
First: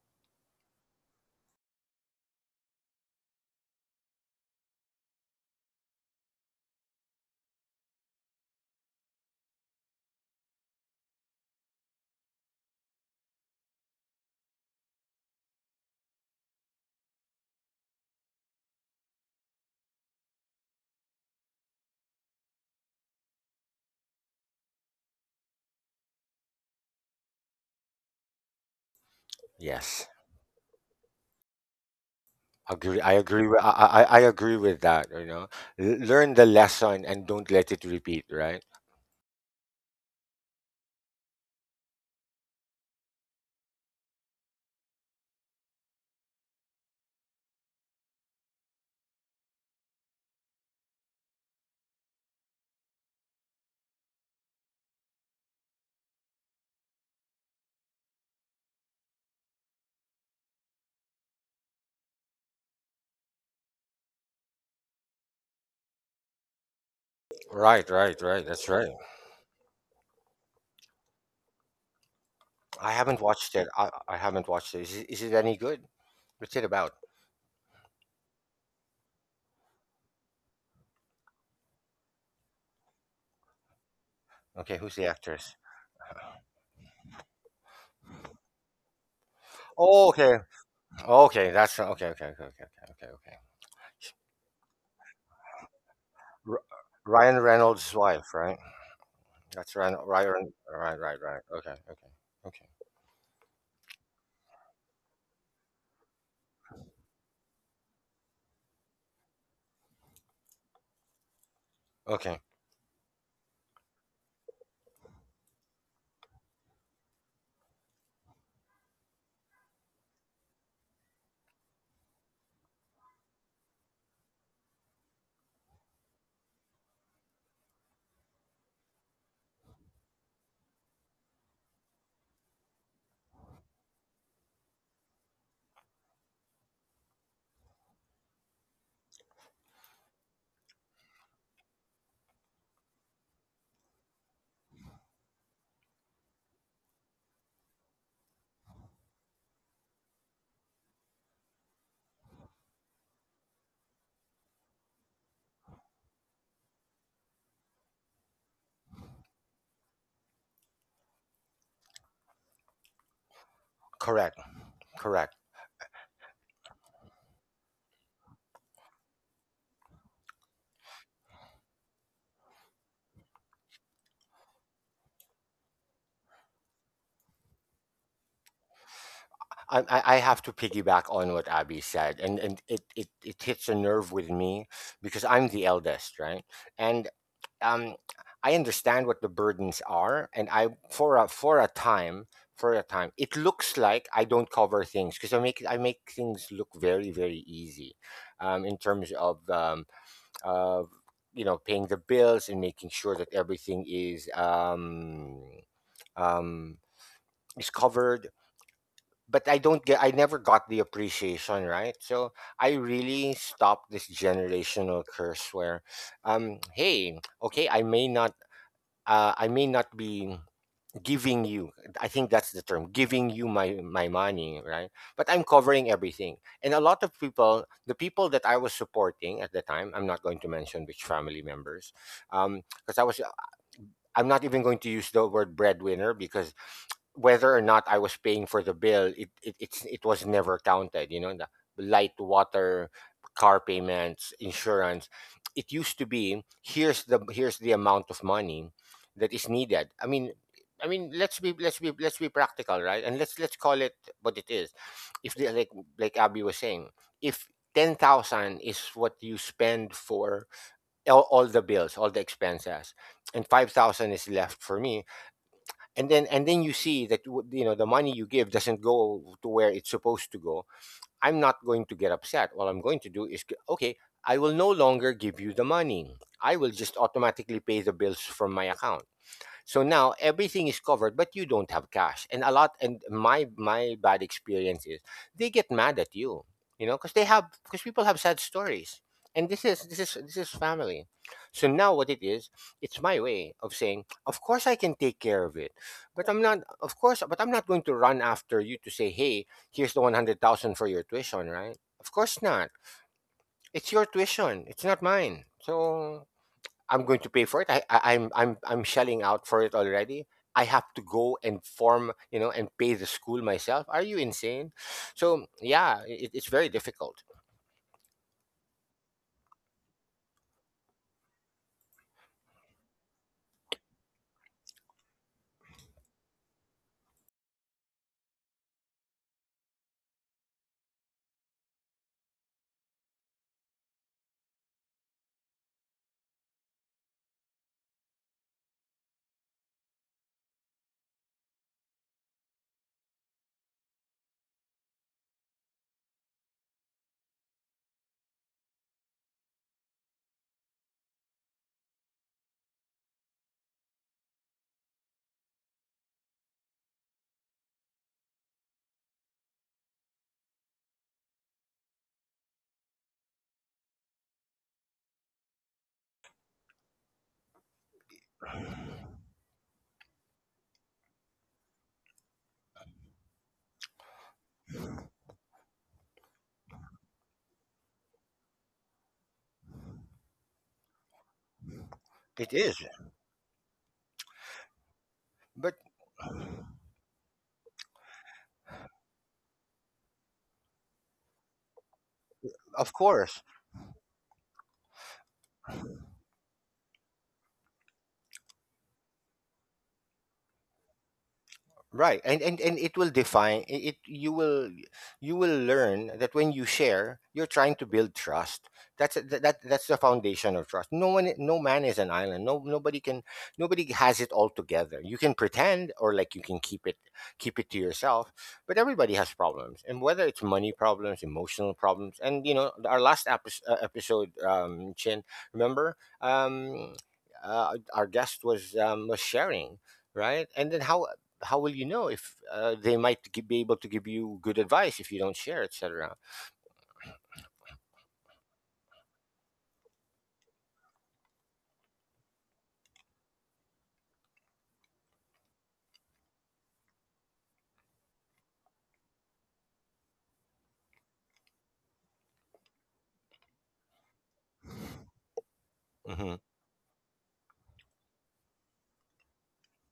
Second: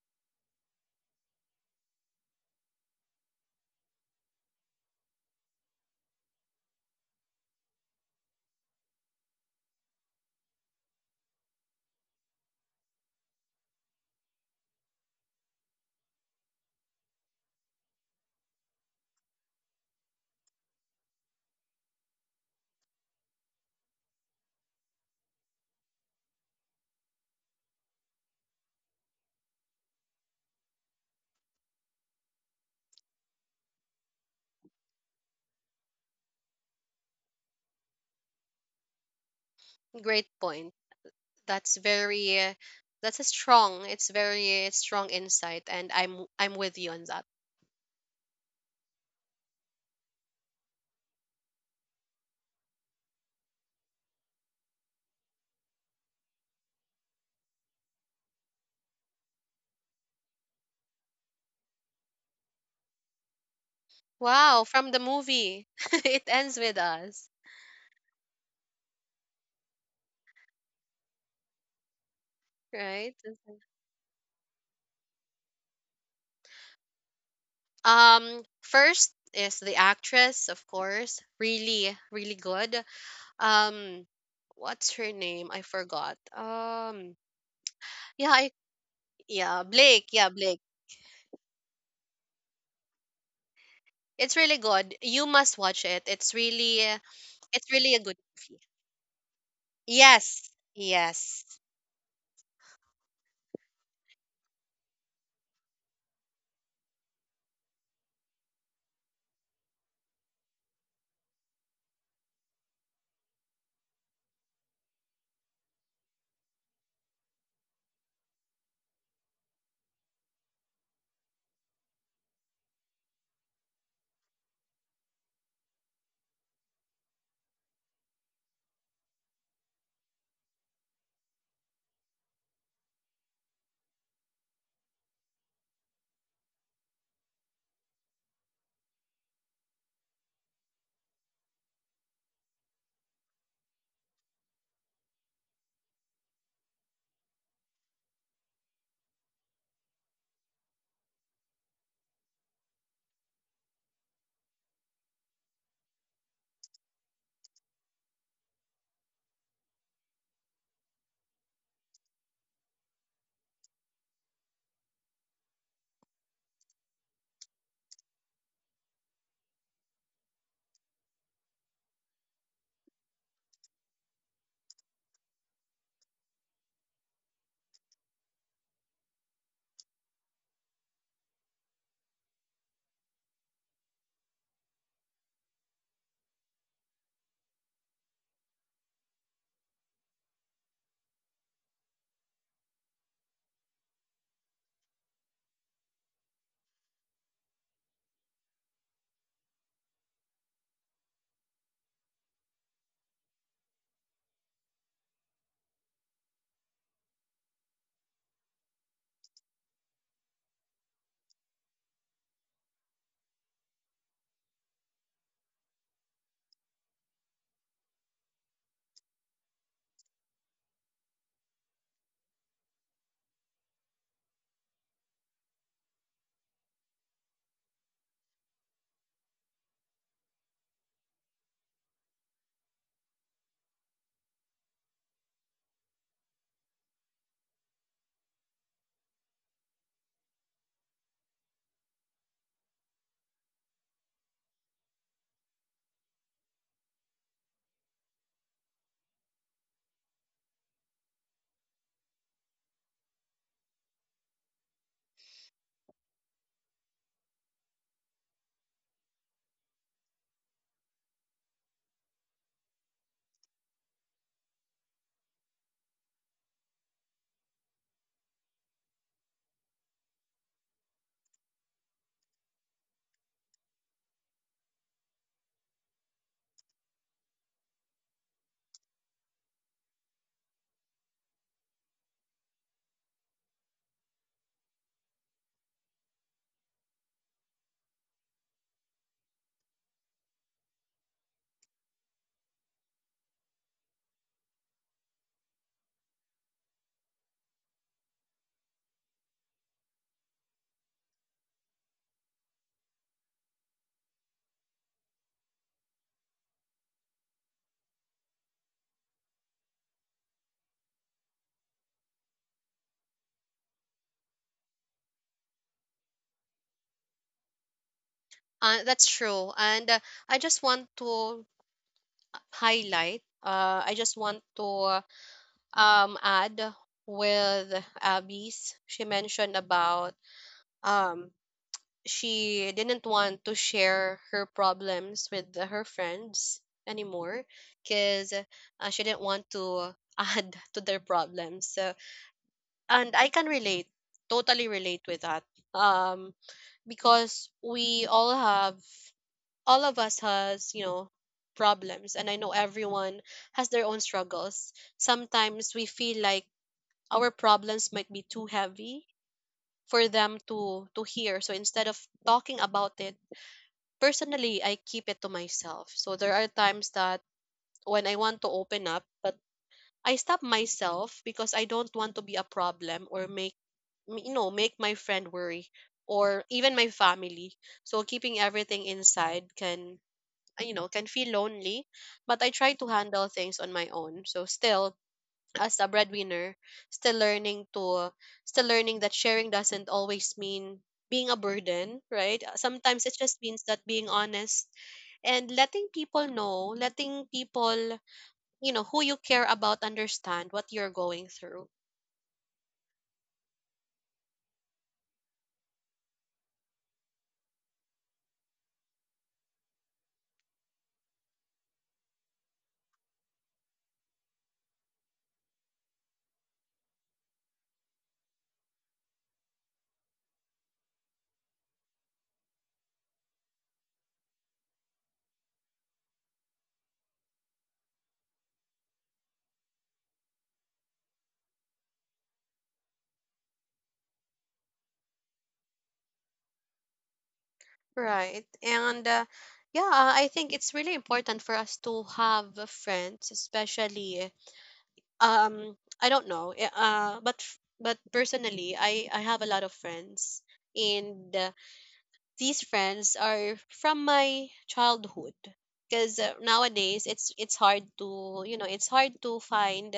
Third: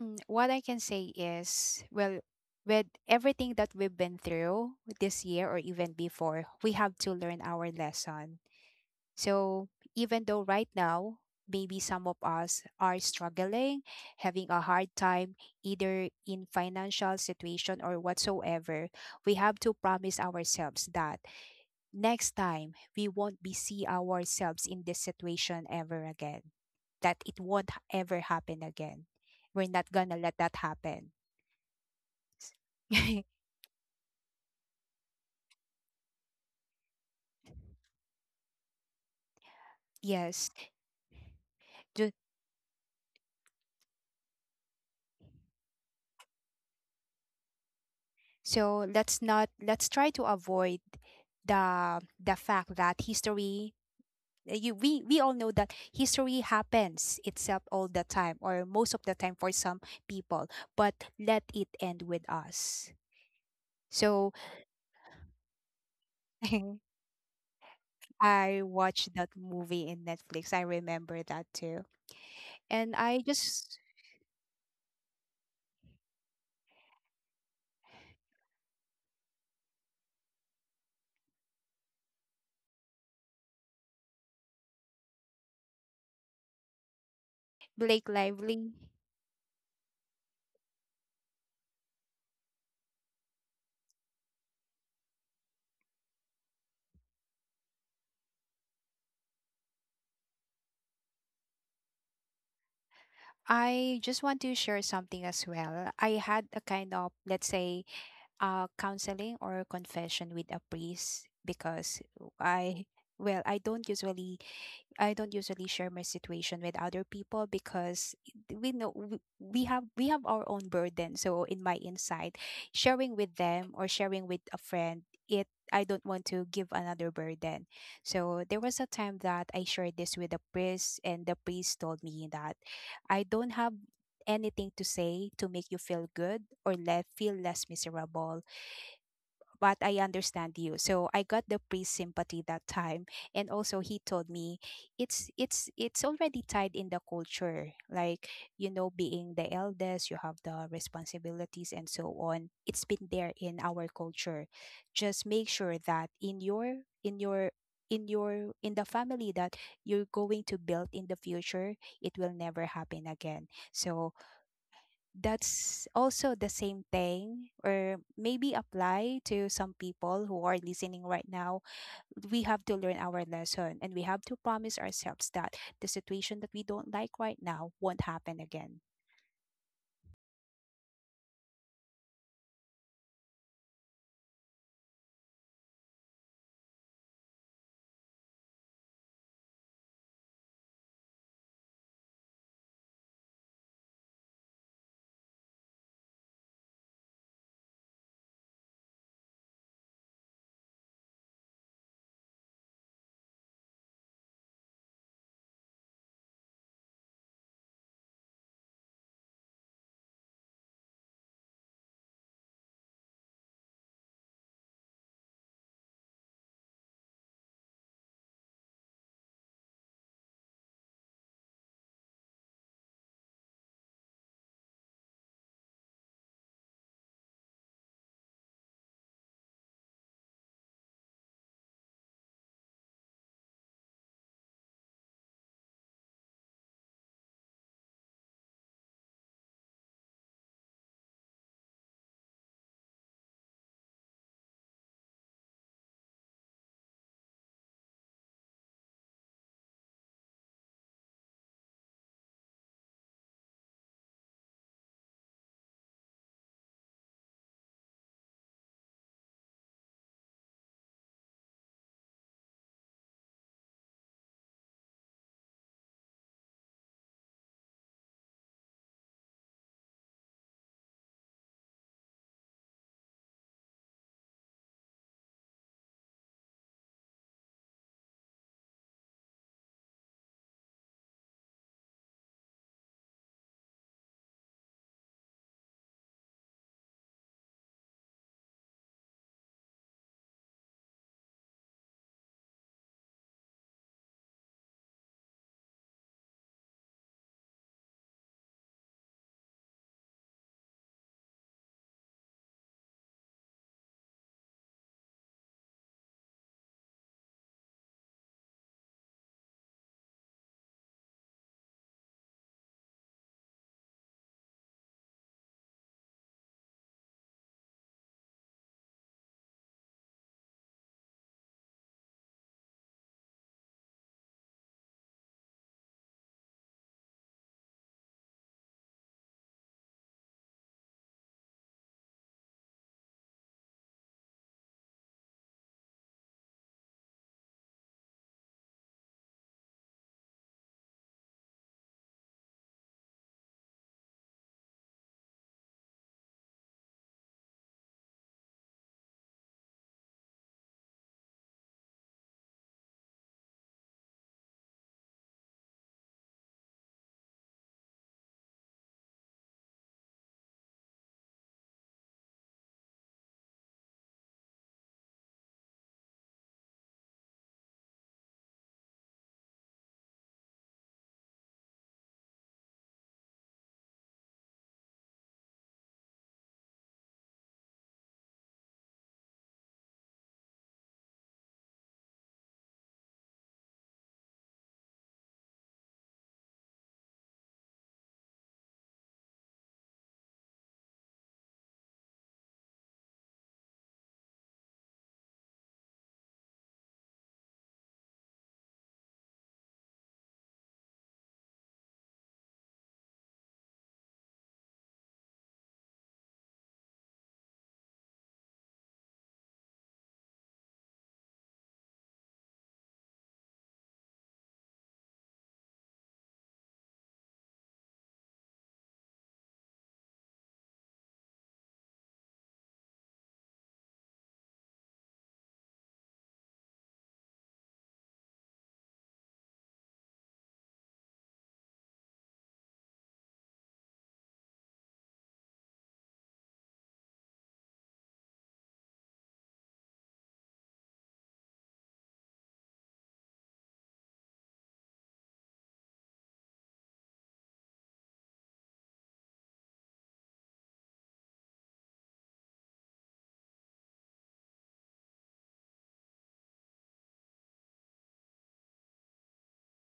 Speaker 3: Mm, What I can say is, well, with everything that we've been through this year or even before, we have to learn our lesson. So, even though right now, maybe some of us are struggling, having a hard time either in financial situation or whatsoever, we have to promise ourselves that Next time, we won't be see ourselves in this situation ever again. That it won't h- ever happen again. We're not
Speaker 2: Yes.
Speaker 3: gonna let that happen.
Speaker 2: Agree. I agree. With, I, I I I agree with that. You know, L- learn the lesson and don't let it repeat. Right.
Speaker 1: Great
Speaker 3: Yes.
Speaker 1: point. That's
Speaker 3: ju-
Speaker 1: very uh, that's a strong, it's very strong insight, and I'm I'm with you on that.
Speaker 3: So let's not let's try to avoid the the fact that history, uh, you, we we all know that history happens itself all the time or most of the time for some people, but let it end with us. So
Speaker 1: Wow, from the movie. It ends with us,
Speaker 2: Right. Right. Right.
Speaker 3: I
Speaker 2: That's right.
Speaker 3: watched that movie in Netflix. I remember that too.
Speaker 2: I
Speaker 3: And
Speaker 1: right?
Speaker 2: haven't
Speaker 3: I
Speaker 2: watched it.
Speaker 3: just,
Speaker 2: I, I haven't watched it. Is, it. Is it any good? What's it about?
Speaker 1: Um, first is the actress, of course, really, really good. Um,
Speaker 2: Okay.
Speaker 1: what's
Speaker 2: Who's
Speaker 1: her
Speaker 2: the
Speaker 1: name? I
Speaker 2: actress?
Speaker 1: forgot. Um,
Speaker 3: Blake
Speaker 1: yeah, I,
Speaker 3: Lively.
Speaker 1: yeah, Blake.
Speaker 2: Oh,
Speaker 1: Yeah,
Speaker 2: okay.
Speaker 1: Blake.
Speaker 2: Okay. That's okay. Okay. Okay. Okay. Okay. Okay.
Speaker 1: It's really good. You must watch it. It's really,
Speaker 2: R- Ryan
Speaker 1: it's really a
Speaker 2: Reynolds'
Speaker 1: good.
Speaker 2: wife, right? That's Ryan.
Speaker 1: Yes,
Speaker 2: Ryan. Right. Right.
Speaker 1: yes.
Speaker 2: Right. Okay. Okay. Okay.
Speaker 3: I just want to share something as well. I had a kind of, let's say, uh, counseling or confession with a priest, because
Speaker 2: Okay.
Speaker 3: I, well, I don't usually I don't usually share my situation with other people, because we know we, we have we have our own burden. So in my insight, sharing with them or sharing with a friend, it I don't want to give another burden. So there was a time that I shared this with a priest, and the priest told me that I don't have anything to say to make you feel good or let feel less miserable, but I understand you. So I got the priest sympathy that time. And also he told me it's it's it's already tied in the culture. Like, you know, being the eldest, you have the responsibilities and so on. It's been there in our culture. Just make sure that in your in your in your in the family that you're going to build in the future, it will never happen again. So
Speaker 2: Correct. Correct.
Speaker 3: that's also the same thing, or maybe apply to some people who are listening right now. We have to learn our lesson, and we have to promise ourselves that the situation that we don't like right now won't happen again.
Speaker 2: I, I I have to piggyback on what Abby said, and and it, it it hits a nerve with me because I'm the eldest, right? And um, I understand what the burdens are, and I for a for a time for a time it looks like I don't cover things because I make I make things look very very easy, um, in terms of um, uh, you know, paying the bills and making sure that everything is um, um, is covered. But I don't get. I never got the appreciation, right? So I really stopped this generational curse where, um, hey, okay, I may not, uh, I may not be giving you I think that's the term giving you my my money, right? But I'm covering everything. And a lot of people, the people that I was supporting at the time, I'm not going to mention which family members, um because i was i'm not even going to use the word breadwinner because whether or not I was paying for the bill, it it it's, it was never counted. You know, the light, water, car payments, insurance. It used to be, here's the here's the amount of money that is needed. I mean, I mean let's be let's be let's be practical, right? And let's let's call it what it is. If the, like like Abby was saying, if ten thousand is what you spend for all, all the bills, all the expenses, and five thousand is left for me, and then and then you see that w- you know the money you give doesn't go to where it's supposed to go, I'm not going to get upset. What I'm going to do is, okay, I will no longer give you the money. I will just automatically pay the bills from my account. So now everything is covered, but you don't have cash. And a lot, and my my bad experience is they get mad at you, you know, because they have because people have sad stories. And this is this is this is family. So now what it is, it's my way of saying, of course I can take care of it, but I'm not. Of course, but I'm not going to run after you to say, hey, here's the one hundred thousand for your tuition, right? Of course not. It's your tuition. It's not mine. So I'm going to pay for it. I, I I'm I'm I'm shelling out for it already. I have to go and form, you know, and pay the school myself. Are you insane? So yeah, it, it's very difficult.
Speaker 1: Uh, that's true. And uh, I just want to highlight. Uh, I just want to um add with Abby's. She mentioned about um she didn't want to share her problems with her friends anymore because, uh, she didn't want to add to their problems. So, and I can relate, totally relate with that. Um, because we all have, all of us has, you know, problems, and I know everyone has their own struggles. Sometimes we feel like our problems might be too heavy for them to to hear. So instead of talking about it, personally, I keep it to myself. So there are times that when I want to open up, but I stop myself because I don't want to be a problem or make m- you know, make my friend worry or even my family. So keeping everything inside can, uh, you know, can feel lonely, but I
Speaker 2: It
Speaker 1: try to
Speaker 2: is,
Speaker 1: handle things on my own. So still, as a
Speaker 2: but
Speaker 1: breadwinner, still learning to, still learning that sharing doesn't always mean being a burden, right? Sometimes
Speaker 2: of
Speaker 1: it just
Speaker 2: course,
Speaker 1: means that being honest, and letting people know, letting people, you know, who you care about understand what you're going through.
Speaker 2: right. And, and and it will define it it- you will you will learn that when you share, you're trying to build trust. That's that, that that's the foundation of trust. No one, no man is an island. No nobody can Nobody has it all together. You can pretend, or like you can keep it keep it to yourself, but everybody has problems. And whether it's money problems, emotional problems, and you know, our last episode, uh, episode, um Chin, remember? Um uh, our guest was um, was sharing, right? And then how how will you know if uh, they might gi- be able to give you good advice if you don't share, et cetera
Speaker 1: Right. And uh, yeah, I think it's really important for us to have friends, especially, um I don't know, eh, uh but but personally, I I have a lot of friends, and these friends are from my childhood, because, uh,
Speaker 2: Hmm.
Speaker 1: nowadays it's it's hard to, you know, it's hard to find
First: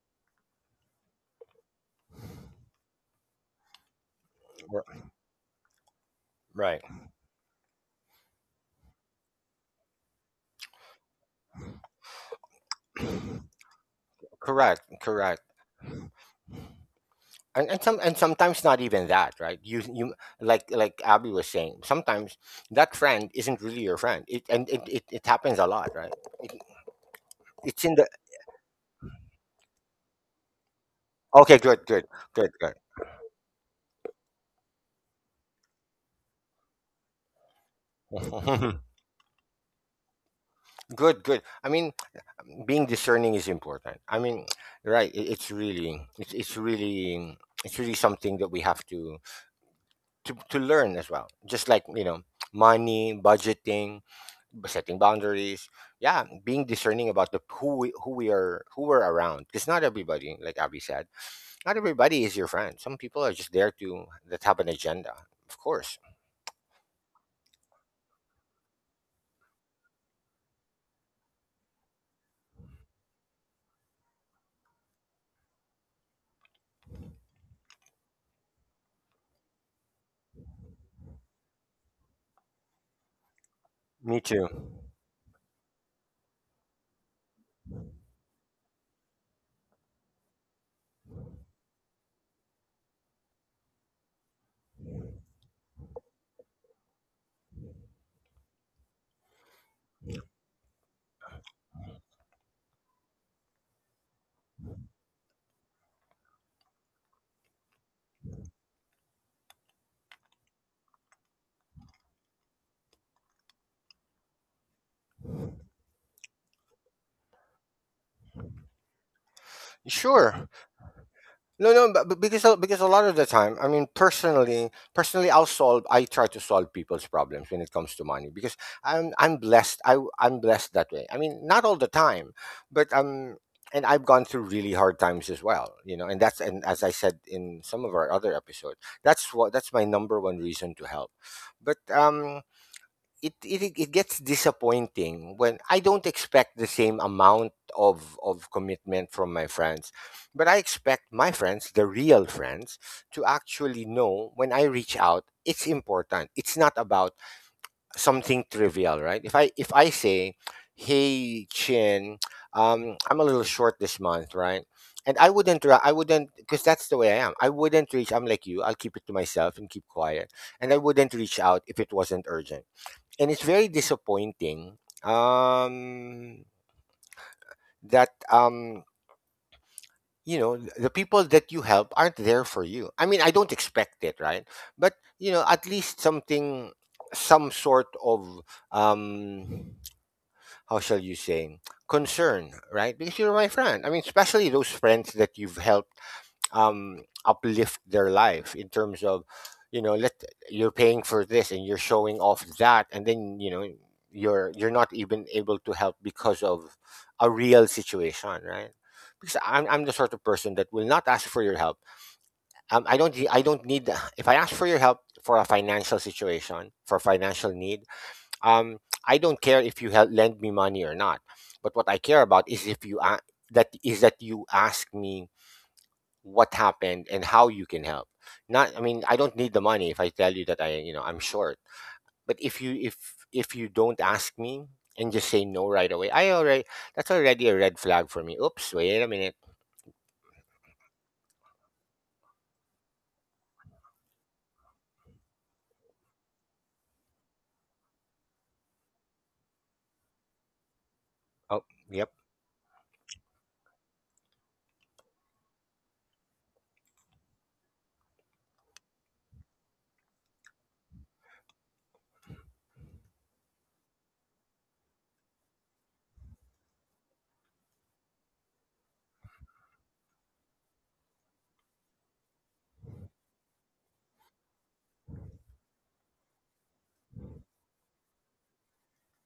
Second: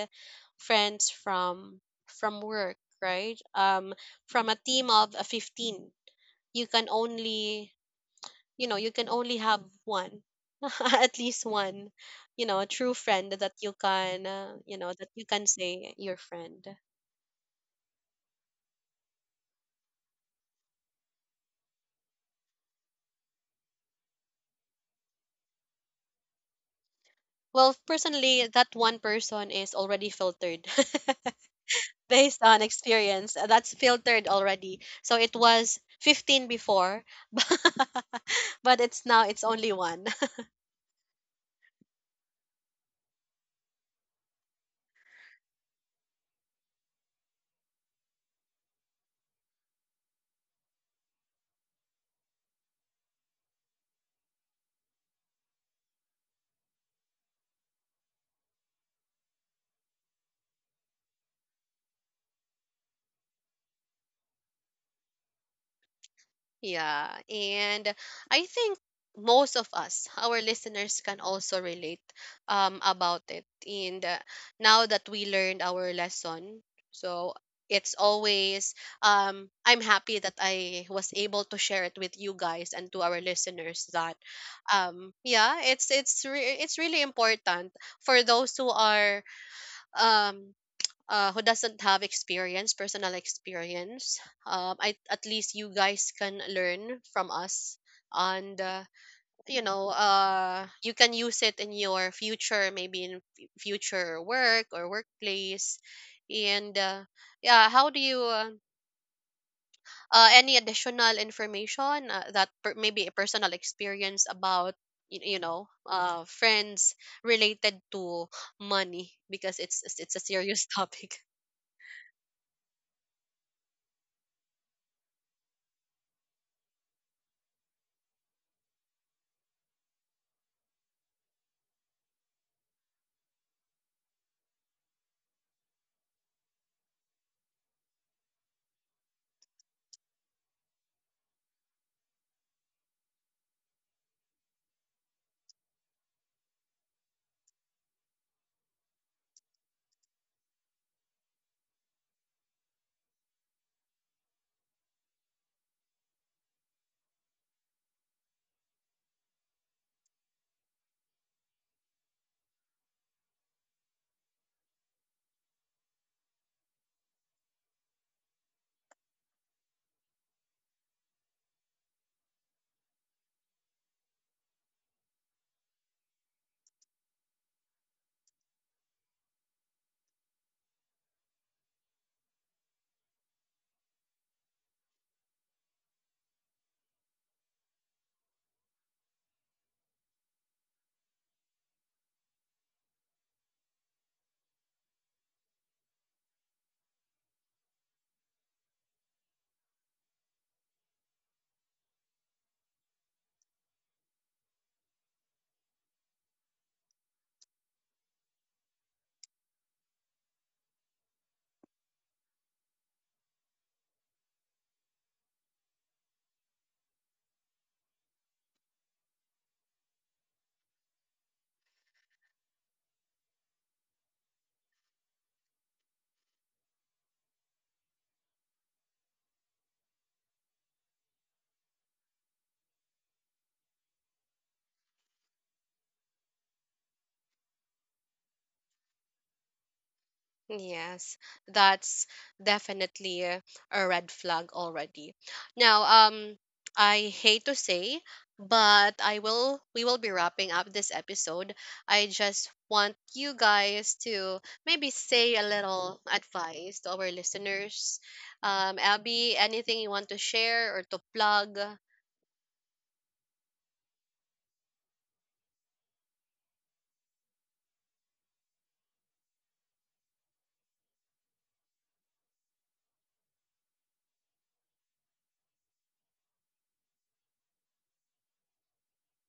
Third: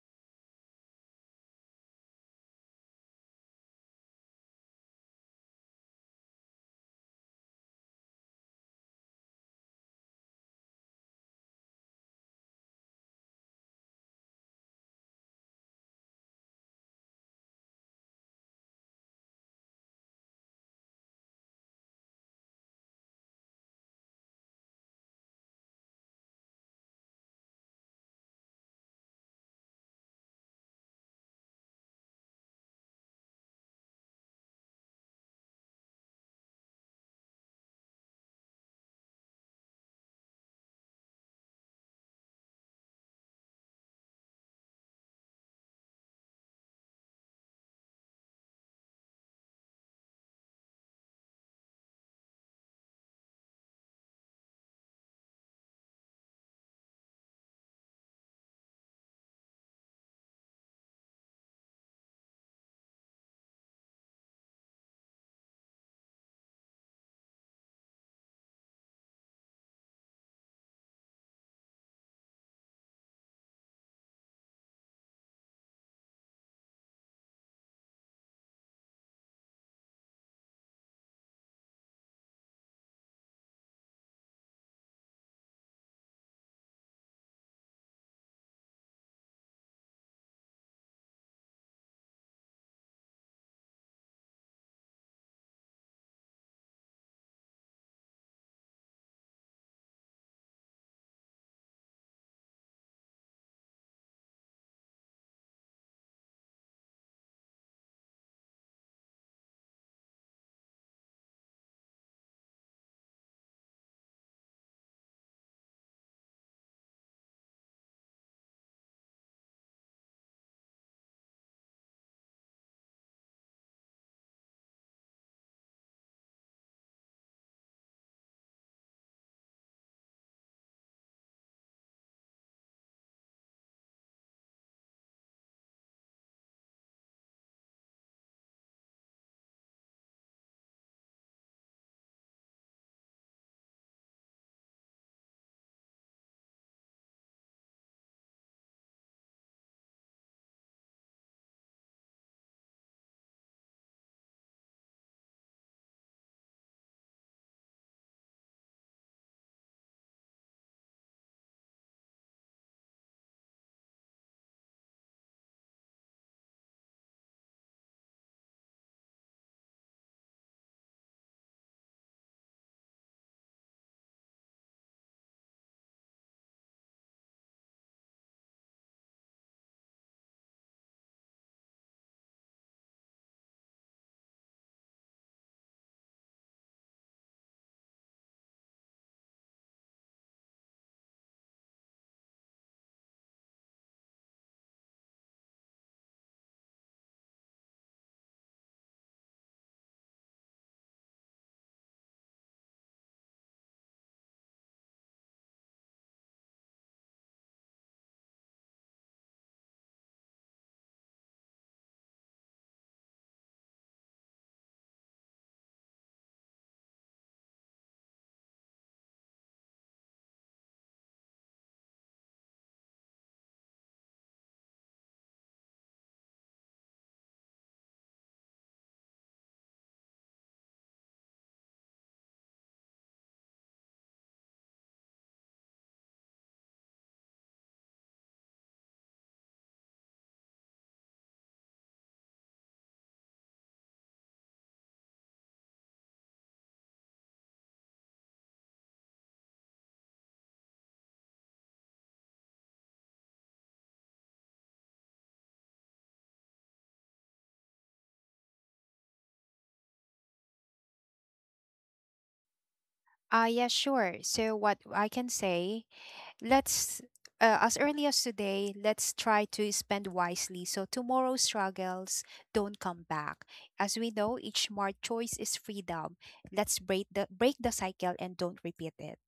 Speaker 1: friends from from work, right? um from a team of, uh, fifteen, you
Speaker 2: Right.
Speaker 1: can only, you know, you can only have one at least one, you know, true friend that you can, uh, you
Speaker 2: Correct.
Speaker 1: know, that you
Speaker 2: Correct.
Speaker 1: can say your friend.
Speaker 2: And, and some and sometimes not even that, right? You you like like Abby was saying, sometimes that friend isn't really your friend. It and it, it, it happens a lot, right? It,
Speaker 1: Well,
Speaker 2: it's in the
Speaker 1: personally, that one person is already filtered.
Speaker 2: Okay. Good. Good.
Speaker 1: Based
Speaker 2: Good.
Speaker 1: on experience. Uh, That's filtered already. So it was fifteen before, but
Speaker 2: Good.
Speaker 1: it's now, it's only one.
Speaker 2: Good, good. I mean, being discerning is important. I mean, right? It, it's really, it's it's really, it's really something that we have to to to learn as well. Just like, you know, money, budgeting, b- setting boundaries. Yeah, being discerning about the who we, who we are, who we're around. Because not everybody, like Abby said, not everybody is your friend. Some people are just there to that have an agenda. Of course.
Speaker 1: Yeah, and I think most of us, our listeners, can also relate um, about it. And uh, now that we learned our lesson, so it's always um, I'm happy that I was able to share it with you guys, and to our listeners, that
Speaker 2: Me too.
Speaker 1: um, yeah, it's it's re- it's really important for those who are, um, uh, who doesn't have experience, personal experience, um, I, at least you guys can learn from us. And, uh, you know, uh, you can use it in your future, maybe in f- future work or workplace. And, uh, yeah, how do you, uh, uh, any additional information uh, that per- maybe a personal experience about you, you know, uh, friends related to money, because it's it's it's a
Speaker 2: Sure.
Speaker 1: serious topic.
Speaker 2: No, no, but but because a- because a lot of the time, I mean, personally, personally, I'll solve. I try to solve people's problems when it comes to money because I'm I'm blessed. I I'm blessed that way. I mean, not all the time, but um, and I've gone through really hard times as well, you know. And that's and as I said in some of our other episodes, that's what that's my number one reason to help. But um, it, it it gets disappointing when I don't expect the same amount of of commitment from my friends, but I expect my friends, the real friends, to actually know when I reach out, it's important. It's not about something trivial, right? If I if I say, "Hey Chin, um, I'm a little short this month," right? And I wouldn't, ra- I wouldn't, because that's the way I am. I wouldn't reach. I'm like you. I'll keep it to myself and keep quiet. And I wouldn't reach out if it wasn't urgent, and it's very disappointing um that um you know, th- the people that you help aren't there for you. I mean, I don't expect it, right? But you know, at least something, some sort of, um how shall you say, concern, right? Because you're my friend. I mean, especially those friends that you've helped, um, uplift their life in terms of, you know, let, you're paying for this and you're showing off that, and then you know, you're you're not even able to help because of a real situation, right? because i'm, I'm the sort of person that will not ask for your help. um, i don't I don't need if I ask for your help for a financial situation, for financial need, um, I don't care if you help lend me money or not. But what I care about is if you a- that is that you ask me what happened and how you can help. Not, I mean, I don't need the money if I tell you that I, you know, I'm short. But if you if if you don't ask me and just say no right away, I already, that's already a red flag for me. Oops, wait a minute.
Speaker 1: Yes, that's definitely a a red flag already. Now, um, I hate to say, but I will, we will be wrapping up this episode.
Speaker 2: Oh.
Speaker 1: I
Speaker 2: Yep.
Speaker 1: just want you guys to maybe say a little advice to our listeners. Um, Abby, anything you want to share or to plug?
Speaker 3: Uh, yeah, sure. So what I can say Let's, uh, as early as today, let's try to spend wisely so tomorrow's struggles don't come back. As we know, each smart choice is freedom. Let's break the break the cycle and don't repeat it.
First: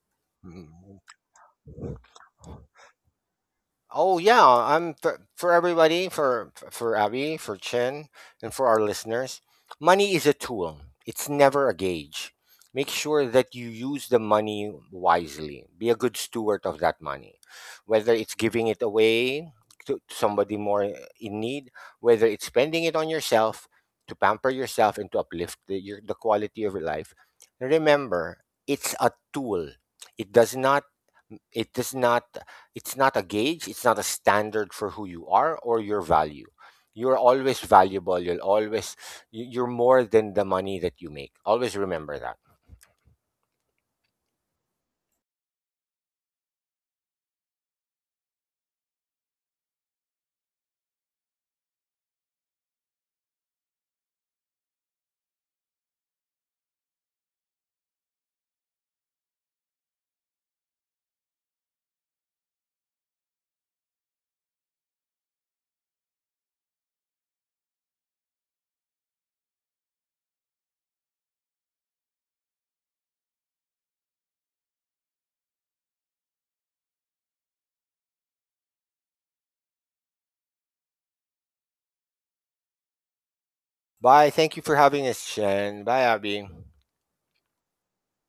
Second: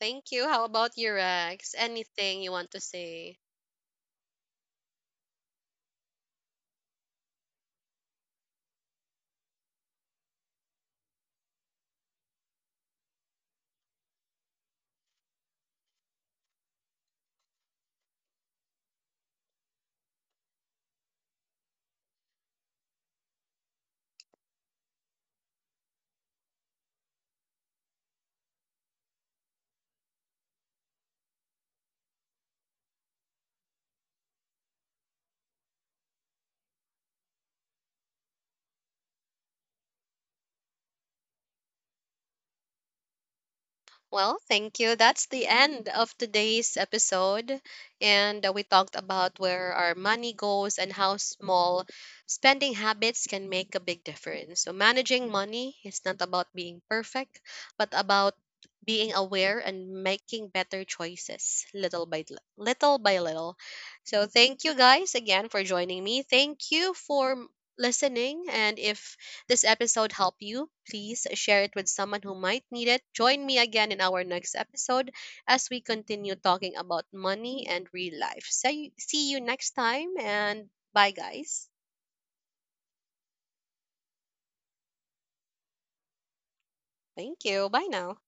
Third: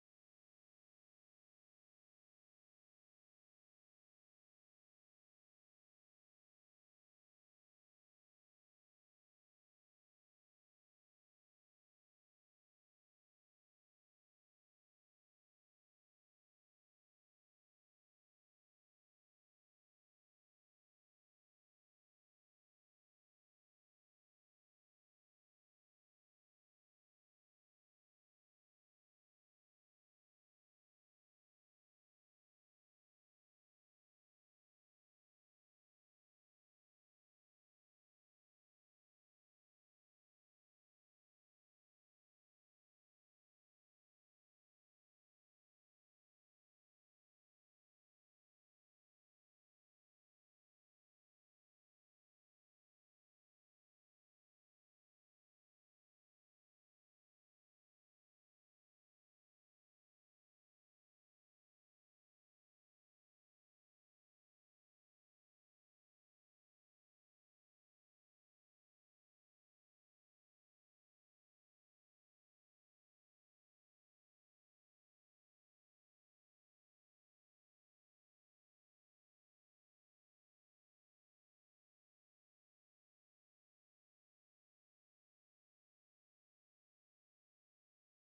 Speaker 1: Thank you. How about
Speaker 2: Mm.
Speaker 1: your ex? Anything you want to say?
Speaker 2: Oh yeah, I'm for, for everybody, for for Abby, for Chen, and for our listeners. Money is a tool. It's never a gauge. Make sure that you use the money wisely. Be a good steward of that money. Whether it's giving it away to to somebody more in need, whether it's spending it on yourself to pamper yourself and to uplift the, your, the quality of your life. Remember, it's a tool. It does not it does not it's not a gauge, it's not a standard for who you are or your value. You're always valuable. You'll always, you- you're more than the money that you make. Always remember that.
Speaker 1: Well, thank you. That's the end of today's episode. And uh, We talked about where our money goes and how small spending habits can make a big difference. So, managing money is not about being perfect, but about being aware and making better choices little by li- little by little. So, thank you guys again for joining me. Thank you for m- listening. And if this episode helped you, please share it with someone who might need it. Join me again in our next episode as we continue talking about money and real life. So, see you next time and bye, guys.
Speaker 2: Bye. Thank you for having us, Shen. Bye, Abby.
Speaker 1: Thank you. Bye now.